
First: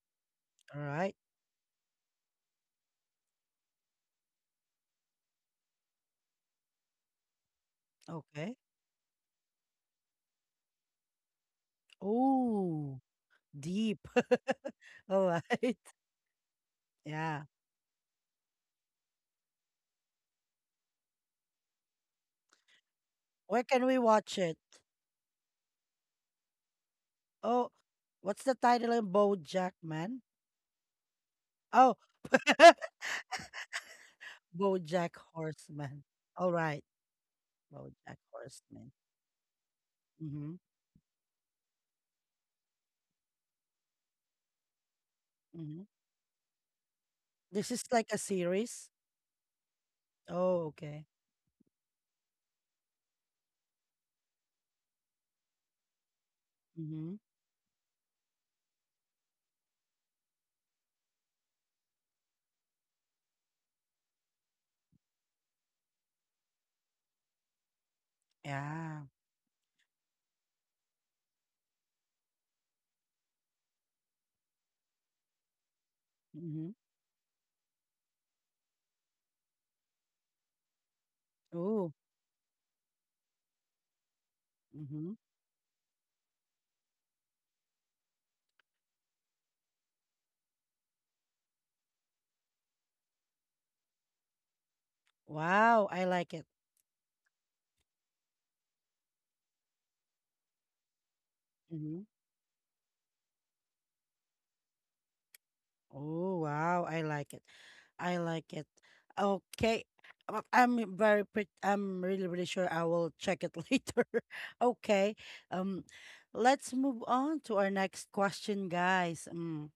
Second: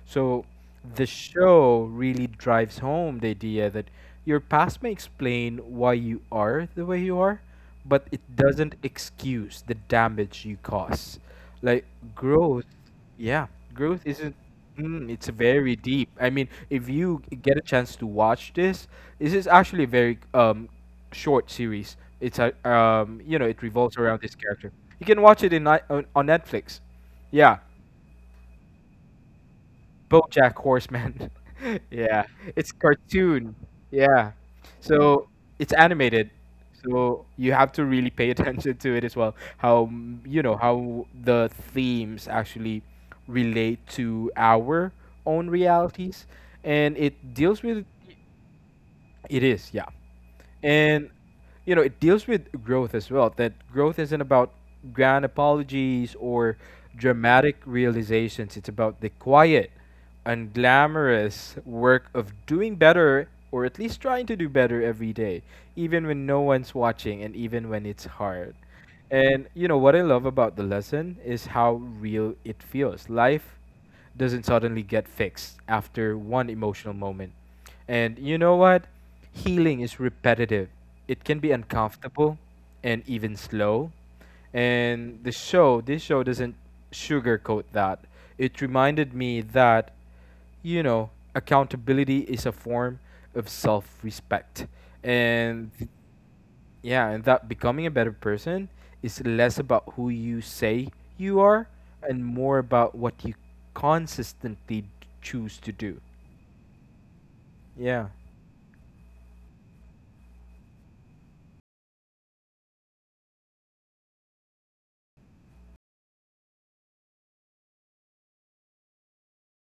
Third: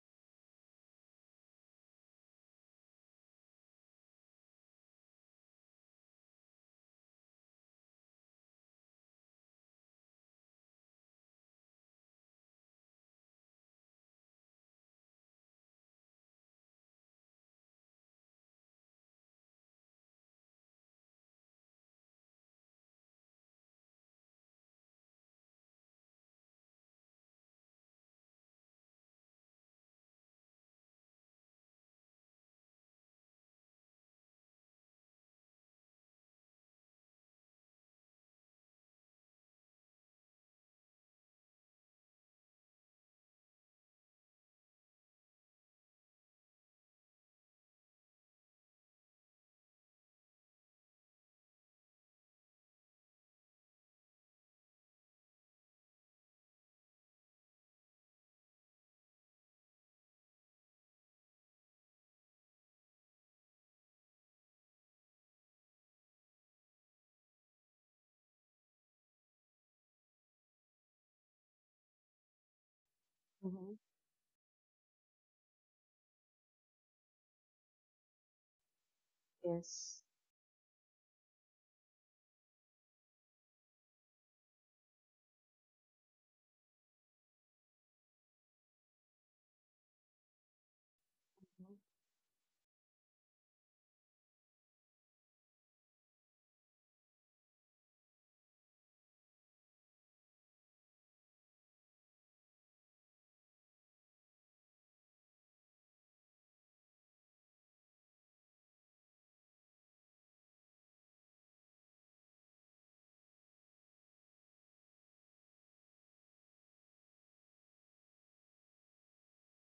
C: So
B: All
C: the
B: right.
C: show really drives home the idea that your past may explain why you are the way you are, but it
B: Okay.
C: doesn't excuse the damage you cause. Like growth.
B: Oh,
C: Yeah, growth
B: deep.
C: isn't. Mm,
B: All
C: it's
B: right.
C: very deep. I mean, if you
B: Yeah.
C: get a chance to watch this, this is actually a very short series. It's a you know,
B: Where
C: it
B: can we
C: revolves around
B: watch
C: this
B: it?
C: character. You can watch it on Netflix. Yeah,
B: Oh, what's the title in BoJack Man?
C: BoJack Horseman.
B: Oh,
C: Yeah, it's cartoon. Yeah,
B: BoJack
C: so it's
B: Horseman.
C: animated.
B: All right.
C: So you have to really
B: BoJack
C: pay attention
B: Horseman.
C: to it as well. How you
B: Mm-hmm.
C: know, how the themes actually relate to our own
B: Mm-hmm.
C: realities, and it deals
B: This is
C: with
B: like a series.
C: it is, yeah.
B: Oh, okay.
C: And you know, it deals with growth as well, that growth isn't about grand apologies or
B: Mm-hmm.
C: dramatic realizations. It's about the quiet, unglamorous work of doing better, or at least trying to do better every day, even when no one's watching and even when it's hard.
B: Yeah.
C: And you know what I love about the lesson is how real it feels. Life
A: Mm-hmm.
C: doesn't suddenly get fixed after one
B: Mm-hmm.
C: emotional moment. And you know what? Healing is
A: Yes.
C: repetitive. It can be
B: Oh.
C: uncomfortable and even slow.
B: Mm-hmm.
C: And this show doesn't sugarcoat that. It reminded me that, you know,
A: Mhm.
C: accountability is a form of self respect. And
B: Wow, I like it.
C: yeah, and that becoming a better person is less about who you say you are
B: Mm-hmm.
C: and more about what you consistently choose to do.
B: Oh, wow, I like it.
C: Yeah.
B: I like it. Okay. I'm very pret I'm really, really sure I will check it later. Okay. Um, let's move on to our next question, guys. Mm.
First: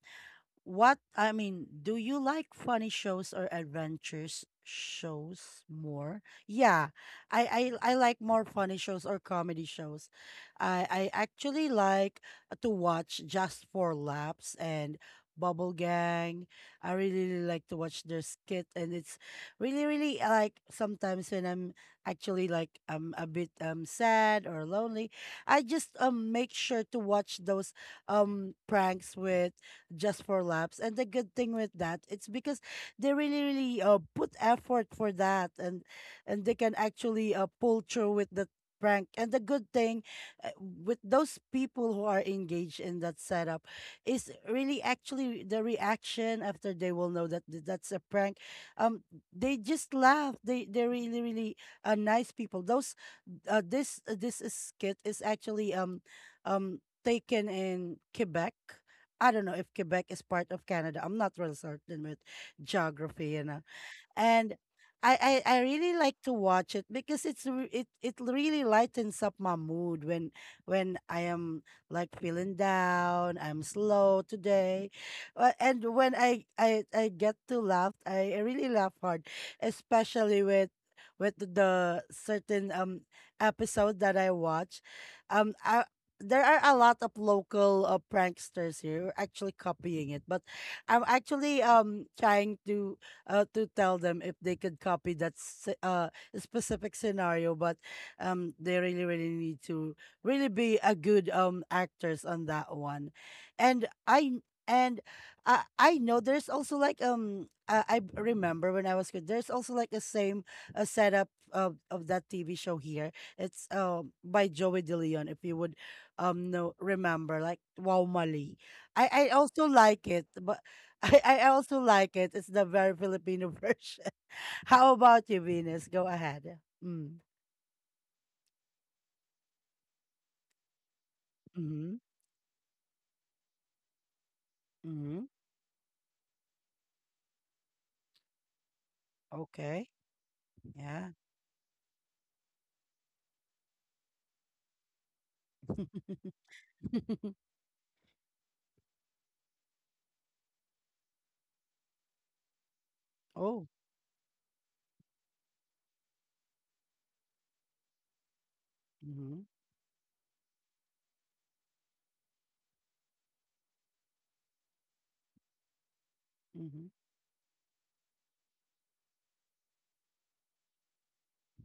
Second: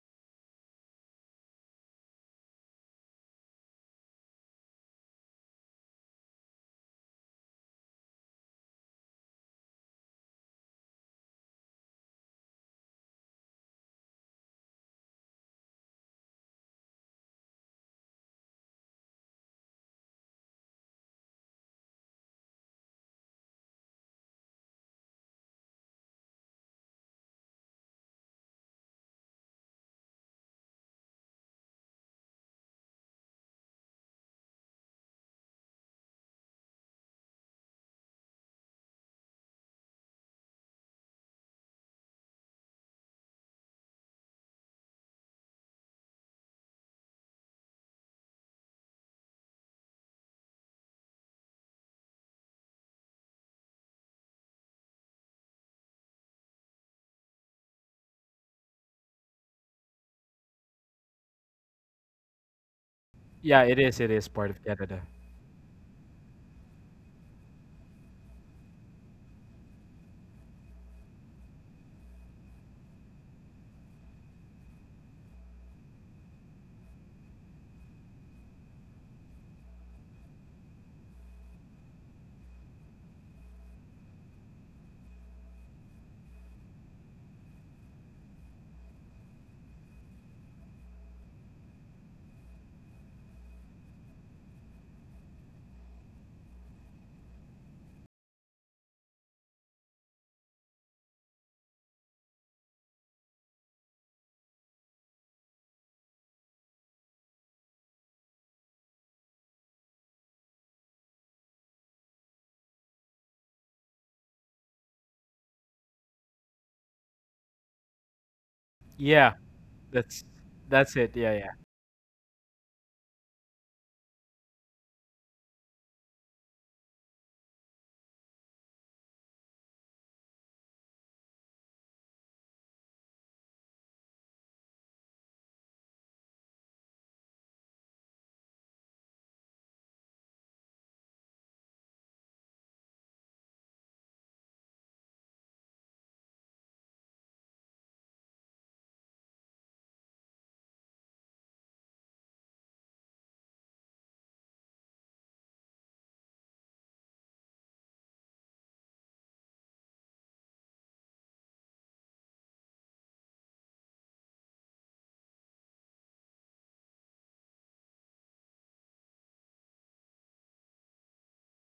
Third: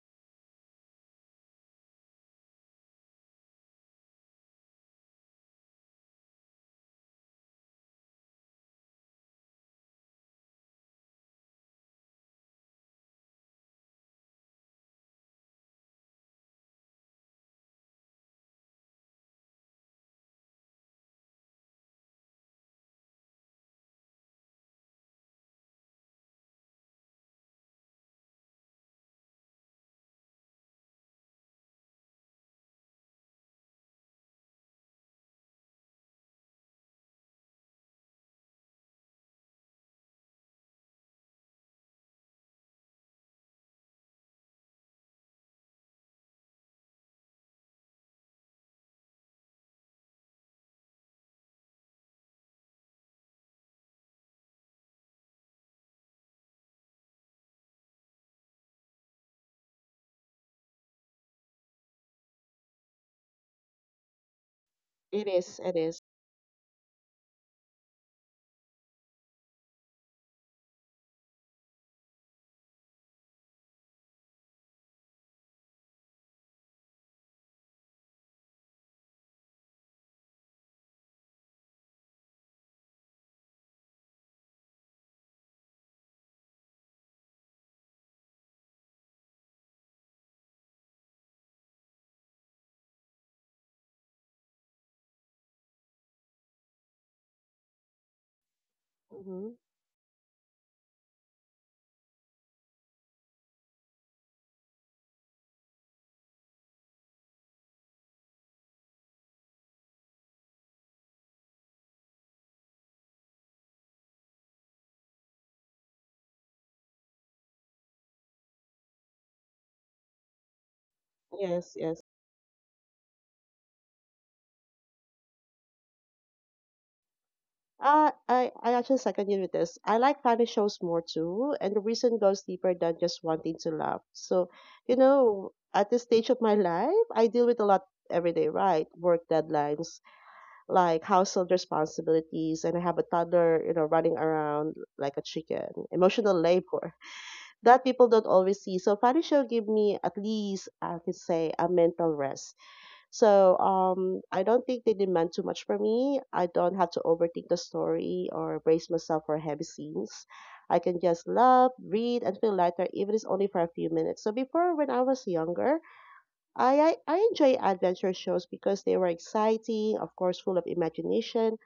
B: What I mean, do you like funny shows or adventures shows more? Yeah, I like more funny shows or comedy shows. I actually like to watch Just for Laughs and Bubble Gang. I really, really like to watch their skit, and it's really really like sometimes when I'm actually like I'm a bit sad or lonely, I just make sure to watch those pranks with Just for Laps. And the good thing with that, it's because they really, really put effort for that, and they can actually pull through with the prank. And the good thing with those people who are engaged in that setup is really actually the reaction after they will know that that's a prank. Um, they just laugh. They're really, really nice people. Those this This is skit is actually um taken in Quebec. I don't know if Quebec is part of Canada. I'm not real certain with geography,
C: Yeah, it is. It is part
B: and
C: of Canada.
A: It
B: I
A: is. It
B: really
A: is.
B: like to watch it because it really lightens up my mood when I am like feeling down. I'm slow today. And when I get to laugh, I really laugh hard, especially with the certain episode that I watch, I. There are a lot of local pranksters here who are actually copying it, but I'm actually trying to tell them if they could copy that specific scenario, but they really, really
A: Mm-hmm.
B: need to really be a good actors on that one. And I and I know there's also like I remember when I was kid there's also like a same a setup of that TV show here. It's by Joey De Leon if you would know remember like Wow Mali. I
C: Yeah,
B: also like
C: that's
B: it, but
C: it.
B: I,
C: Yeah,
B: I
C: yeah.
A: Yes.
B: also
A: Yes.
B: like it. It's the very Filipino version. How about you, Venus? Go ahead. Mm.
A: I actually second you with this. I like funny shows more too, and the
B: Mm-hmm.
A: reason goes deeper than just wanting to laugh. So, you
B: Mm-hmm.
A: know, at this stage of my life, I deal with a lot every day, right? Work
B: Okay.
A: deadlines, like
B: Yeah.
A: household responsibilities, and I have a toddler, you know, running around like a chicken. Emotional labor that people don't always see. So, funny show give me at least I can say a mental rest so
B: oh.
A: I don't think they demand too much from me. I don't have to overthink the story or brace myself for
B: Mm-hmm.
A: heavy scenes. I can just love, read, and feel lighter, even if it's only for a few minutes. So before, when I was younger, I,
B: Mm-hmm.
A: I, I enjoy adventure shows because they were exciting, of course, full of imagination.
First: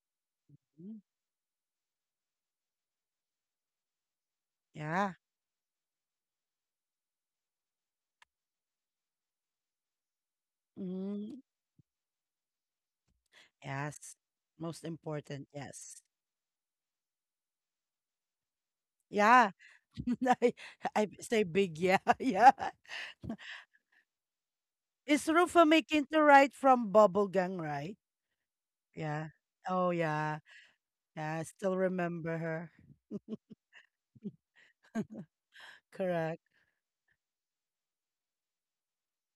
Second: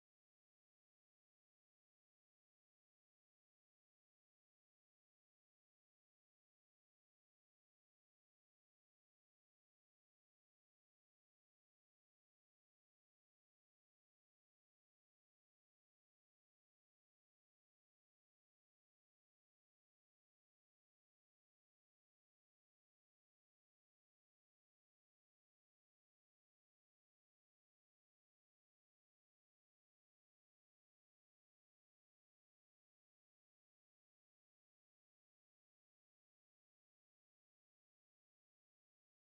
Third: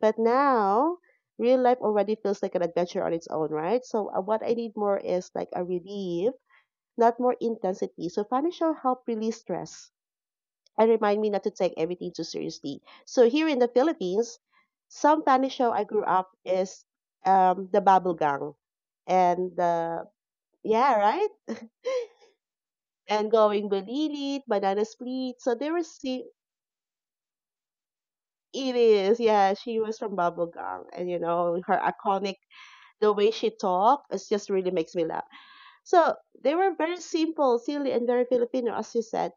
A: But now,
B: mm
A: real life already feels like an adventure on its own, right? So what I need more
B: Yeah.
A: is like a relief, not more intensity. So funny show help release stress and remind me
B: Mm-hmm.
A: not to take everything too seriously. So here in the
B: Yes.
A: Philippines,
B: Most
A: some
B: important.
A: Spanish show I
B: Yes.
A: grew up is the Babblegang
B: Yeah.
A: and the
B: I,
A: yeah
B: I
A: right
B: say big yeah. Yeah.
A: and going Balilit, Banana
B: Is
A: Split. So
B: Rufa
A: there was
B: making to
A: she.
B: right from Bubble Gang, right?
A: It is
B: Yeah.
A: yeah. She
B: Oh
A: was from
B: yeah.
A: Bubblegang, and you
B: Yeah. I
A: know
B: still
A: her iconic
B: remember her.
A: the way she talked. It just really makes me laugh. So
B: Correct.
A: they were very simple, silly, and very Filipino, as you said.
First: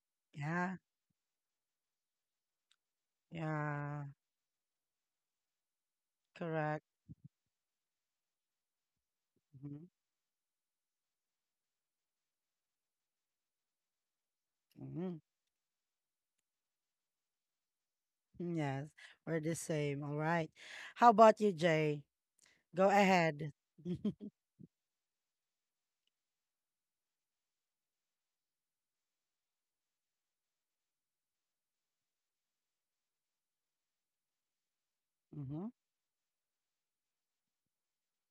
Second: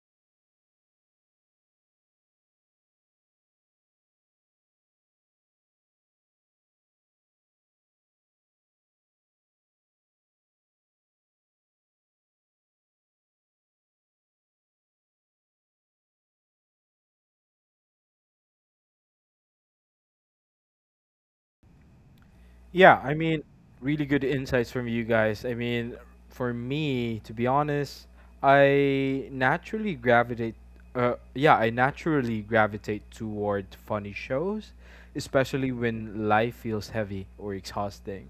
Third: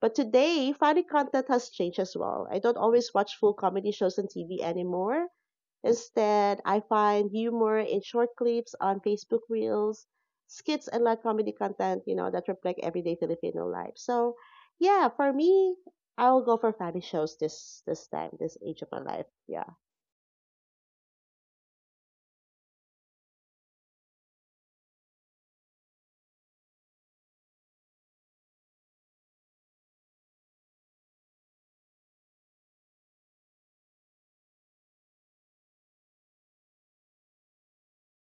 A: But today,
B: Yeah.
A: funny content has changed as well. I don't always watch full comedy
B: Yeah,
A: shows on TV anymore. Instead, I
B: correct.
A: find humor in short clips on Facebook
B: Hmm.
A: Reels, skits, and live comedy content, you know, that reflect everyday Filipino life. So, yeah,
B: Hmm.
A: for me, I will go for family shows this time, this age
B: Yes,
A: of my life.
B: we're the
A: Yeah.
B: same. All right. How about you, Jay? Go
C: Yeah, I mean,
B: ahead.
C: really good insights from you guys. I mean, for me, to be honest, I naturally gravitate. Yeah, I naturally gravitate toward funny shows,
B: Mm-hmm.
C: especially when life feels heavy or exhausting.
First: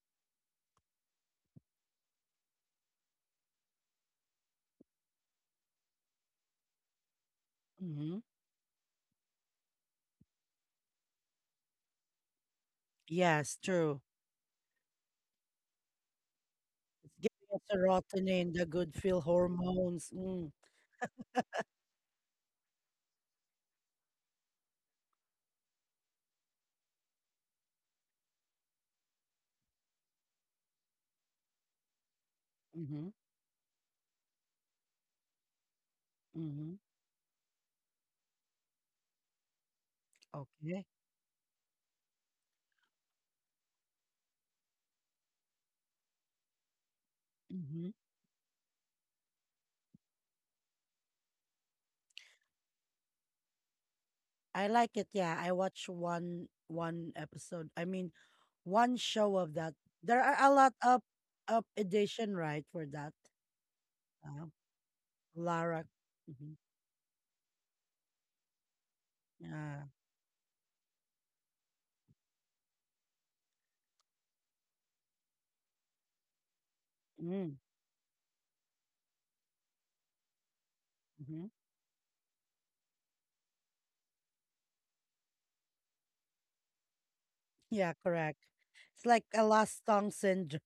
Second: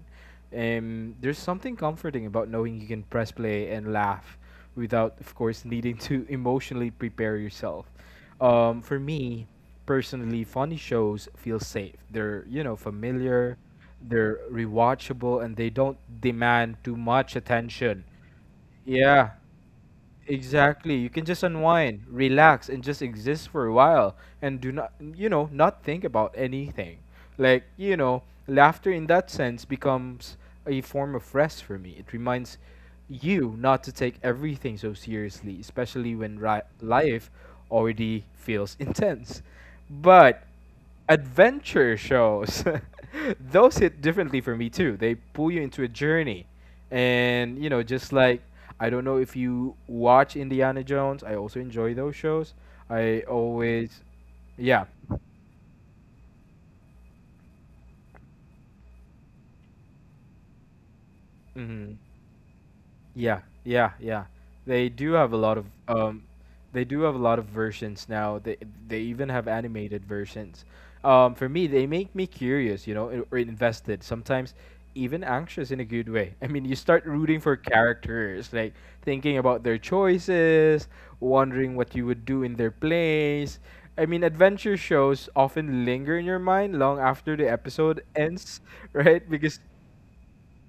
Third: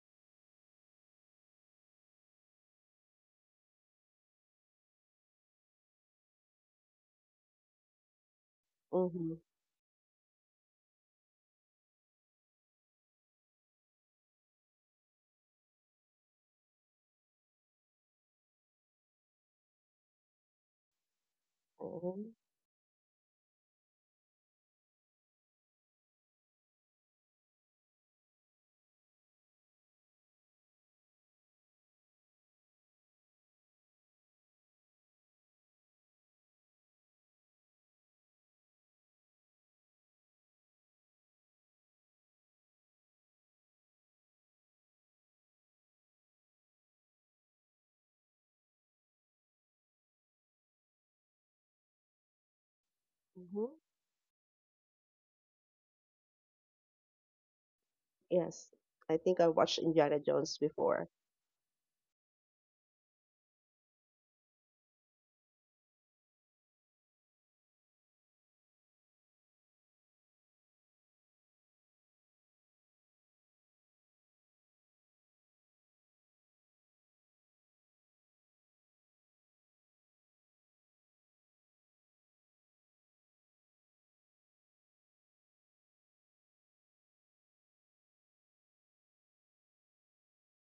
C: There's something comforting about knowing you can press play and laugh without, of course, needing to emotionally prepare yourself.
B: Mm-hmm.
C: For
A: Mm-hmm.
C: me, personally, funny shows feel safe. They're, you know,
B: Yes,
C: familiar,
B: true.
C: they're rewatchable, and they don't demand too
B: It's
C: much
B: giving us
C: attention.
B: serotonin, the good feel
C: Yeah.
B: hormones. Mm.
C: Exactly. You can just unwind,
A: Mm-hmm.
C: relax, and just exist for a while and do not, not think about anything. Laughter in that sense becomes a form of rest for me. It reminds
B: Mm-hmm.
C: you not to take everything so seriously, especially when
B: Mm-hmm.
C: life already feels intense. But
B: Okay.
C: adventure shows those hit differently for me too. They pull you into a journey, and you
B: Mm-hmm.
C: know just like I don't know if you watch Indiana Jones. I also enjoy those shows. I
A: Mm-hmm.
C: always,
B: I
C: yeah.
B: like it. Yeah, I watched one episode. I mean,
A: Yes.
B: one
A: I
B: show
A: think I
B: of that.
A: watched Indiana
B: There are a
A: Jones
B: lot of
A: before.
B: up
C: Hmm.
B: edition, right, for that.
C: Yeah, yeah, yeah.
B: Uh,
C: They do have a lot of
B: Lara. Mm-hmm.
C: they do have a lot of versions now. They even have
B: Yeah.
C: animated versions. Um, for me, they make me curious, you know, or invested, sometimes even anxious in a good way. I mean, you start rooting for
B: Mm,
C: characters, like thinking about their choices,
B: mhm.
C: wondering what you would do in their place. I mean, adventure shows often linger in your mind long after the
B: Yeah,
C: episode
B: correct.
C: ends,
B: It's
C: right?
B: like a
C: Because
B: lost song syndrome.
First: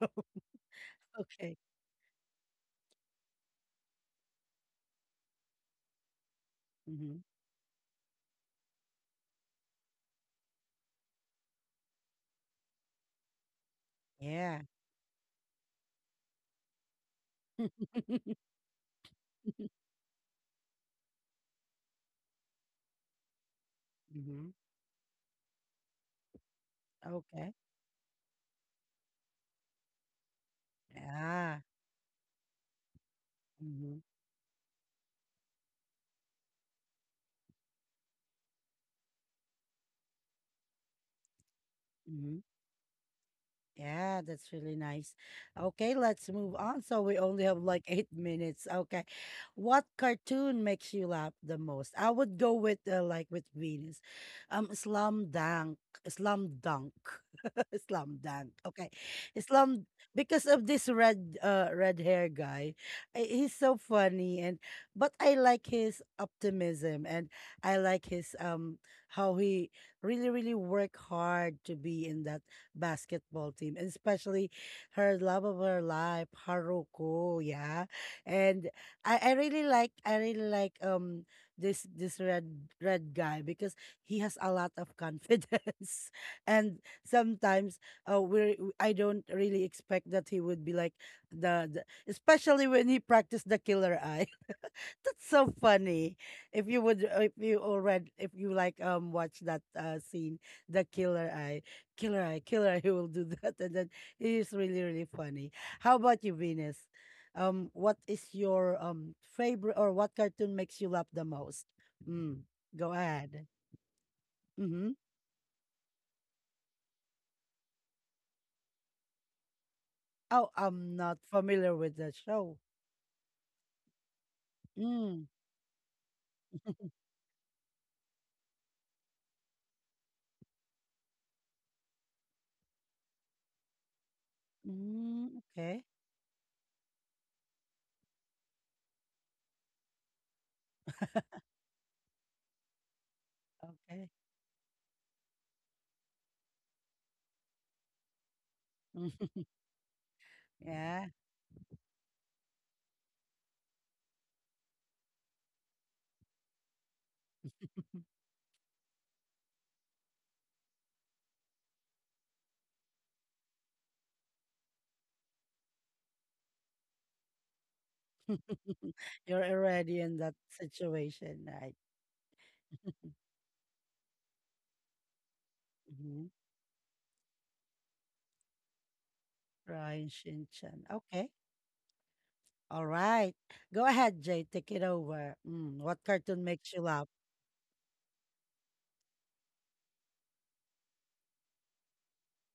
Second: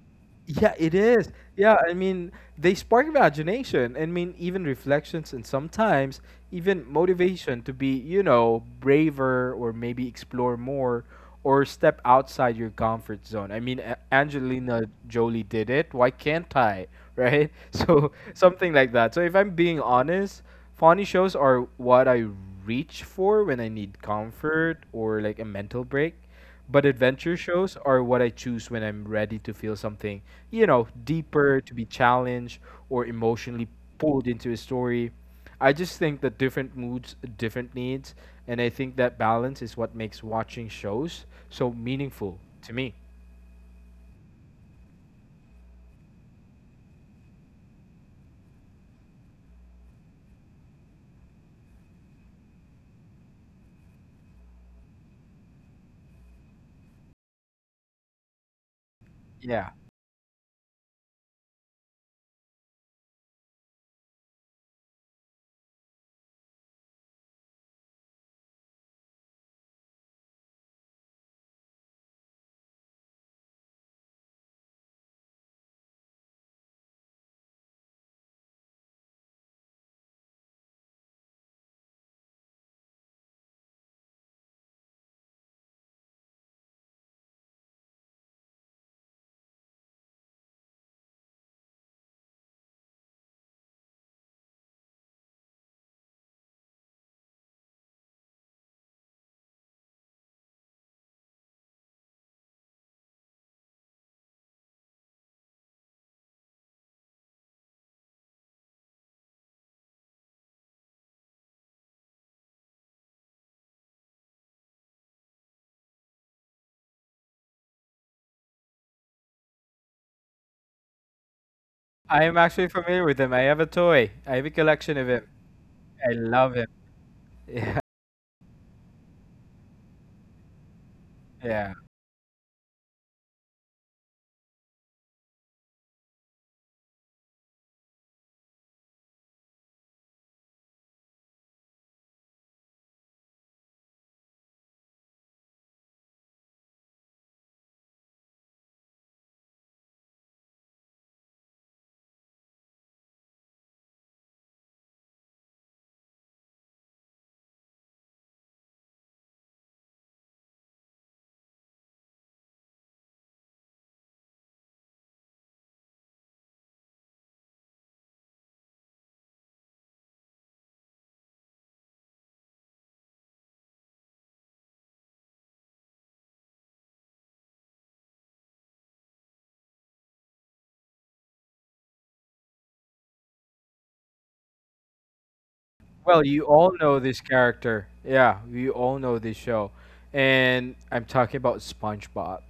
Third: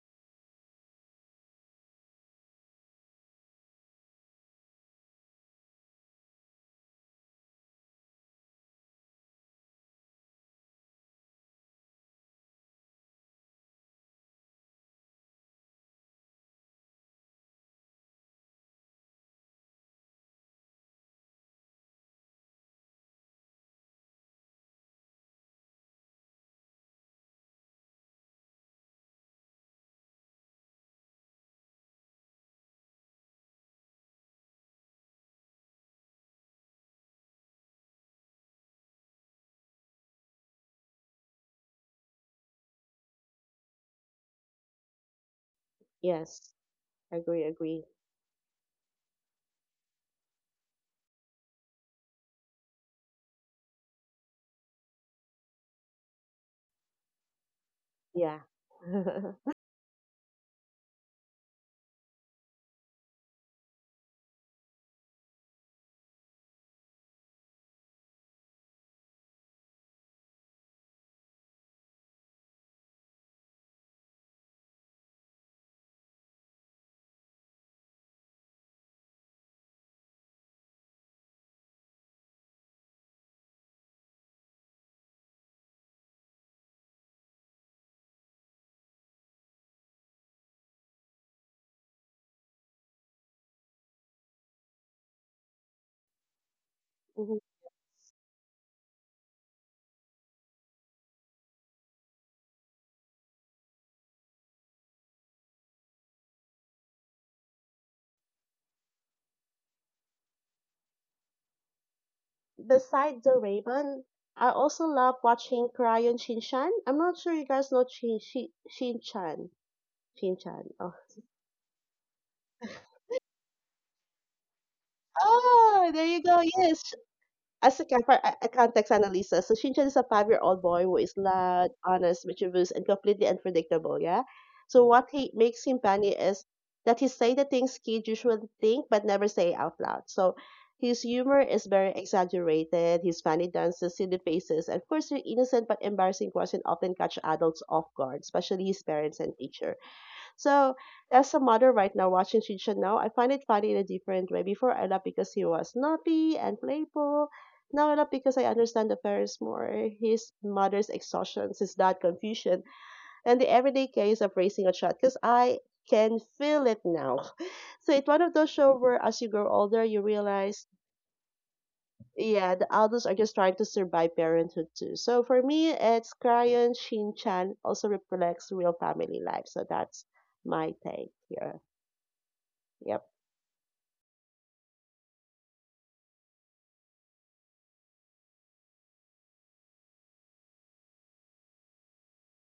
C: yeah, it is.
B: Okay.
C: Yeah, I mean, they spark imagination. I mean, even reflections and sometimes even
B: Hmm.
C: motivation to be, you know, braver or maybe explore more or step outside your comfort zone. I mean,
B: Yeah.
C: Angelina Jolie did it. Why can't I? Right? So, something like that. So, if I'm being honest, funny shows are what I reach for when I need
B: Hmm.
C: comfort or like a mental break. But adventure
B: Okay.
C: shows are what I choose when I'm ready to feel something, you know, deeper,
B: Ah.
C: to be challenged, or emotionally
B: Hmm.
C: pulled into a story. I just think that different moods, different needs, and I think that balance is what makes watching shows so meaningful
B: Hmm.
C: to me.
B: Yeah, that's really nice. Okay, let's
A: Yes.
B: move on. So we
A: Agree,
B: only have like
A: agree.
B: 8 minutes. Okay. What cartoon makes you laugh the most? I would go with like with Venus. Slam Dunk. Slam Dunk. Slam
A: Yeah.
B: Dunk. Okay.
A: mm-hmm.
C: Yeah.
B: Slam because of this red red hair guy. He's so funny, and but I like his optimism, and I like his how he really really work hard to be in that basketball team, and especially her love of her life, Haruko. Yeah, and I really like this red red guy because he has a lot of confidence, and sometimes we I don't really expect that he would be like the especially when he practiced the killer eye. That's so funny. If you would, if you already, If you like, watch that scene, the killer eye, killer eye, killer eye, he will do that, and then it is really, really funny. How about you, Venus? What is your favorite, or what cartoon makes you laugh the most? Mm, go
A: Besides the
B: ahead.
A: Raven, I also
B: Mm-hmm.
A: love watching Crayon Shinchan. I'm not sure you guys know Shinchan.
B: Oh,
A: Shinchan.
B: I'm
A: Oh.
B: not familiar with the
C: I am
B: show.
C: actually familiar with him. I have a toy, I have a collection of him.
B: Mm,
A: Ah, there
C: I
A: you go.
C: love him.
A: Yes,
C: Yeah.
A: as a camper, I contact Annalisa. So Shinchan is a 5-year-old boy who is
C: Yeah.
A: loud, honest, mischievous, and completely unpredictable. Yeah. So what he
B: mm,
A: makes him
B: okay,
A: funny is that he say the things kids usually think but never say out loud. So his humor is very exaggerated. His funny dances,
B: okay.
A: silly faces, and of course, the innocent but embarrassing question often catch adults off guard, especially his parents and teacher. So,
B: Yeah.
A: as a mother right now watching Shinchan now, I find it funny in a different way. Before I love because he was naughty and playful. Now I love because I understand the parents more, his mother's exhaustion, his dad confusion, and the everyday case of raising a child. Because I can feel it now. So it's one of those shows where as you
B: You're
A: grow older,
B: already
A: you
B: in that
A: realize,
B: situation. I
A: yeah, the adults are just trying to survive parenthood too. So for me, it's
B: Mhm.
A: Crayon Shin-chan also reflects real family life. So that's
B: Right,
A: my
B: Shin-chan.
A: take
B: Okay.
A: here.
B: All
A: Yep.
B: right. Go ahead, Jay. Take it over. Mm, what
C: Well, you
B: cartoon makes
C: all
B: you
C: know
B: laugh?
C: this character. Yeah, you all know this show. And I'm talking about SpongeBob.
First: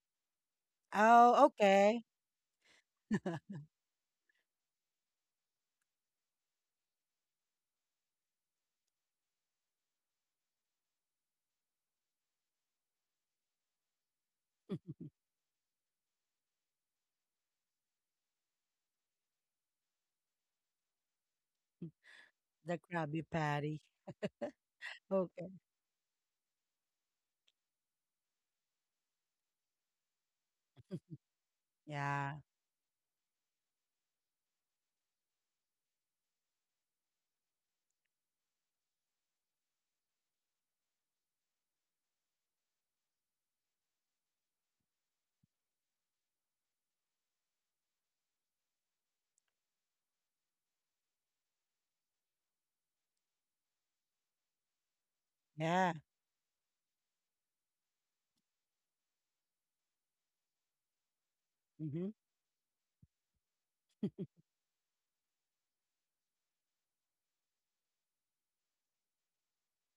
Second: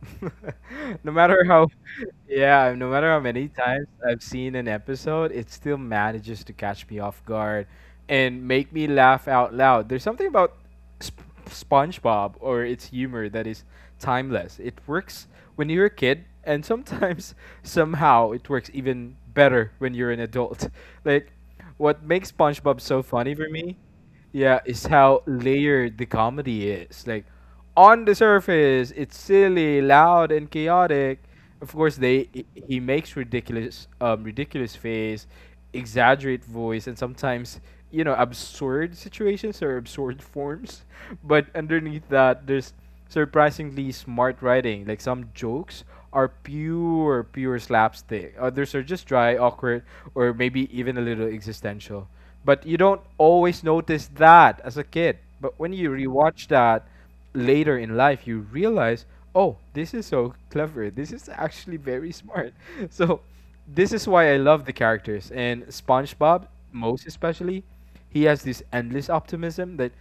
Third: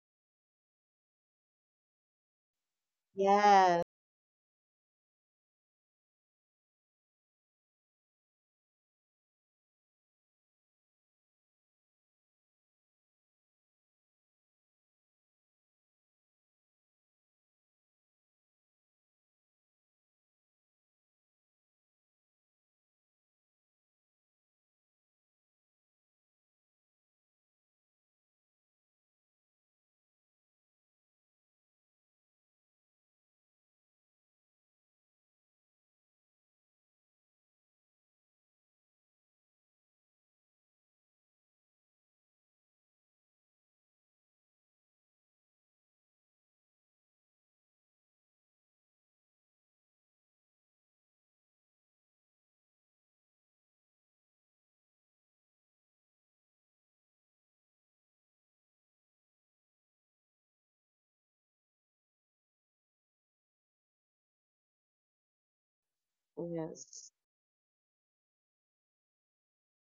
C: No matter
B: Oh,
C: how,
B: okay.
C: yeah, no matter how many
A: Yes.
C: times I've seen an episode, it still manages to catch me off guard and make me laugh out loud. There's something about SpongeBob or its humor that is timeless. It works when you're a kid, and sometimes somehow it works even better when you're an adult. Like, what makes
B: The
C: SpongeBob so
B: Krabby
C: funny for me,
B: Patty.
C: yeah, is how
B: Okay.
C: layered the comedy is. Like, on the surface, it's silly, loud, and chaotic. Of course, they
B: Yeah.
C: he makes ridiculous, ridiculous face, exaggerate voice, and sometimes you know absurd situations or absurd forms. But underneath that, there's surprisingly smart writing. Like some jokes are pure slapstick. Others are just dry, awkward, or maybe even a little existential. But you don't always notice that as a kid. But when you
B: Yeah.
C: rewatch that later in life, you realize, oh, this is so clever. This is actually
B: Mm-hmm.
C: very smart. So this is why I love the characters. And SpongeBob, most
A: Yes.
C: especially, he has this endless optimism that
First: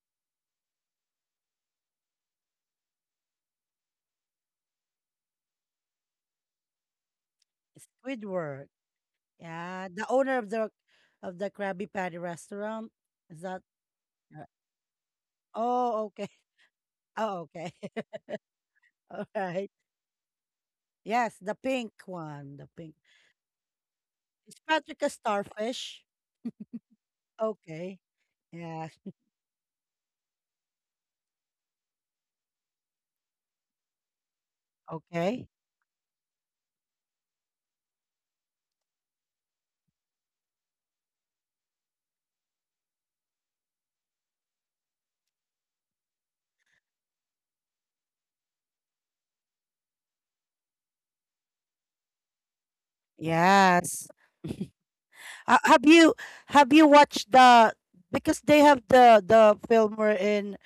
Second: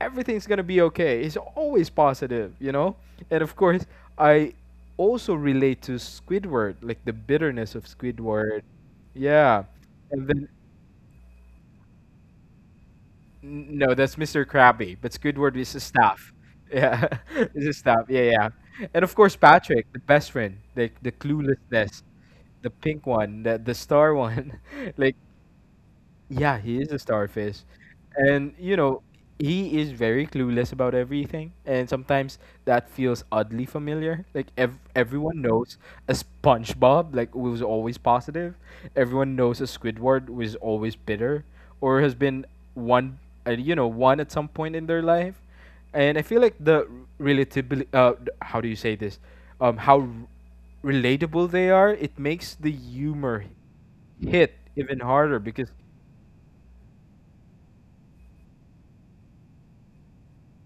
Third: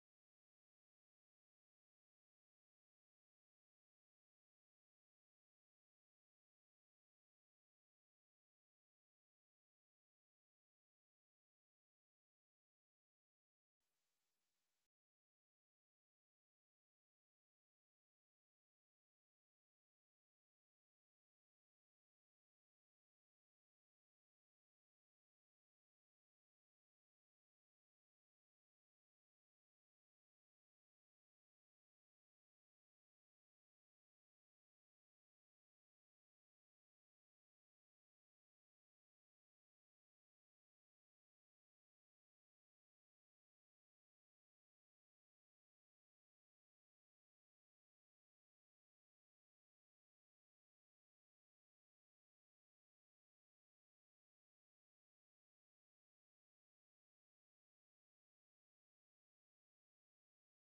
C: everything's gonna be okay. He's always positive, you know? And of course, I also relate to Squidward, like the bitterness of Squidward.
B: Squidward.
C: Yeah.
B: Yeah. The
C: And
B: owner
C: then
B: of the Krabby Patty restaurant. Is that
C: No, that's Mr.
B: uh,
C: Krabby, but Squidward is his
B: oh, okay.
C: staff. Yeah,
B: Oh,
C: is
B: okay.
C: his staff. Yeah, yeah. And of
B: All
C: course,
B: right.
C: Patrick, the best friend, the
B: Yes, the pink
C: cluelessness,
B: one. The
C: the
B: pink.
C: pink one, the star
B: Is
C: one,
B: Patrick a
C: like
B: starfish?
C: yeah, he is a starfish.
B: Okay.
C: And, you
B: Yeah.
C: know, he is very clueless about everything. And sometimes that feels oddly familiar. Like, everyone
B: Okay.
C: knows a SpongeBob, like, who was always positive. Everyone knows a Squidward, who is always bitter or has been one, you know, one at some point in their life. And I feel like the relatability, how do you say this? Um, how r- relatable they are, it makes the humor
B: Yes.
C: hit even harder
B: Uh,
C: because
B: have you have you watched the, because they have the film,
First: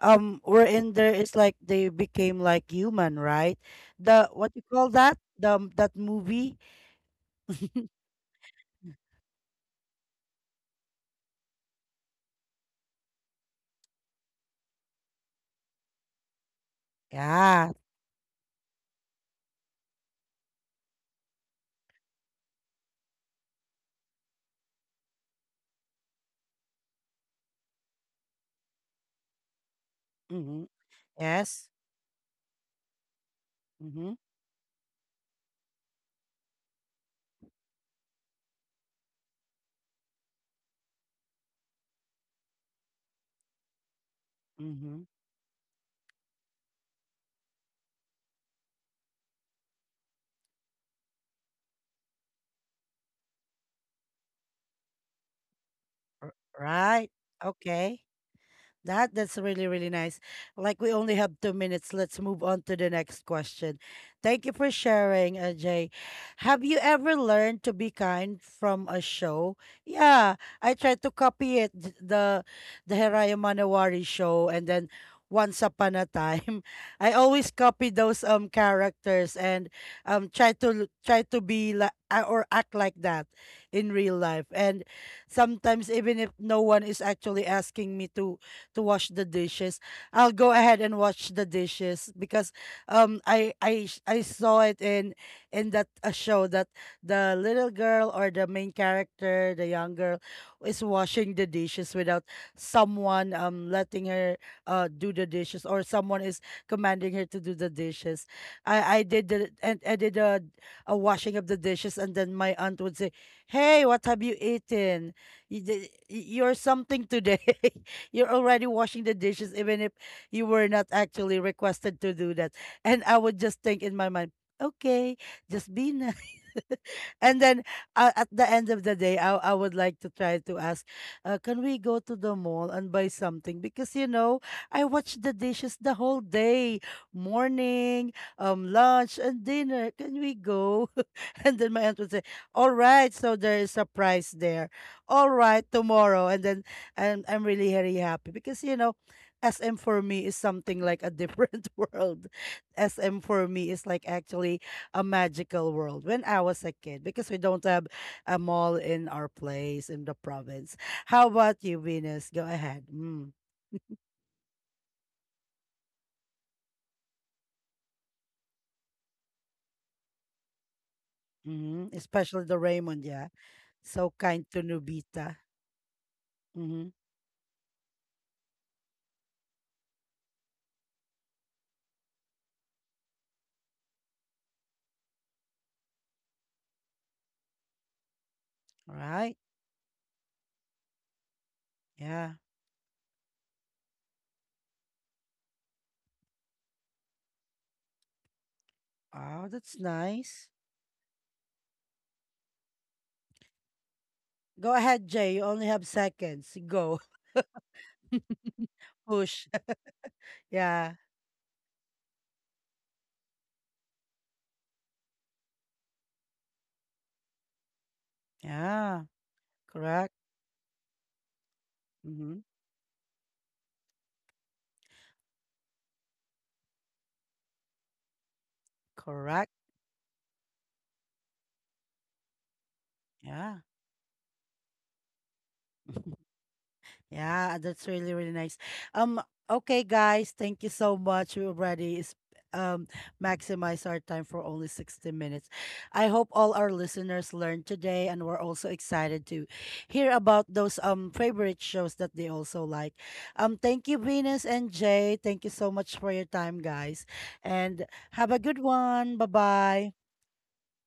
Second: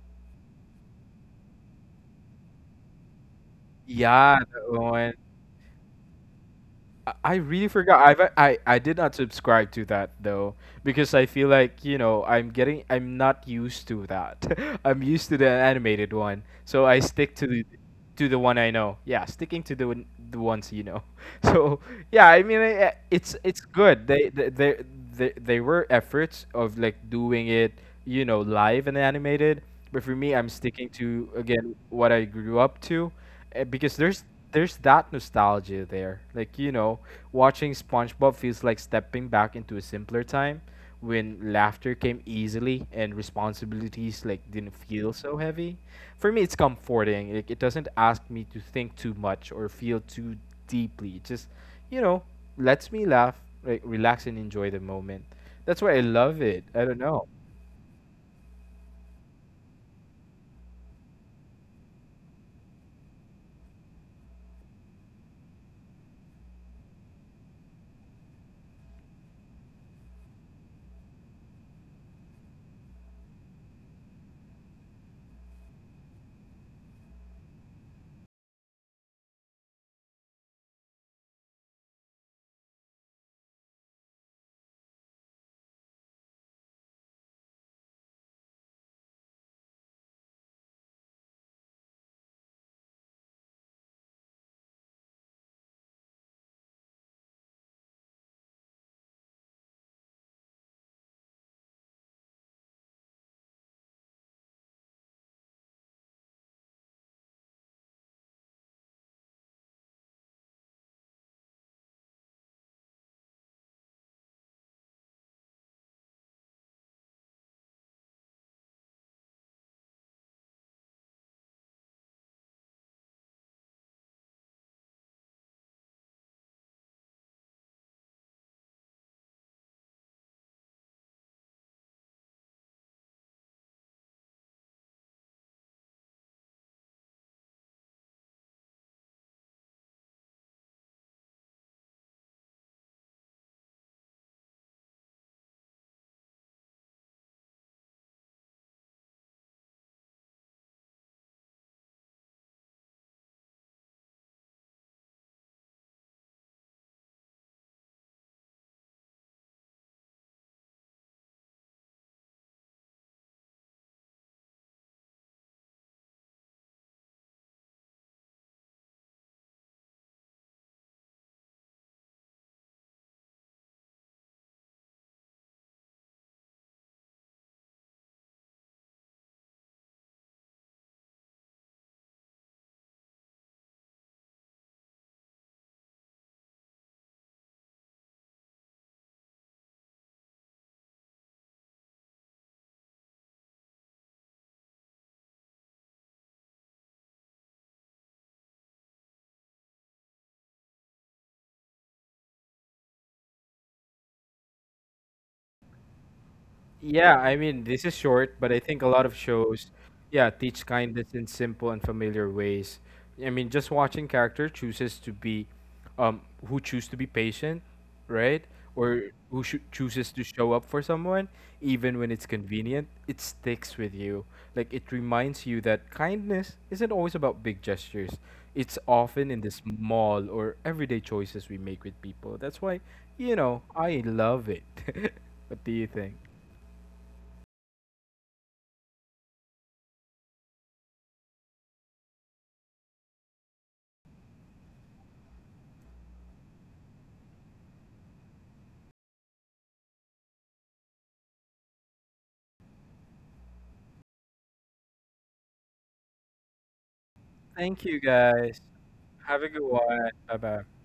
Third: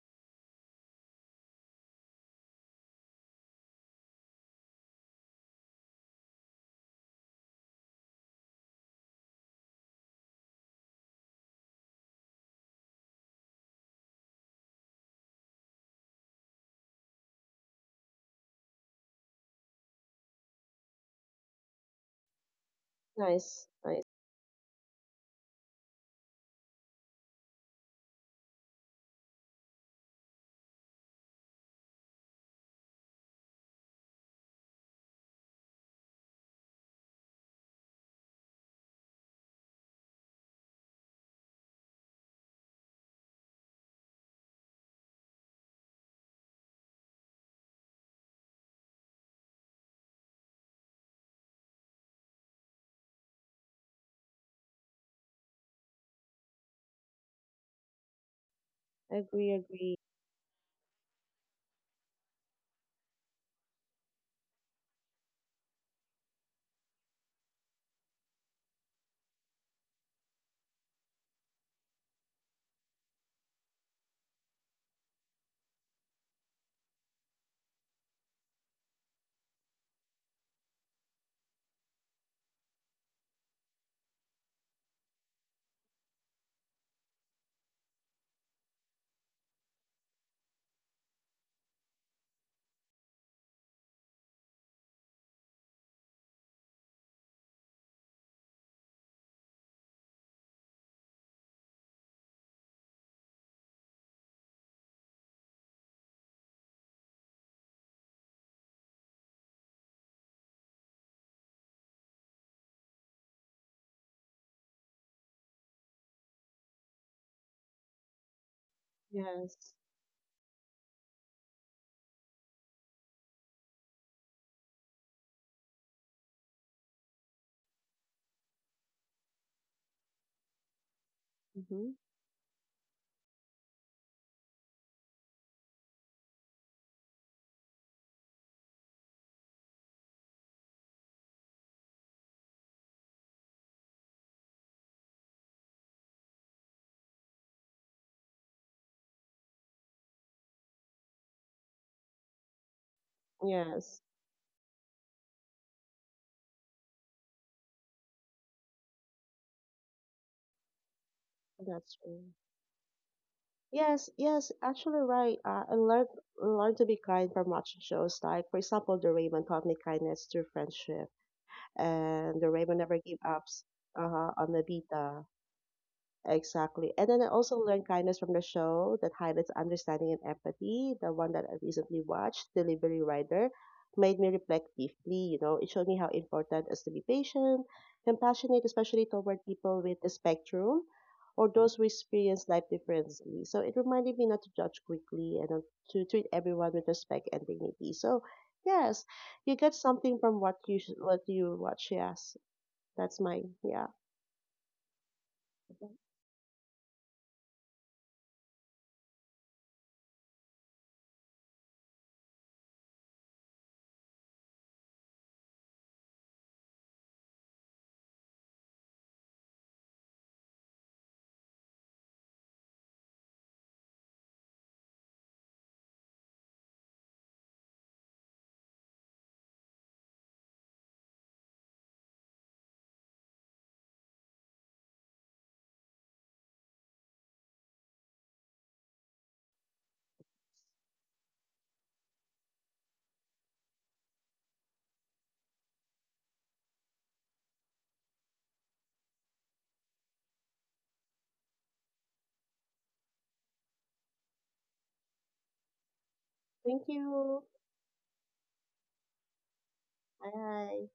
B: we in there is like they became like human, right? The
C: yeah,
B: What you
C: that
B: call
C: one.
B: that? The That movie?
C: I really forgot. I did not subscribe to that though because I feel like you know I'm not used to that. I'm used to the animated one, so I stick
B: Yeah.
C: to the one I know. Yeah, sticking to the ones you know. So yeah, I mean, it's
A: Nice. Nice.
C: good they were efforts of like doing it, you know, live and animated. But for me, I'm
B: Mhm.
C: sticking to
B: Yes.
C: again what I grew up to, because
B: Mhm.
C: there's that nostalgia there, like, you know, watching SpongeBob feels like stepping back into a simpler time when laughter came easily and responsibilities like didn't
B: Mhm.
C: feel so heavy. For me, it's comforting. Like it doesn't ask me to think too much or feel too deeply. It just, you know, lets me laugh, like relax and enjoy the moment. That's why I love it. I don't
B: Right.
C: know.
B: Okay. That's
A: Agree.
B: really really
A: Agree.
B: nice. Like we only have 2 minutes. Let's move on to the next question. Thank you for sharing, Jay. Have you ever learned to be kind from a show? Yeah, I tried to copy it, the Heraya Manowari show, and then Once Upon a Time, I always copy those characters and try to be like or act like that in real life. And sometimes, even if no one is actually asking me to wash the dishes. I'll go ahead and wash the dishes because I saw it in that a show, that the little girl, or the main character, the young girl, is washing the dishes without someone letting her do the dishes, or someone is commanding her to do the dishes. I did a washing of the dishes, and then my aunt would say, "Hey, what have you eaten? You're something today." You're already washing the dishes,
A: Yes.
B: even if you were not actually requested to do that. And I would just think in my mind, okay, just be nice. And then at the end of the day, I would like to try to ask, can we
A: Mm-hmm.
B: go to the mall and buy something? Because, I watched the dishes the whole day, morning, lunch, and dinner. Can we go? And then my aunt would say, all right, so there is a price there. All right, tomorrow. And then I'm really very happy because, SM for me is something like a different world. SM for me is
A: Yes.
B: like actually a magical world when I was a kid, because we don't have a mall in our place in the province. How about you,
A: That's
B: Venus?
A: true.
B: Go ahead. Mm.
A: Yes. Yes. Actually, right. I learned to be kind from watching shows like, for example, The Raymond taught me kindness through friendship,
B: Hmm.
A: and
B: Especially
A: The
B: the
A: Raymond never
B: Raymond,
A: gave
B: yeah.
A: up
B: So kind
A: on
B: to
A: Nabita.
B: Nubita. Mm-hmm.
A: Exactly. And then I also learned kindness from the show that highlights understanding and empathy. The one that I recently watched, Delivery Rider, made me reflect deeply. You know, it showed me how important it is to be patient, compassionate, especially
B: Right?
A: toward people with the spectrum or those who
B: Yeah.
A: experience life differently. So it reminded me not to judge quickly and not to treat everyone with respect and dignity. So, yes,
B: Wow,
A: you get
B: that's
A: something from
B: nice.
A: what you watch. Yes, that's my, yeah.
B: Go ahead, Jay. You only have seconds. Go.
C: Yeah, I mean, this is short, but I think a lot of
B: Push.
C: shows, yeah, teach
B: Yeah.
C: kindness in simple and familiar ways. I mean, just watching character chooses to be, who choose to be patient, right?
B: Yeah.
C: Or
B: Correct.
C: chooses to show up for someone, even when it's
B: Mm-hmm.
C: convenient, it sticks with you. Like, it reminds you that kindness isn't always about big gestures. It's often in
B: Correct.
C: the small or everyday choices we make with people. That's why, you
B: Yeah.
C: know, I love it. What do you think?
B: Yeah, that's really, really nice. Um, okay, guys, thank you so much. We already is um maximize our time for only 60 minutes. I hope all our listeners learned today, and we're also excited to hear about those favorite shows that they also like. Thank you, Venus and Jay. Thank you so much for your time,
A: Thank
B: guys.
A: you.
B: And
C: Thank you
B: have a good
C: guys.
B: one. Bye
C: Have a good
B: bye.
C: one. Bye bye.
A: Bye.